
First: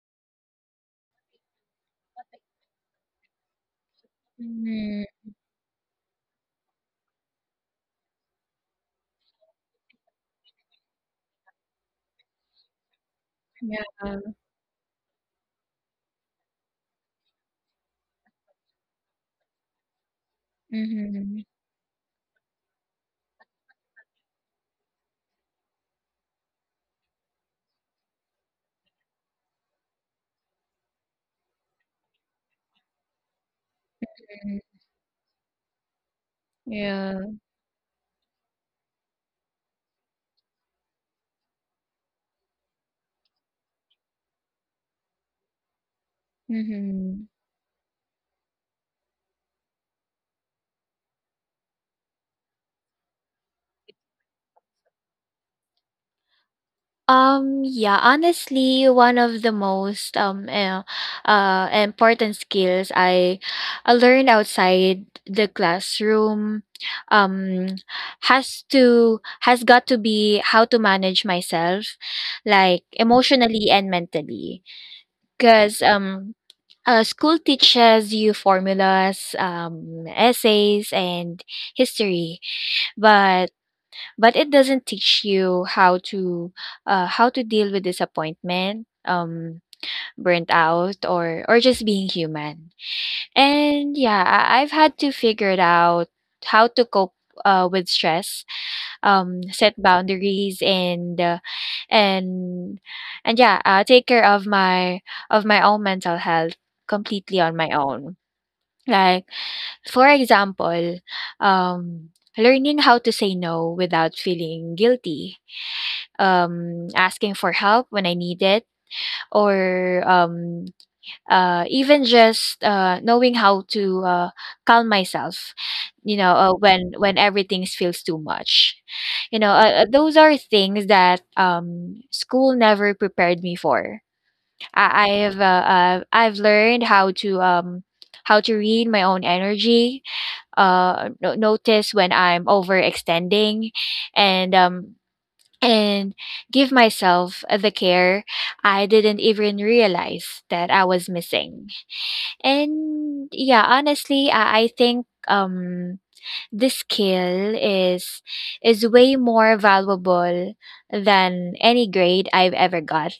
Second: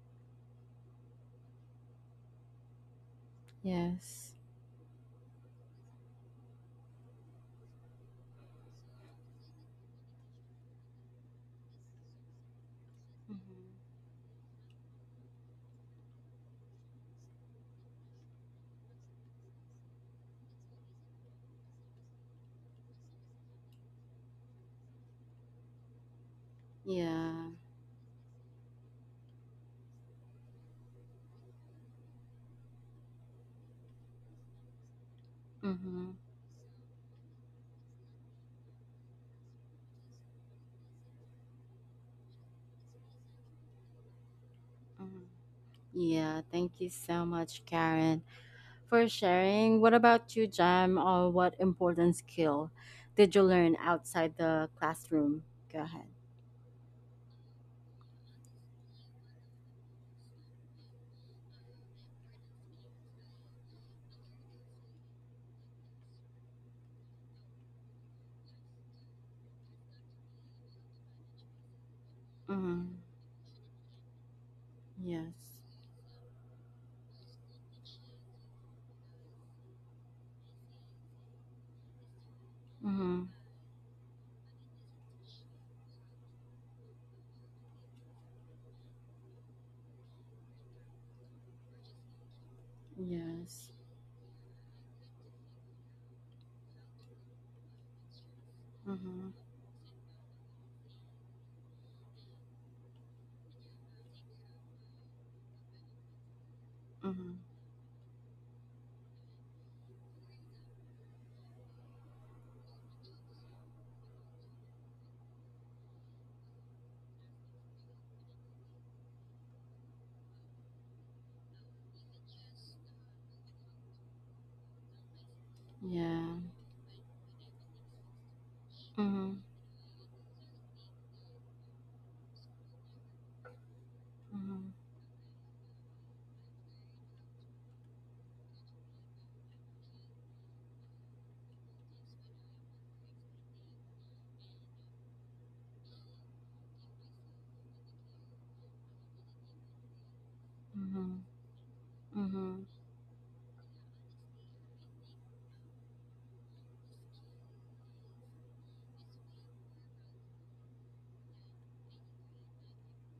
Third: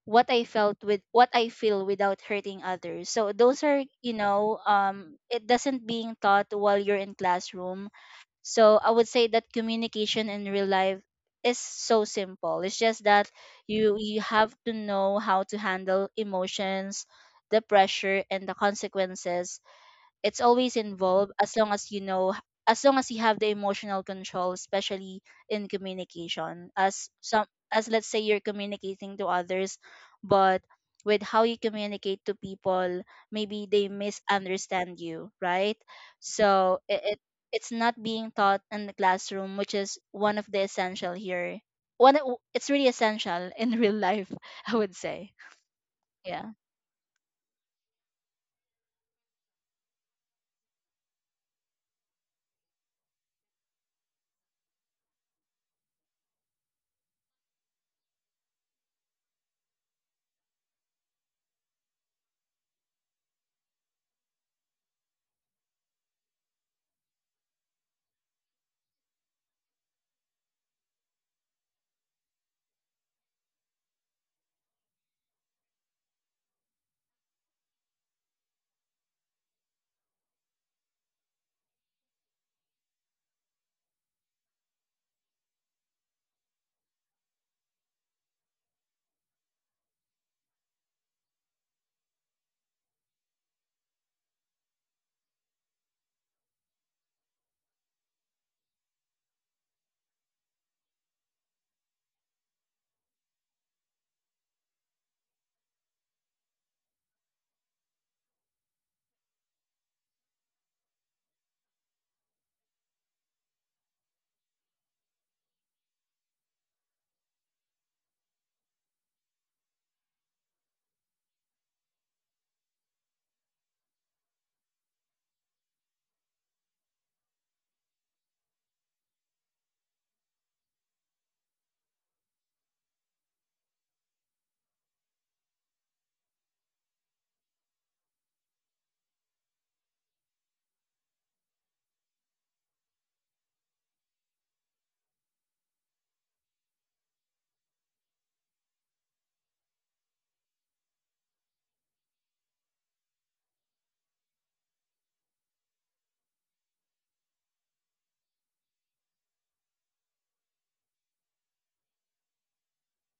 what I felt, with what I feel without hurting others. So those are, you Yes. know, it doesn't being taught while you're in classroom. So I would say that communication in real life is so simple. It's just that Yeah. Mm-hmm. you have to know how to handle emotions, the pressure, and the consequences. It's always involved, Mhm. as long as you know, as long as you have the emotional control, especially in communication, as Yeah. some as let's say you're communicating to others, but with how you communicate to people, maybe they Mhm. misunderstand you, right? Mm-hmm. So it, it Yeah. it's not being taught in the classroom, which is one of the essential here. It's really essential *laughs* in real life, *laughs* I would Mm-hmm. say. Yeah. Yeah. Thank you so Mhm. much, Karen, for sharing. What about you, Jam? Or what important skill did you learn outside the classroom? Go ahead. Yeah, honestly, one of the most important skills I learned outside the classroom um has to has got to be how to manage myself, Mm-hmm. like emotionally and mentally, Yes. because school teaches you formulas, essays, and history, Mm-hmm. but but it doesn't teach you how to deal with disappointment, burnt out, or just being human. Yes. And yeah, I've had to figure it out how to cope with stress, Mm-hmm. Set boundaries, and and yeah, take care of my own mental health completely Mm-hmm. on my own. Like for example, um learning how to say no without feeling guilty, asking for help when I need it, or even just knowing how to calm myself. You Yeah. know, when everything feels too much. Mm-hmm. You know, those are things that school never prepared me for. I've learned how to read my own energy, notice when I'm overextending, and and give myself the care I didn't even realize that I was Mm-hmm. missing. Mm-hmm. And yeah, honestly, I think this skill is way more valuable than any grade I've ever got.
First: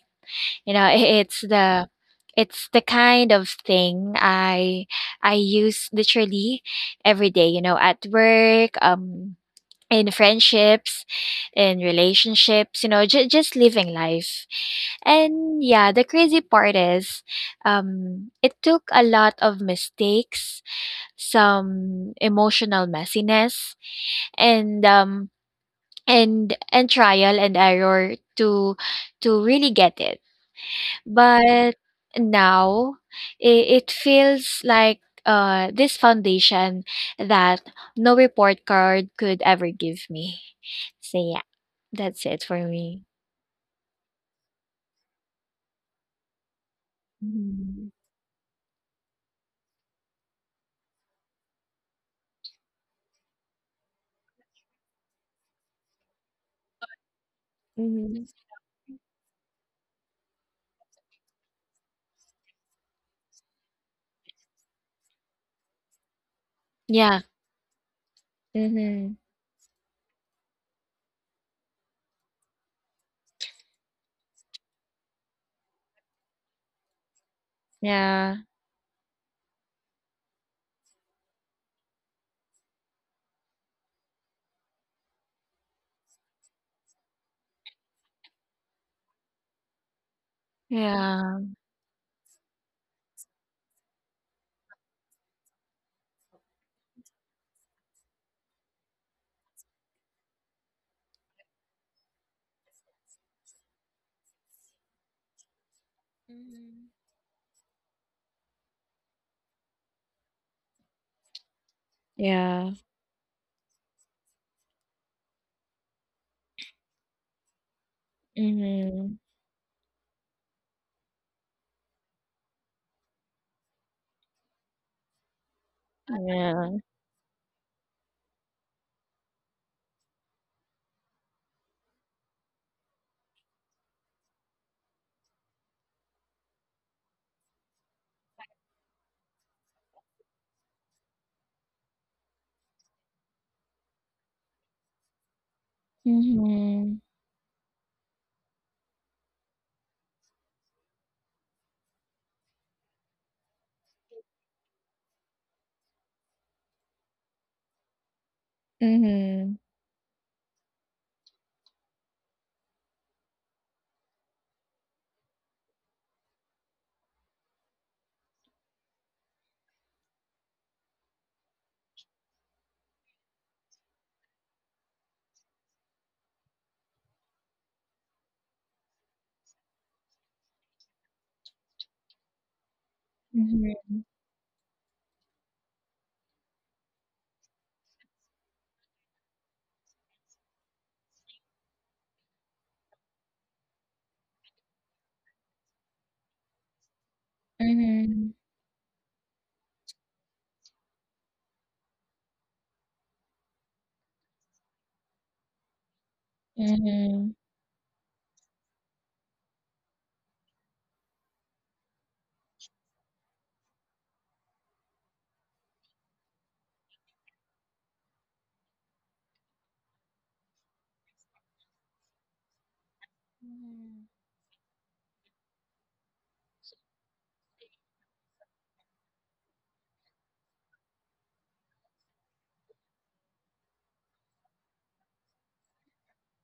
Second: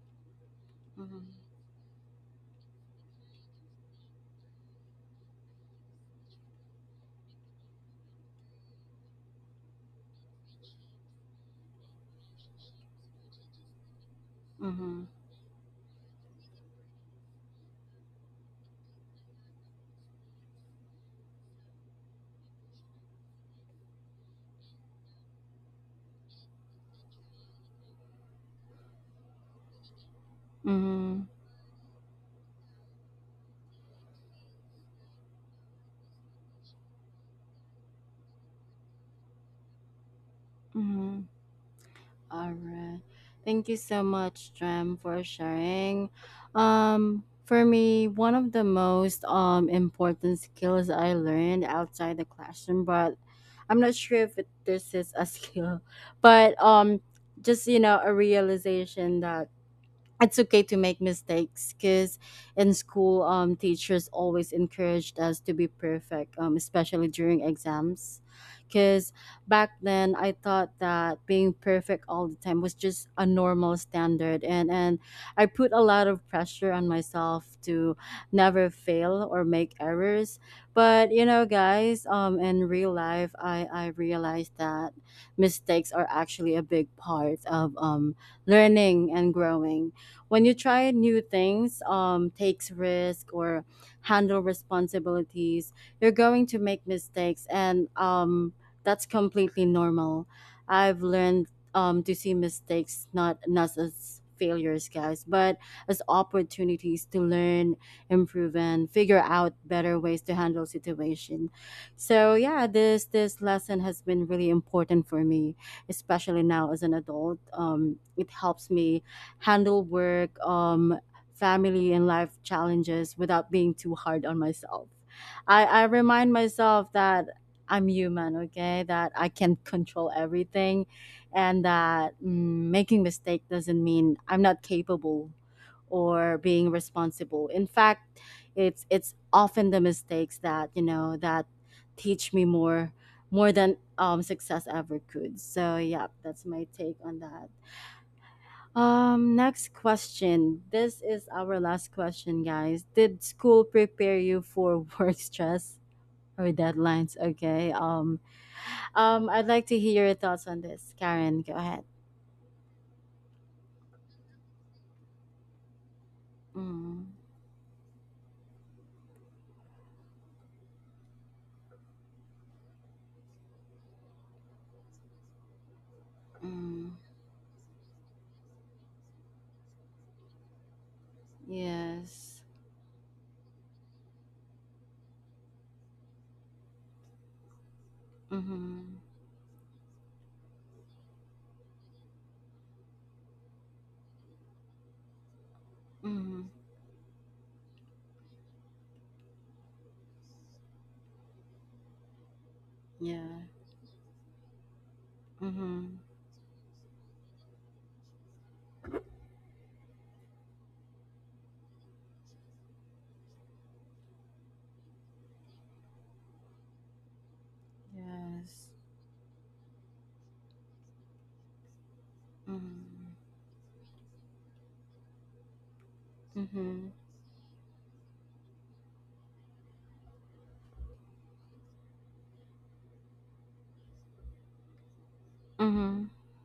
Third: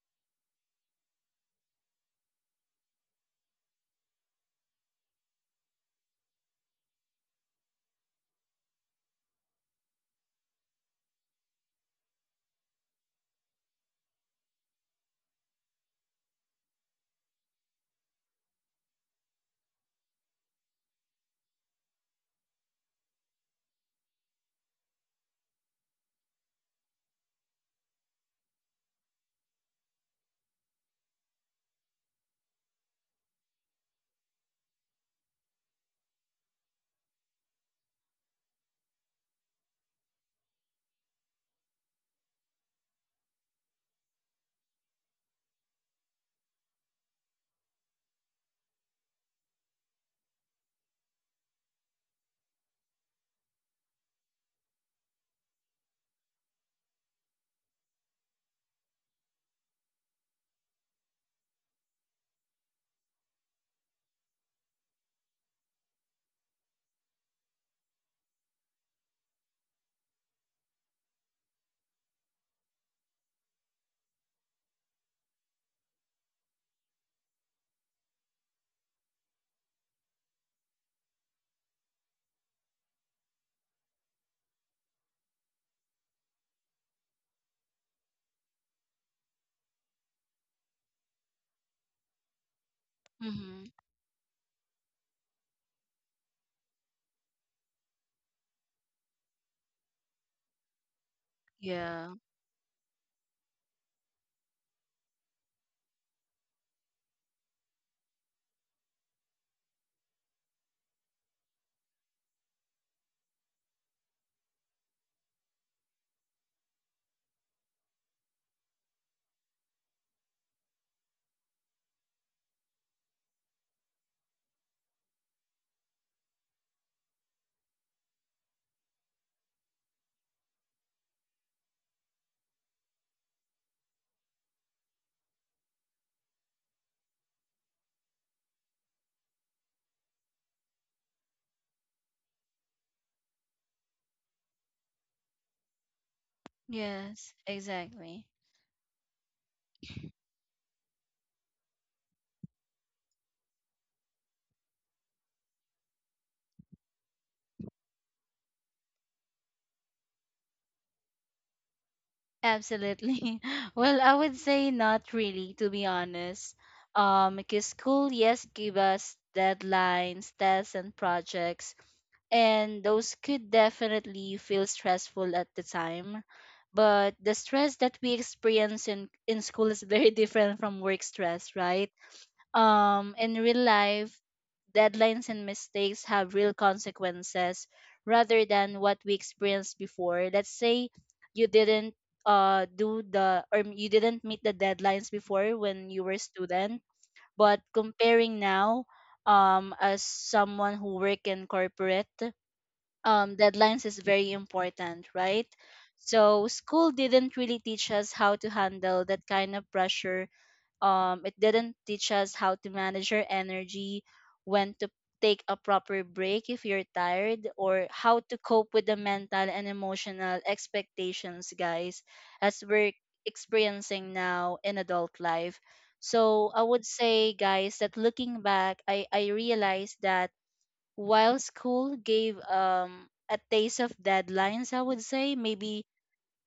You know, Mm-hmm. Mm-hmm. it's the it's the kind of thing I use literally every day, you know, at work, in friendships, in relationships, you know, just living life. Mm-hmm. And yeah, the crazy part is it took a lot of mistakes, some emotional messiness, and and trial and error to really get it. Mm-hmm. But now, it feels like this foundation that no report card could ever give me. So Mm-hmm. yeah. That's it All for right. me. Thank you so much, Jem, for sharing. For Mhm. me, one of the most important skills I learned outside the classroom, but I'm not sure if this is a *laughs* skill, but just you know, a Mhm. That's realization that it's okay to make mistakes, because in school, teachers always encouraged us to be perfect, especially Yeah. during exams. Because Mhm. back then I thought that being perfect all the time was just a normal standard, and I put a lot of pressure on myself to Yeah. never fail or make errors. But you know, guys, in real life, I realized that mistakes are actually a big part of, learning and growing. When you try new Yeah. things, takes risk or Mm-hmm. handle responsibilities, you're going to make mistakes, and, that's completely normal. I've learned, Yeah. to see mistakes not as failures, guys, but as Mhm. opportunities to learn, improve, and figure out better ways to handle situation. So yeah, Yeah. this lesson has been really important for me, especially now as an adult. It helps me Mhm. handle work, family, and life challenges without being too hard on myself. I Uh-huh. remind Yeah. myself that I'm human, okay? That I can't control everything, and that, making mistake doesn't mean I'm not capable or being responsible. In fact, it's often the mistakes that you know that teach me more than, success ever could. So yeah, that's my take Mhm. on Yes, that. exactly. Next question. This is our last question, guys. Did school prepare you for *laughs* work stress or deadlines? Okay. I'd Mhm. like to hear your thoughts on this. Karen, go ahead. Absolutely. *laughs* Well, I would say not really, to be honest. Mm, Because school, yes, give us deadlines, tests, and projects, and those could definitely feel stressful at the time. mm, But the stress that we experience in school is very *laughs* different from work stress, right? yes. In real Mhm. life, deadlines and mistakes have real consequences, rather than what Mm-hmm. we experienced before. Let's say you didn't meet the deadlines before when you were a Mm-hmm. student, but Mhm. comparing now, as someone who work in corporate, Yeah. Deadlines is very important, right? Mm-hmm. So school Mhm. didn't really teach us how to handle that kind of pressure. It didn't teach us how to manage your energy, when to take a proper break if you're tired, or how to cope Yes. with the mental and emotional expectations, guys, as we're Mm-hmm. Mhm. experiencing now in adult life. So I would Mm-hmm. say, guys, that looking back, I realized that while school gave a taste of deadlines, I would say, maybe Mm-hmm.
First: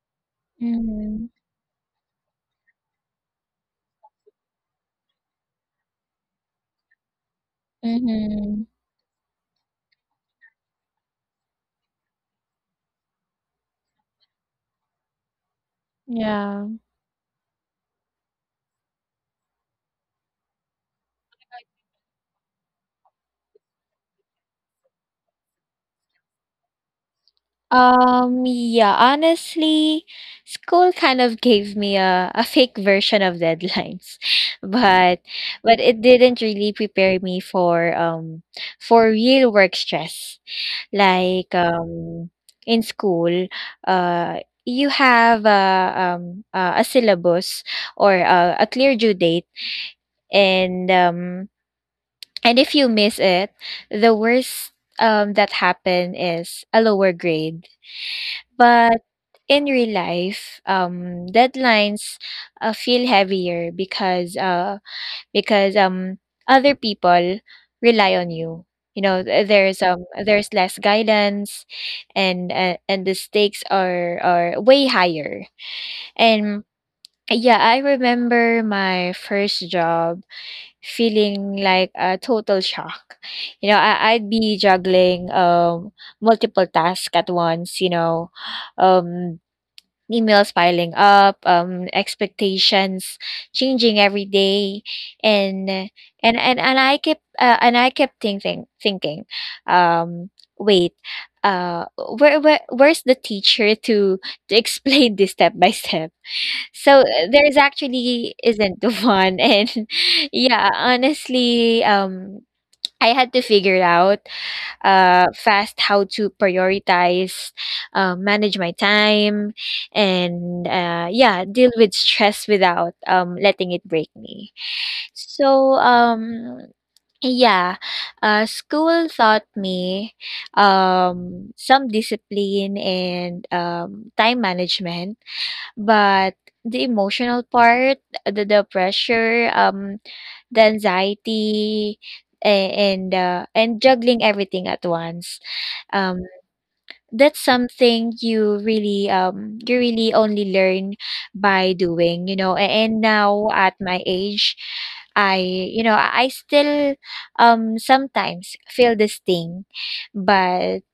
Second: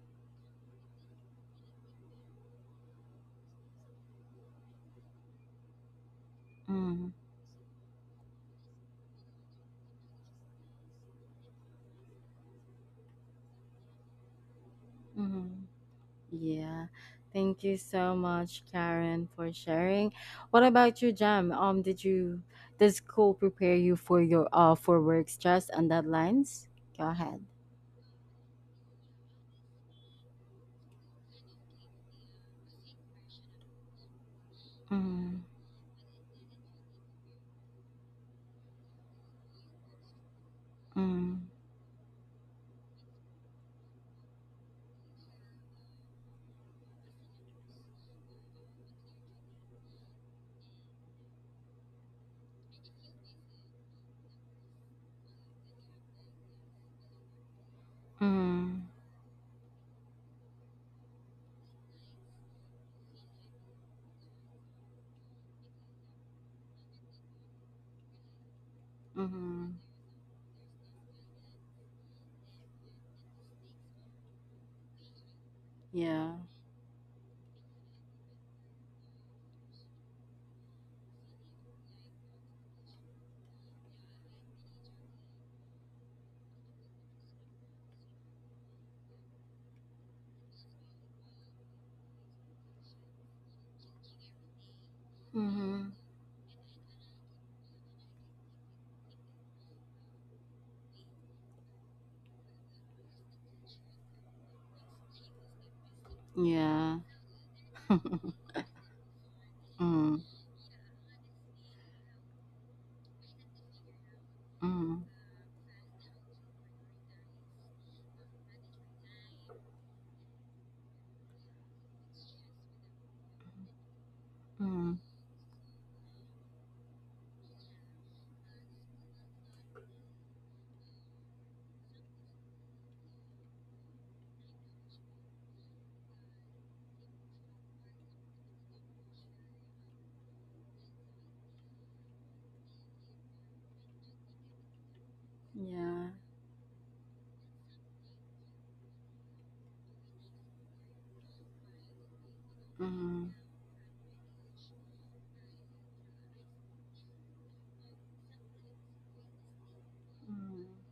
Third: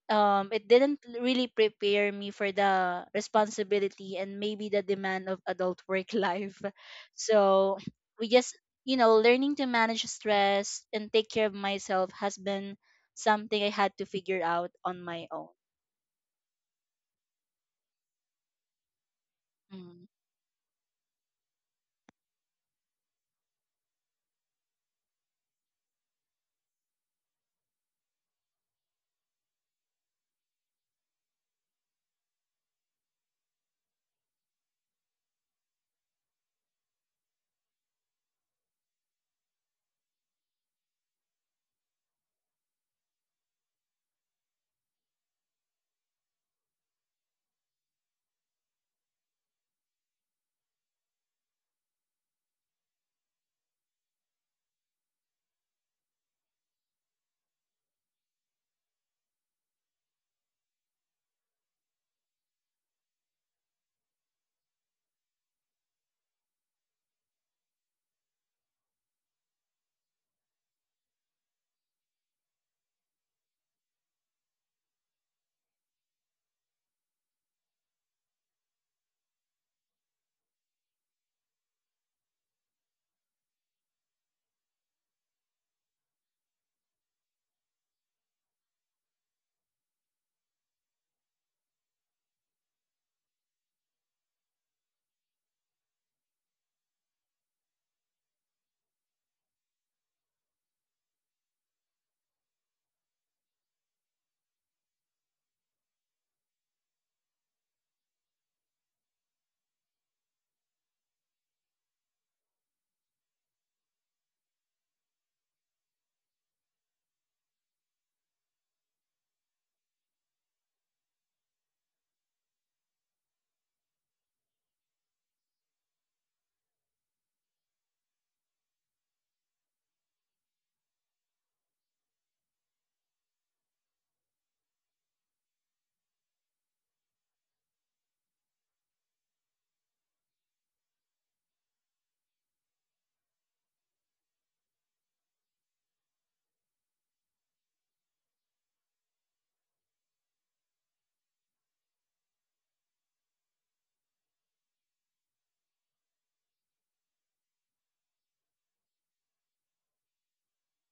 it didn't Mhm. really prepare me for the responsibility and maybe the demand of adult work *laughs* life. Mm-hmm. So we just, Mhm. you know, learning to manage stress and take care of myself has been something I had to figure out on my Mm-hmm. own. Yeah. Yeah. Thank you so much, Karen, for sharing. What about you, Jam? Did you does school prepare you for your for work stress and deadlines? Go ahead. Yeah, honestly, school kind of gave me a fake version of deadlines, *laughs* but Mm-hmm. but it didn't really prepare me for real work stress. Mm-hmm. Like in school, you have a syllabus or a clear due date, and um and if you miss it, the worst that happen is a lower grade, Mm-hmm. but in real life, deadlines feel heavier because because um, other people rely on you. You know, Mm-hmm. There's less guidance, and the stakes are way higher. Yeah. And yeah, I remember my first job feeling like a total shock. You know, I, I'd be juggling multiple tasks at once. You know, um emails piling up, expectations changing every day, and Mm-hmm. and I kept thinking, um, wait, uh, where's the teacher to *laughs* explain this step by step? Yeah. So there is *laughs* actually isn't the one, *laughs* and Mm-hmm. yeah, honestly, I had to figure it out Mm-hmm. Fast, how to prioritize, manage my time, and yeah, deal with stress without letting it break me. Mm-hmm. So, yeah, school taught me some discipline and time management, but the emotional part, the pressure, the anxiety and juggling everything at once, Yeah. um that's something you really only learn by doing, you know. And Mm-hmm. now at my age, I you know I still sometimes feel this thing, Mm-hmm. but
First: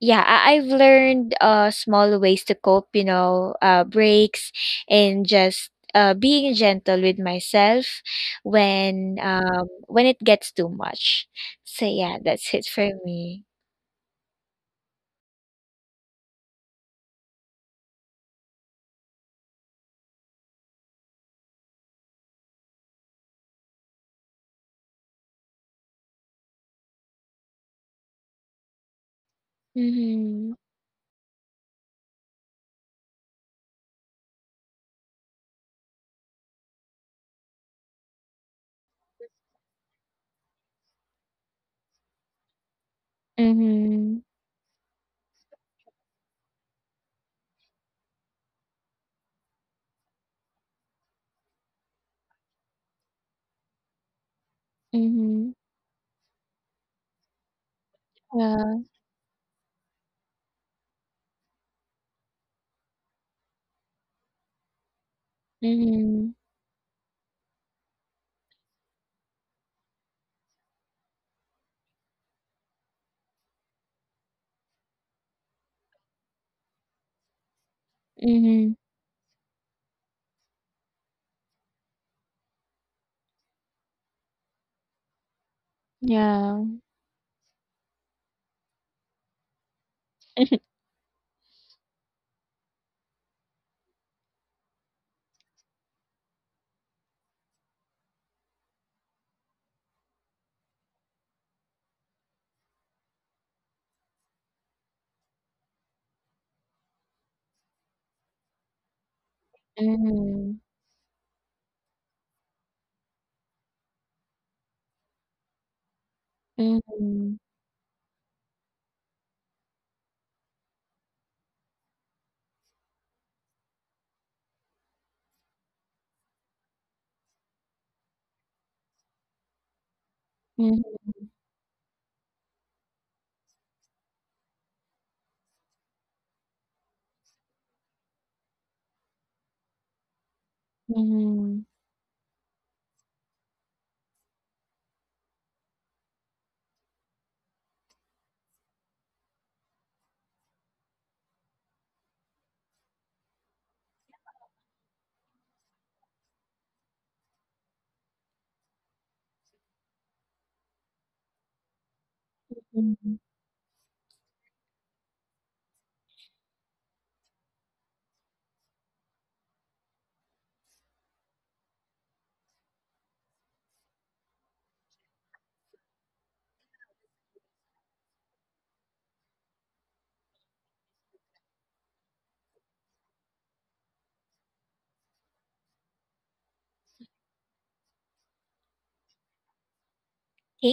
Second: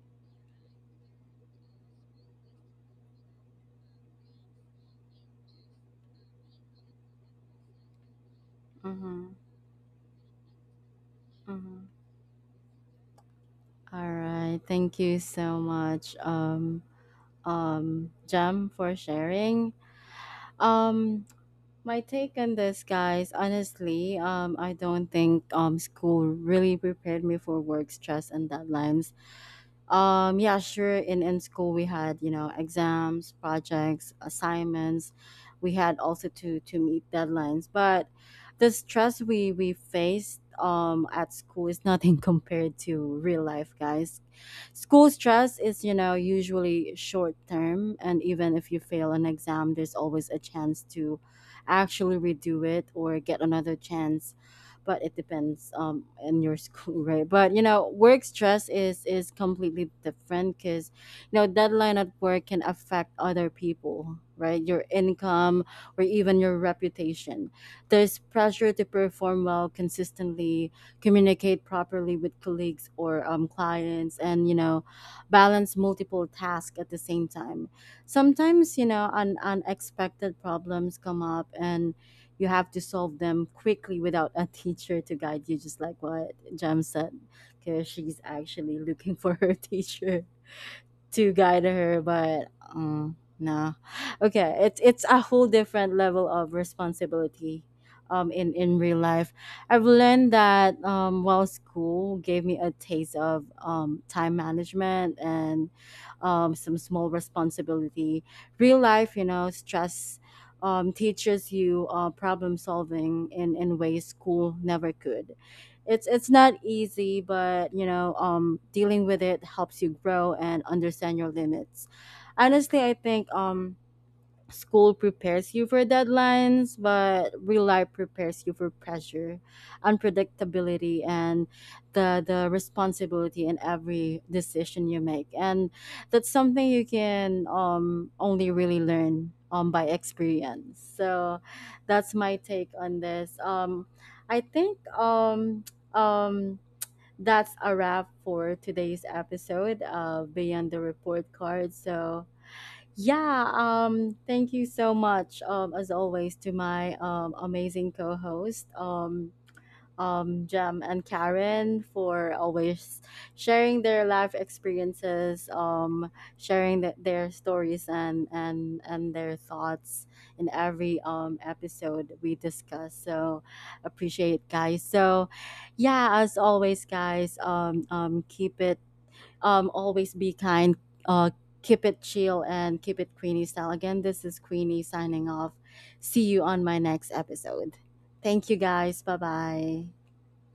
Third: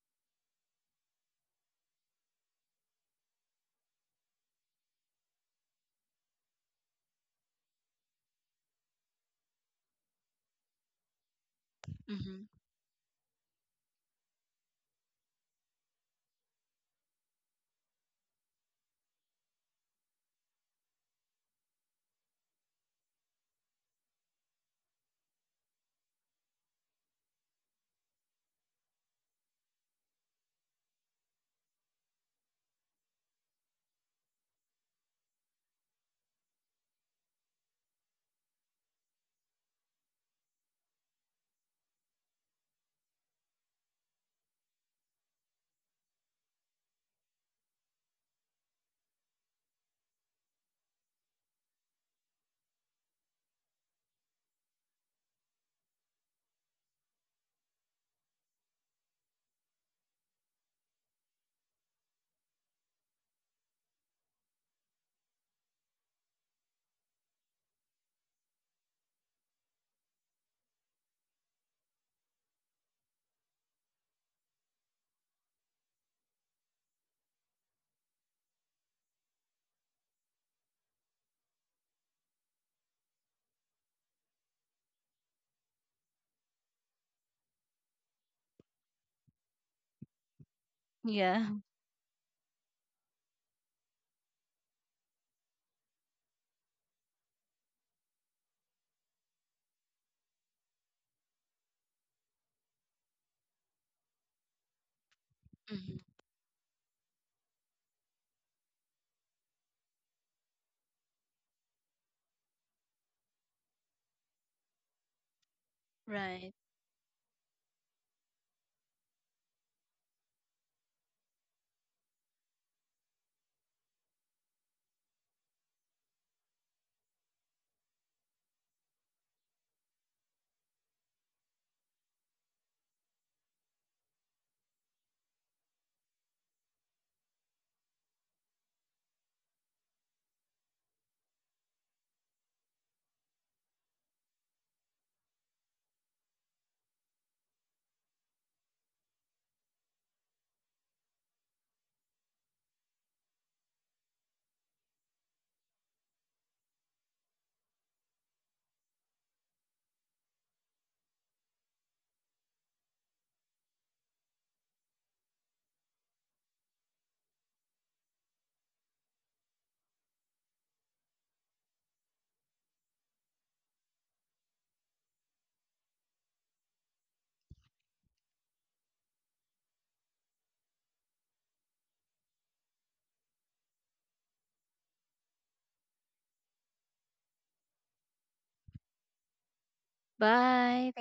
yeah, I've learned small ways to cope, you know, breaks and just being gentle with myself Mm-hmm. When it gets too much. So Mm-hmm. yeah, Mm-hmm. that's it for me. All right. Thank you so much, Jam, for sharing. Um, My take on this, guys, honestly, I don't think school really prepared me for work stress and deadlines. Mm-hmm. Yeah, sure. In school, we had, you know, exams, projects, assignments. We had also to meet deadlines. But the stress we faced at school is nothing *laughs* compared to real life, Mm-hmm. guys. School stress is, you know, usually short term, and even if you fail an exam, there's always a chance to actually redo it or get another chance, but it Mm-hmm. depends in your *laughs* school, right? But you know, work stress Yeah. is completely different, because you know, deadline at work can affect other people, right? Your income or Mm-hmm. even your reputation. There's pressure to perform well consistently, communicate properly with colleagues or clients, and you know, balance multiple tasks at the same time. Mm-hmm. Sometimes, you know, unexpected problems come up, and you have to solve them quickly without a teacher to guide you, just like what Yeah. Jam said, because she's actually looking for her *laughs* teacher to Yeah. guide her, but no, okay, it's a whole different level of responsibility in real life. I've learned that while school gave me a taste of time management and Hmm. Some small responsibility, real life, you know, stress, Mm-hmm. Teaches you, problem solving in ways school never could. It's Right. not easy, Mm-hmm. but you know, dealing with it helps you grow and understand your limits. Honestly, I think, school prepares you for deadlines, but real life prepares you for pressure, unpredictability, Mm-hmm. and the responsibility in every decision you make. And that's something you can only really learn by experience. So that's my take on this. I think *tsk* um that's a wrap for today's episode of Beyond the Report Card. So yeah, thank you so much, as always, to my amazing co host, Jem and Karen, for always Mm-hmm. Thank sharing their life experiences, sharing their stories, and their thoughts in every episode we discuss. So, appreciate, guys. So, yeah, as always, guys, keep it, always be kind. Uh, Keep it chill and keep it Queenie style. Again, this is Queenie signing off. See you on my next episode. Thank you, guys. Bye bye. Bye.